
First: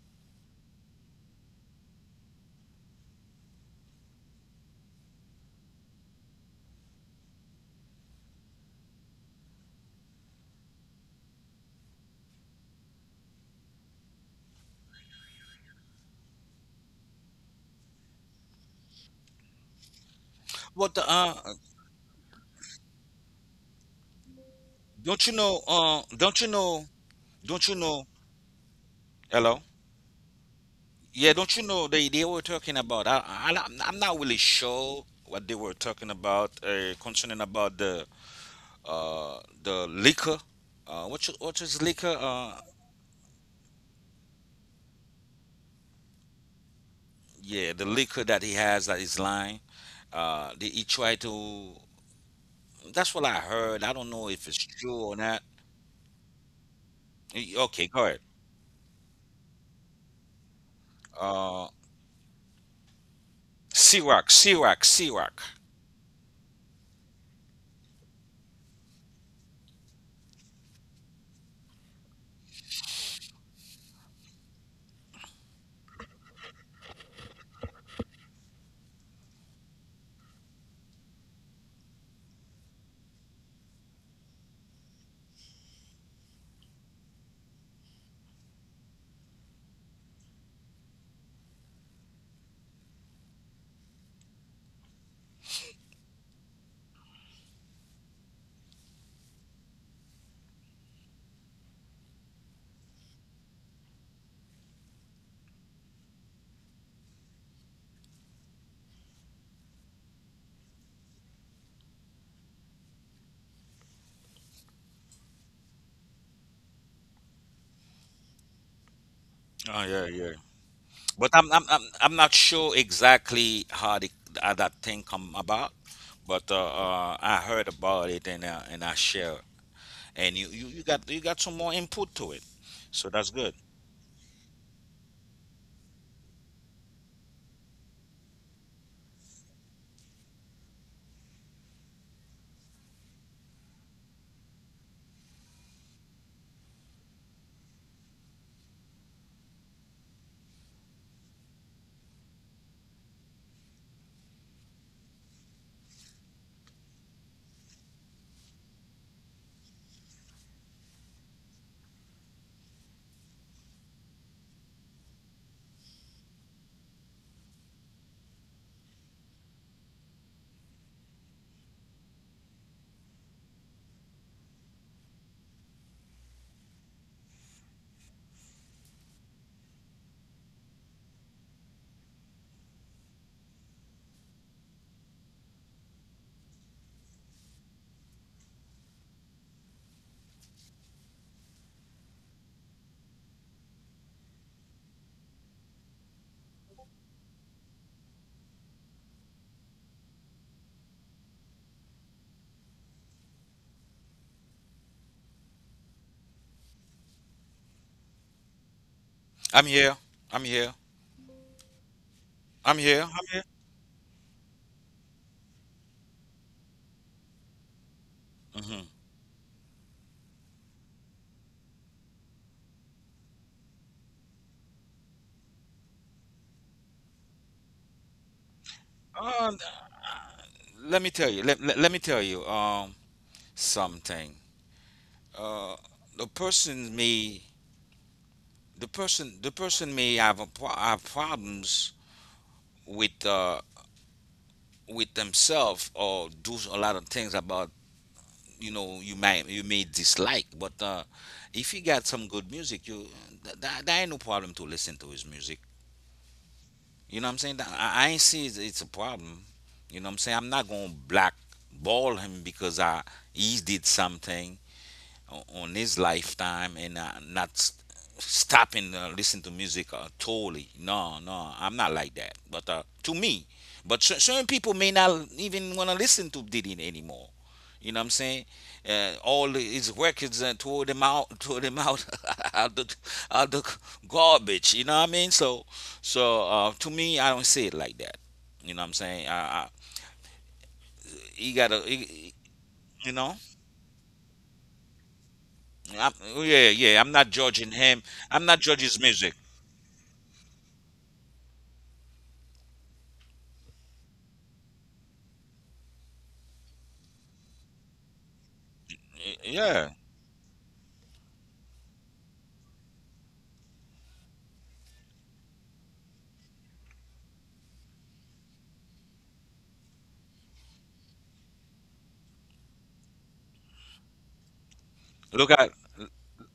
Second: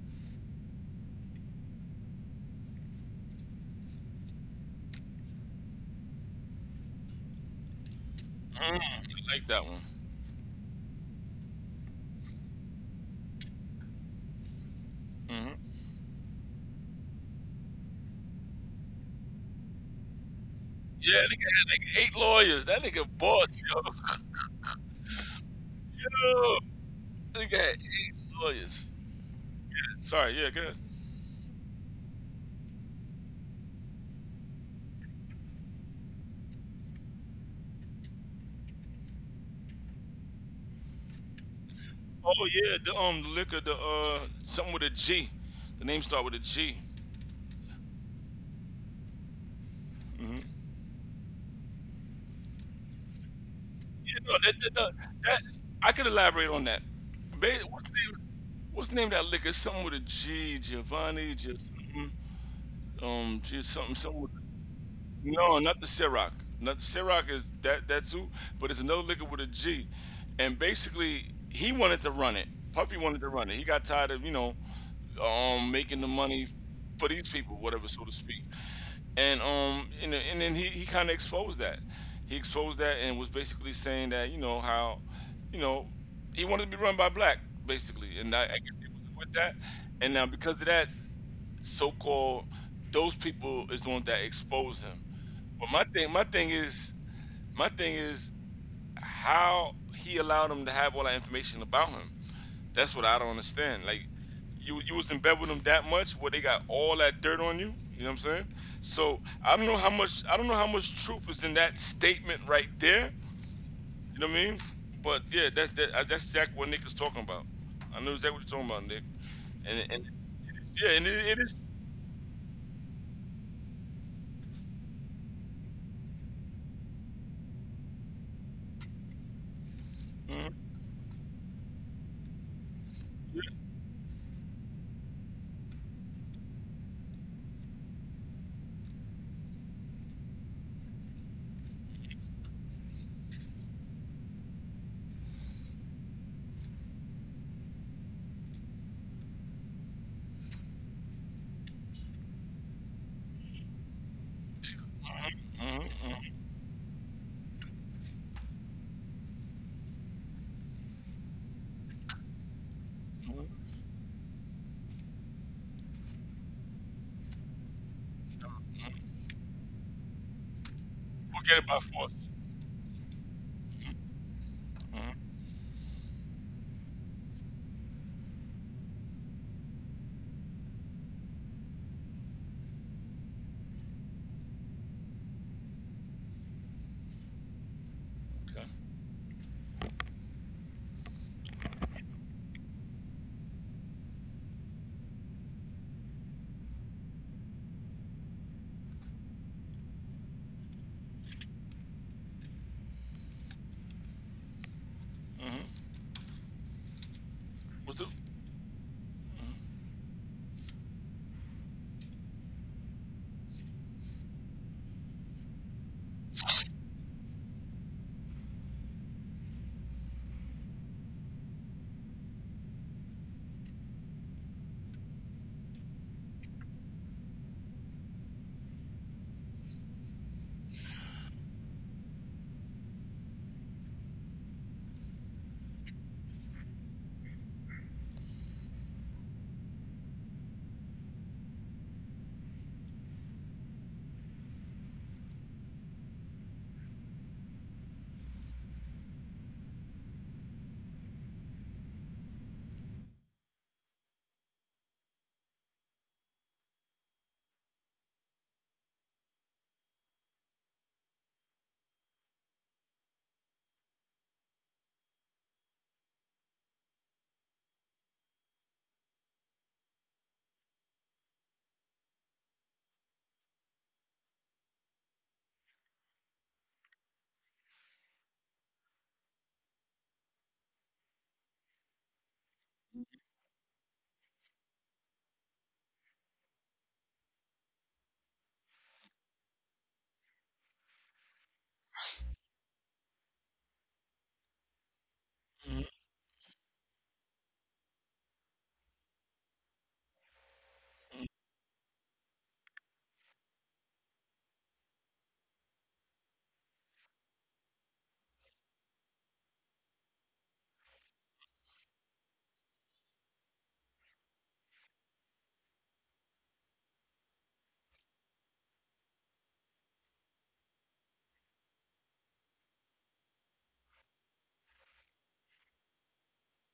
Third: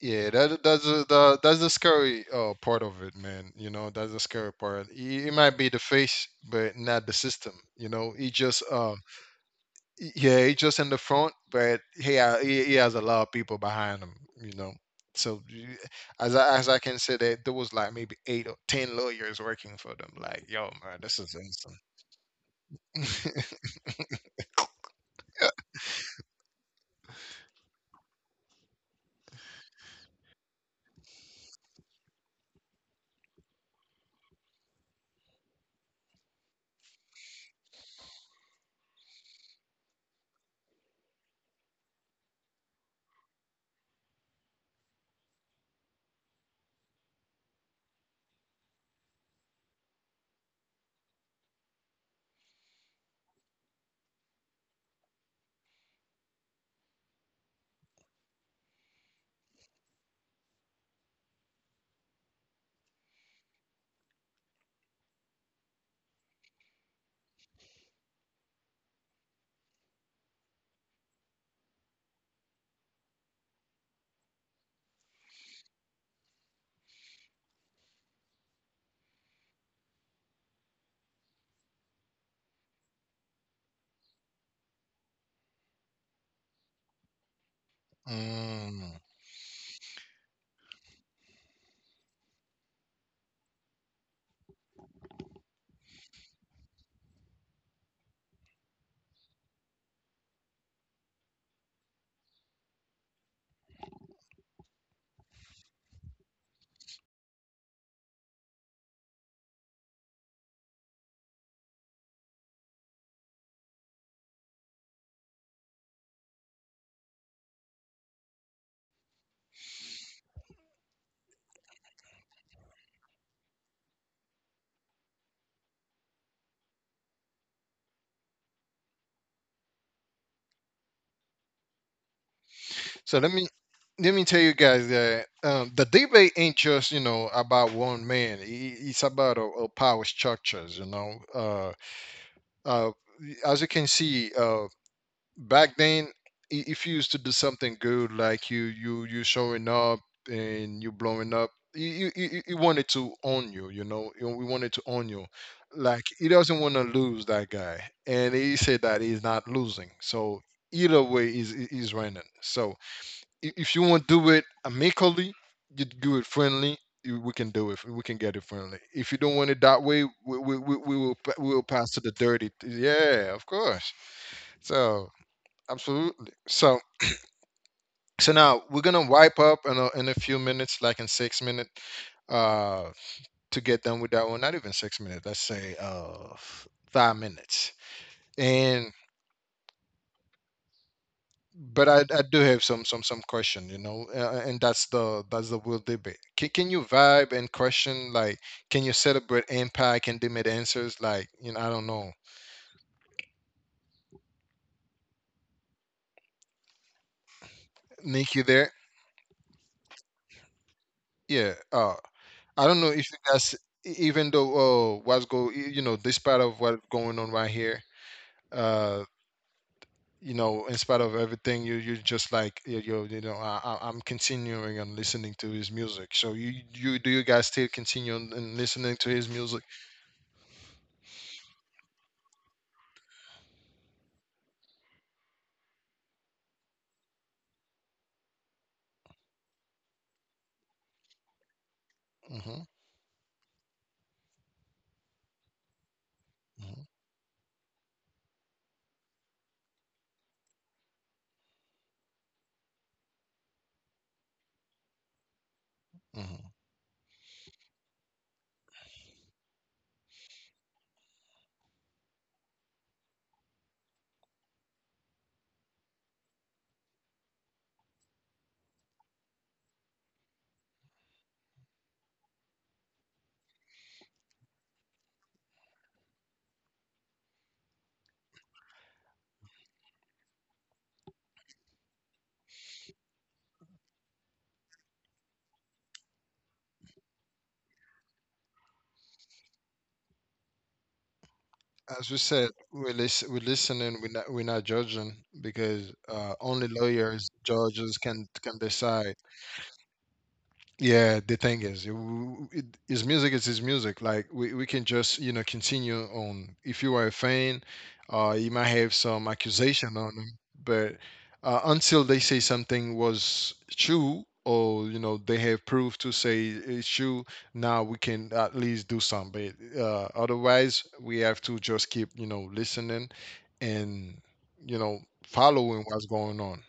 Yeah, that that's that's the scary part of it, man. You know, that's the scary part. He might be the face, but not the system. You know, he just
Mm,
um,
I like that one.
yeah, he just in the front, but he has a lot of people behind him. You know, so
hmm
as I can say that there was like maybe 8 or 10 lawyers working for them. Like, yo,
But
man, this
Yeah, nigga
is
had
insane.
like 8 lawyers. That nigga boss, yo.
don't you know don't you
Yo,
know
nigga
don't you
had
know,
8 lawyers.
hello?
Sorry, yeah, go ahead.
Yeah, don't you know they were talking about? I'm not really sure what they were talking about concerning about the liquor. What you, what is liquor?
Oh yeah, the liquor, the something with a G. The name start with a G.
Yeah, the liquor that he has that is lying.
Mm-hmm.
He tried to. That's what I heard. I don't
Yeah,
know
no,
if
that,
it's
that, that,
true or not.
that- I could elaborate on that.
Y- Okay,
What's the
go ahead.
name? What's the name of that liquor? Something with a G, Giovanni,
Uh,
just something, something with a—
Ciroc.
No, not the Ciroc. Not Ciroc is that that's who, but it's another liquor with a G. And basically, he wanted to run it. Puffy wanted to run it. He got tired of you know, making the money for these people, whatever, so to speak. And and then he kind of exposed that. He exposed that and was basically saying that you know how, you know, he wanted to be run by black basically, and I guess he
Mm.
was with that. And now because of that, so-called those people is the one that exposed him. But my thing is, how he allowed him to have all that information about him. That's what I don't understand. Like, you was in bed with him that much, where they got all that dirt on you. You know what I'm saying? So I don't know how much I don't know how much truth is in that statement right there. You know what I mean? But yeah, that's exactly what Nick is talking about. I know exactly what you're talking about, Nick.
Oh yeah,
And
yeah.
yeah, and
But
it is—
I'm not sure exactly how, how that thing come about, but I heard about it and I share. And you, you
mhm.
you got you got some more input to it, so
So
that's good.
let me tell you guys that the debate ain't just you know about one man. It's about a power structures. You know, uh, as you can see, back then, if you used to do something good, like you showing up and you blowing up, you wanted to own you. You know, we wanted to own you. Like
hmm
he doesn't want to lose that guy, and he said that he's not losing. So either way, he's winning. So if you want to do it amicably, you do it friendly. We can do it. We can get it friendly. If you don't want it that way, we will
We'll
we
get
will
it by
pass to the
force.
dirty. Yeah, of course. So
hmm
absolutely. So so now we're gonna wipe up in in a few minutes, like in 6 minutes, uh, to get done with that one. Not even 6 minutes. Let's say 5 minutes.
Okay.
And but I do have some some question, you know, and that's the real debate. Can you vibe and question like can you celebrate impact and limit answers like you know I don't know.
hmm What's the?
Nick, you there?
I'm here. I'm here.
Yeah. I don't know
I'm
if
here.
you
I'm here.
guys even though what's you know despite of what's going on right here,
Hmm.
uh you know in spite of everything you you just like you know I'm continuing and listening to his music. So you do you guys still continue and listening to his music?
Uh, let me tell you. Let me tell you. Something. Uh, the person may the person may have have problems
Hmm.
with uh with themselves or do a lot of things about. You know, you might you may dislike, but if he got some good music, you there ain't no problem to listen to his music.
Hmm.
You know what I'm saying? I ain't see it's a problem. You know what I'm saying? I'm not gonna blackball him because I he did something on his lifetime, and not stopping listen to music totally. No, no, I'm not like that. But to me, but certain people may not even want to listen to Diddy anymore. You know what I'm saying? All his records and throw them out, throw them out, out the out the garbage. You know what I mean? So, so to me, I don't see it like that. You know what I'm saying? He got to,
As we said,
you know.
we listening. We're not judging
hmm
because
I'm, oh, yeah, yeah.
only
Yeah, I'm not
lawyers,
judging
judges
him. I'm
can
not judging his
decide.
music.
Yeah, the thing is, it, his music is his music. Like we can just you know continue on. If you are a fan, you might have some
Y-
accusation
Yeah.
on him, but until they say something was true, or you know they have proof to say it's true, now we can at least do some. But otherwise, we have to just keep you know listening and you know
Look
following
at
what's going on.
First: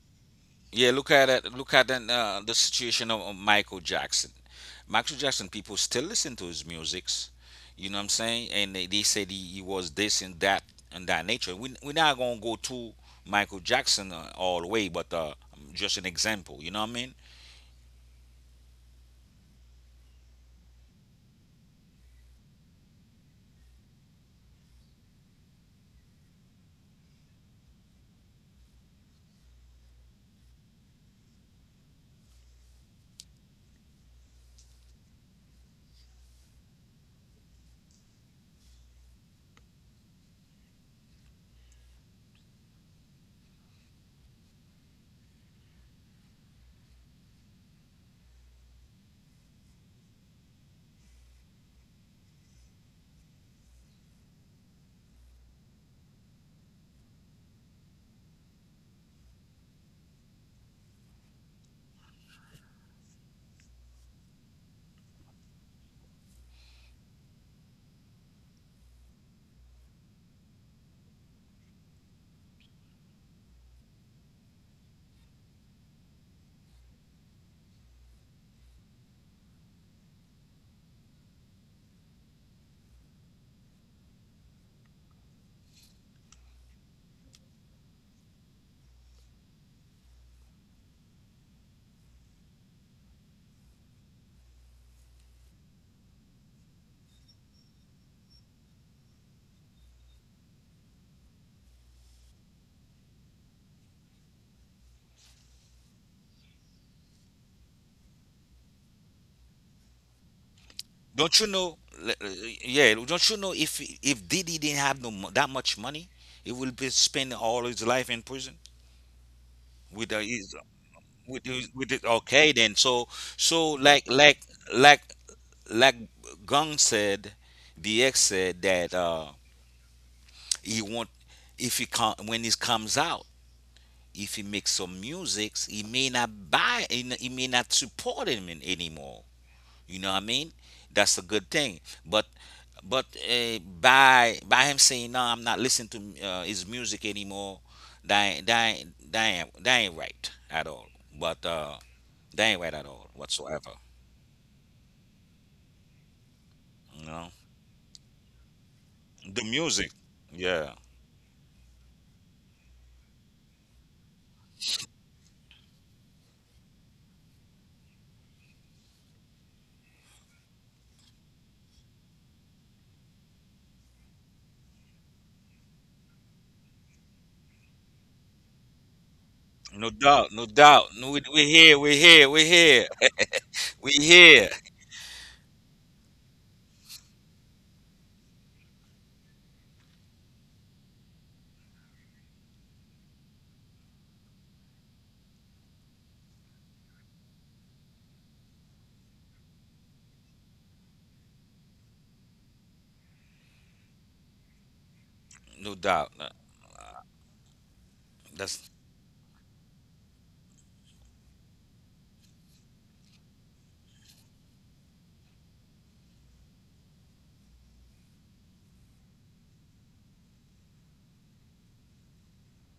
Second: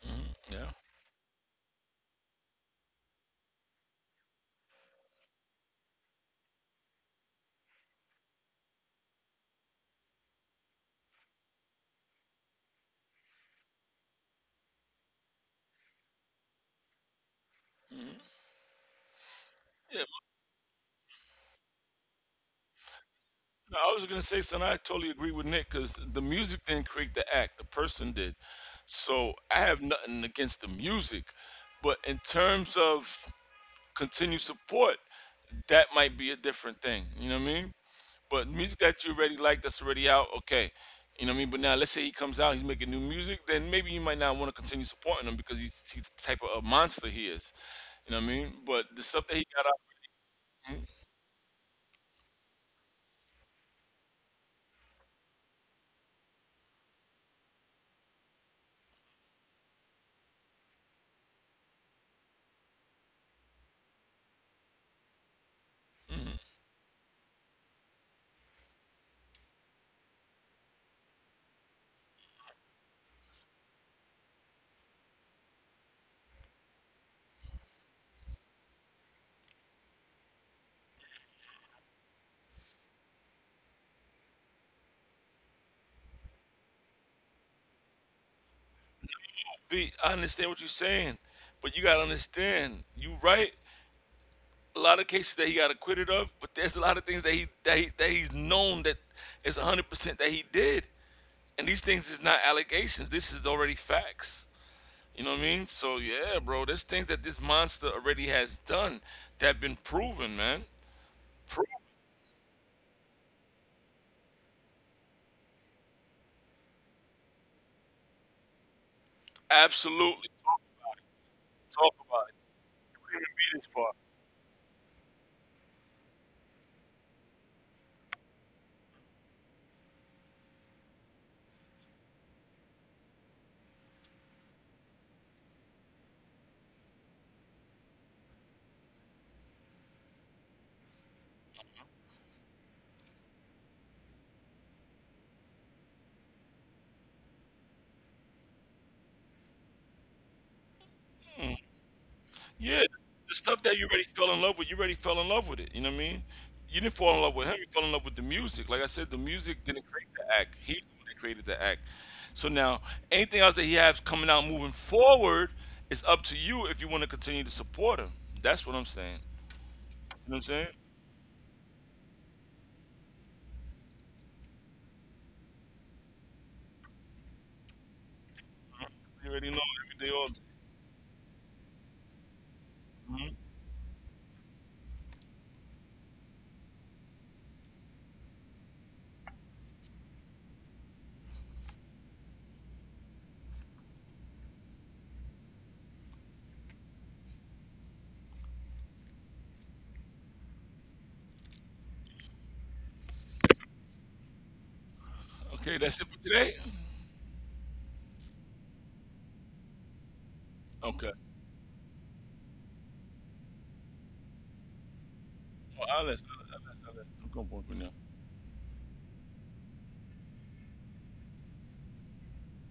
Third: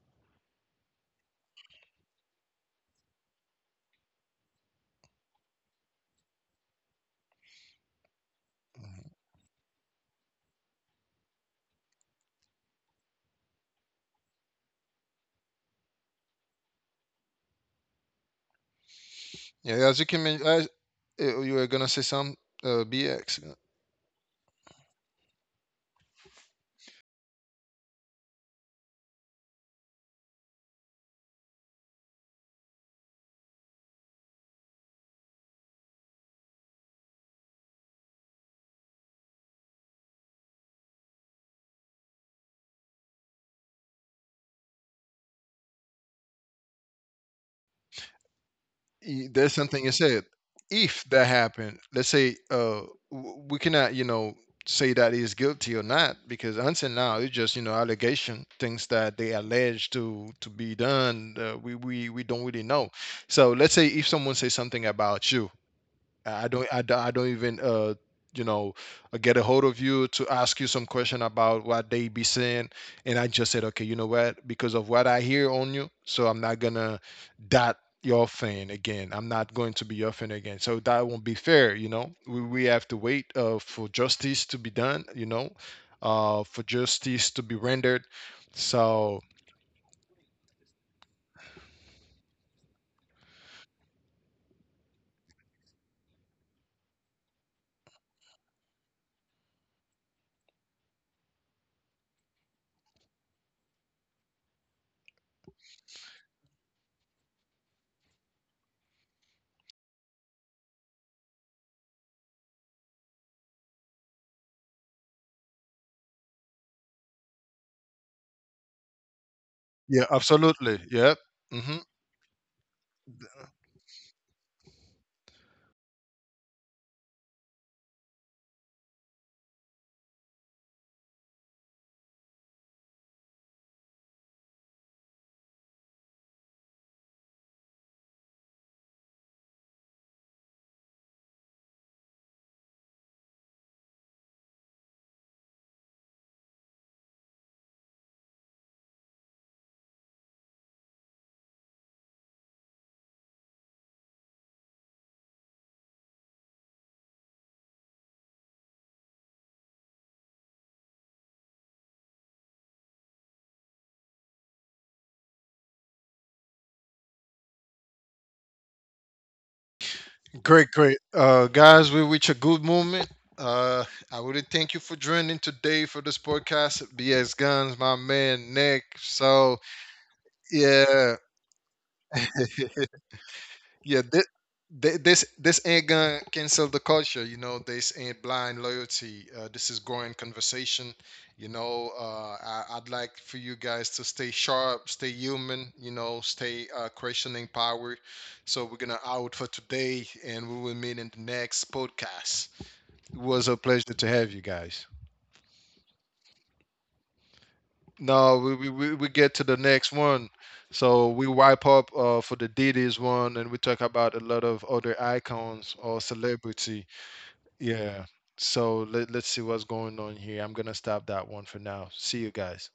hmm Yeah.
yeah. Look at it. Look at the situation of Michael Jackson. Michael Jackson. People still listen to his musics. You know what I'm saying? And they said he was this and that nature. We we're not gonna go to Michael Jackson all the way, but just an example. You know what I mean?
Yeah, as
Yeah.
you can, as, you were gonna say some BX.
No, I was gonna say, son, I totally agree with Nick because the music didn't create the act; the person did. So I have nothing against the music, but in terms of continued support, that might be a different thing. You know what I mean? But music that you already like, that's already out, okay. You know what I mean? But now, let's say he comes out, he's making new music, then maybe you might not want to continue supporting him because he's the type of a monster he is. You know what I mean? But the stuff that he
There's
got out,
something you said. If that happened, let's say we cannot, you know, say that he's guilty or not because until now it's just you know allegation, things that they allege to be done. We we don't really know. So let's say if someone says something about you, I don't even, you know, get a hold of you to ask you some question about what they be saying. And I just said, okay, you know what? Because of what I hear on you, so I'm not gonna dot your fan again. I'm not going to be your fan again. So that won't be fair, you know. We have to wait for justice to be done, you know, for justice to be rendered. So
be I understand what you're saying, but you gotta understand, you right. A lot of cases that he got acquitted of, but there's a lot of things that he's known that it's 100% that he did. And these things is not allegations. This is already facts. You know what I mean? So yeah, bro, there's things that this monster already has done that have been proven, man.
Don't you
Proved.
know? l- l- Yeah. Don't you know if Diddy didn't have no that much money, he would be spending all his life in prison.
yeah,
With the
Absolutely.
is-
Talk,
absolutely, yep.
with the-
Hmm.
With
talk
it,
about it.
okay, then,
You
so
couldn't even be this
so
far.
like like Gong said, DX said that he not, if when it comes out, if he makes some music, he may not buy, he may not support him in, anymore. You know what I mean? That's a good thing, but by him saying no, I'm not listening to his music anymore, that ain't that ain't right at all, but uh, they ain't right
Yeah,
at all
the stuff
whatsoever.
that you already fell in love with, you already fell in love with it. You know what I mean? You didn't
You
fall in
know,
love with him. You fell in love with the music. Like I said, the
the
music didn't
music.
create the act.
Yeah,
He's the one that created the act. So now, anything else that he has coming out moving forward, it's up to you if you want to continue to support him. That's what I'm saying. You know what I'm
Great,
saying?
great. Guys, we reach a good moment. Uh, I really thank you for joining today for this podcast. BS Guns, my man Nick.
Mhm. You already
So
know
no
every day,
doubt,
all
no
day.
doubt. No,
yeah,
we we here,
Mhm.
we
yeah.
here.
This this ain't gonna cancel the culture. You know, this ain't blind loyalty. This is growing conversation. You know, I, I'd like for you guys to stay sharp, stay human. You know, stay questioning power. So we're gonna out for today, and we will meet in the next podcast. It was a pleasure to have you guys.
No
Okay, that's
doubt.
it for
No,
today?
No,
that's
we get to the next one. So
Okay.
we wipe up for the Diddy's one and we talk about a lot of other icons
Oh,
or
Alex, Alex, Alex,
celebrity.
Alex. I'm going to work now.
Yeah. So let's see what's going on here. I'm going to stop that one for now. See you guys.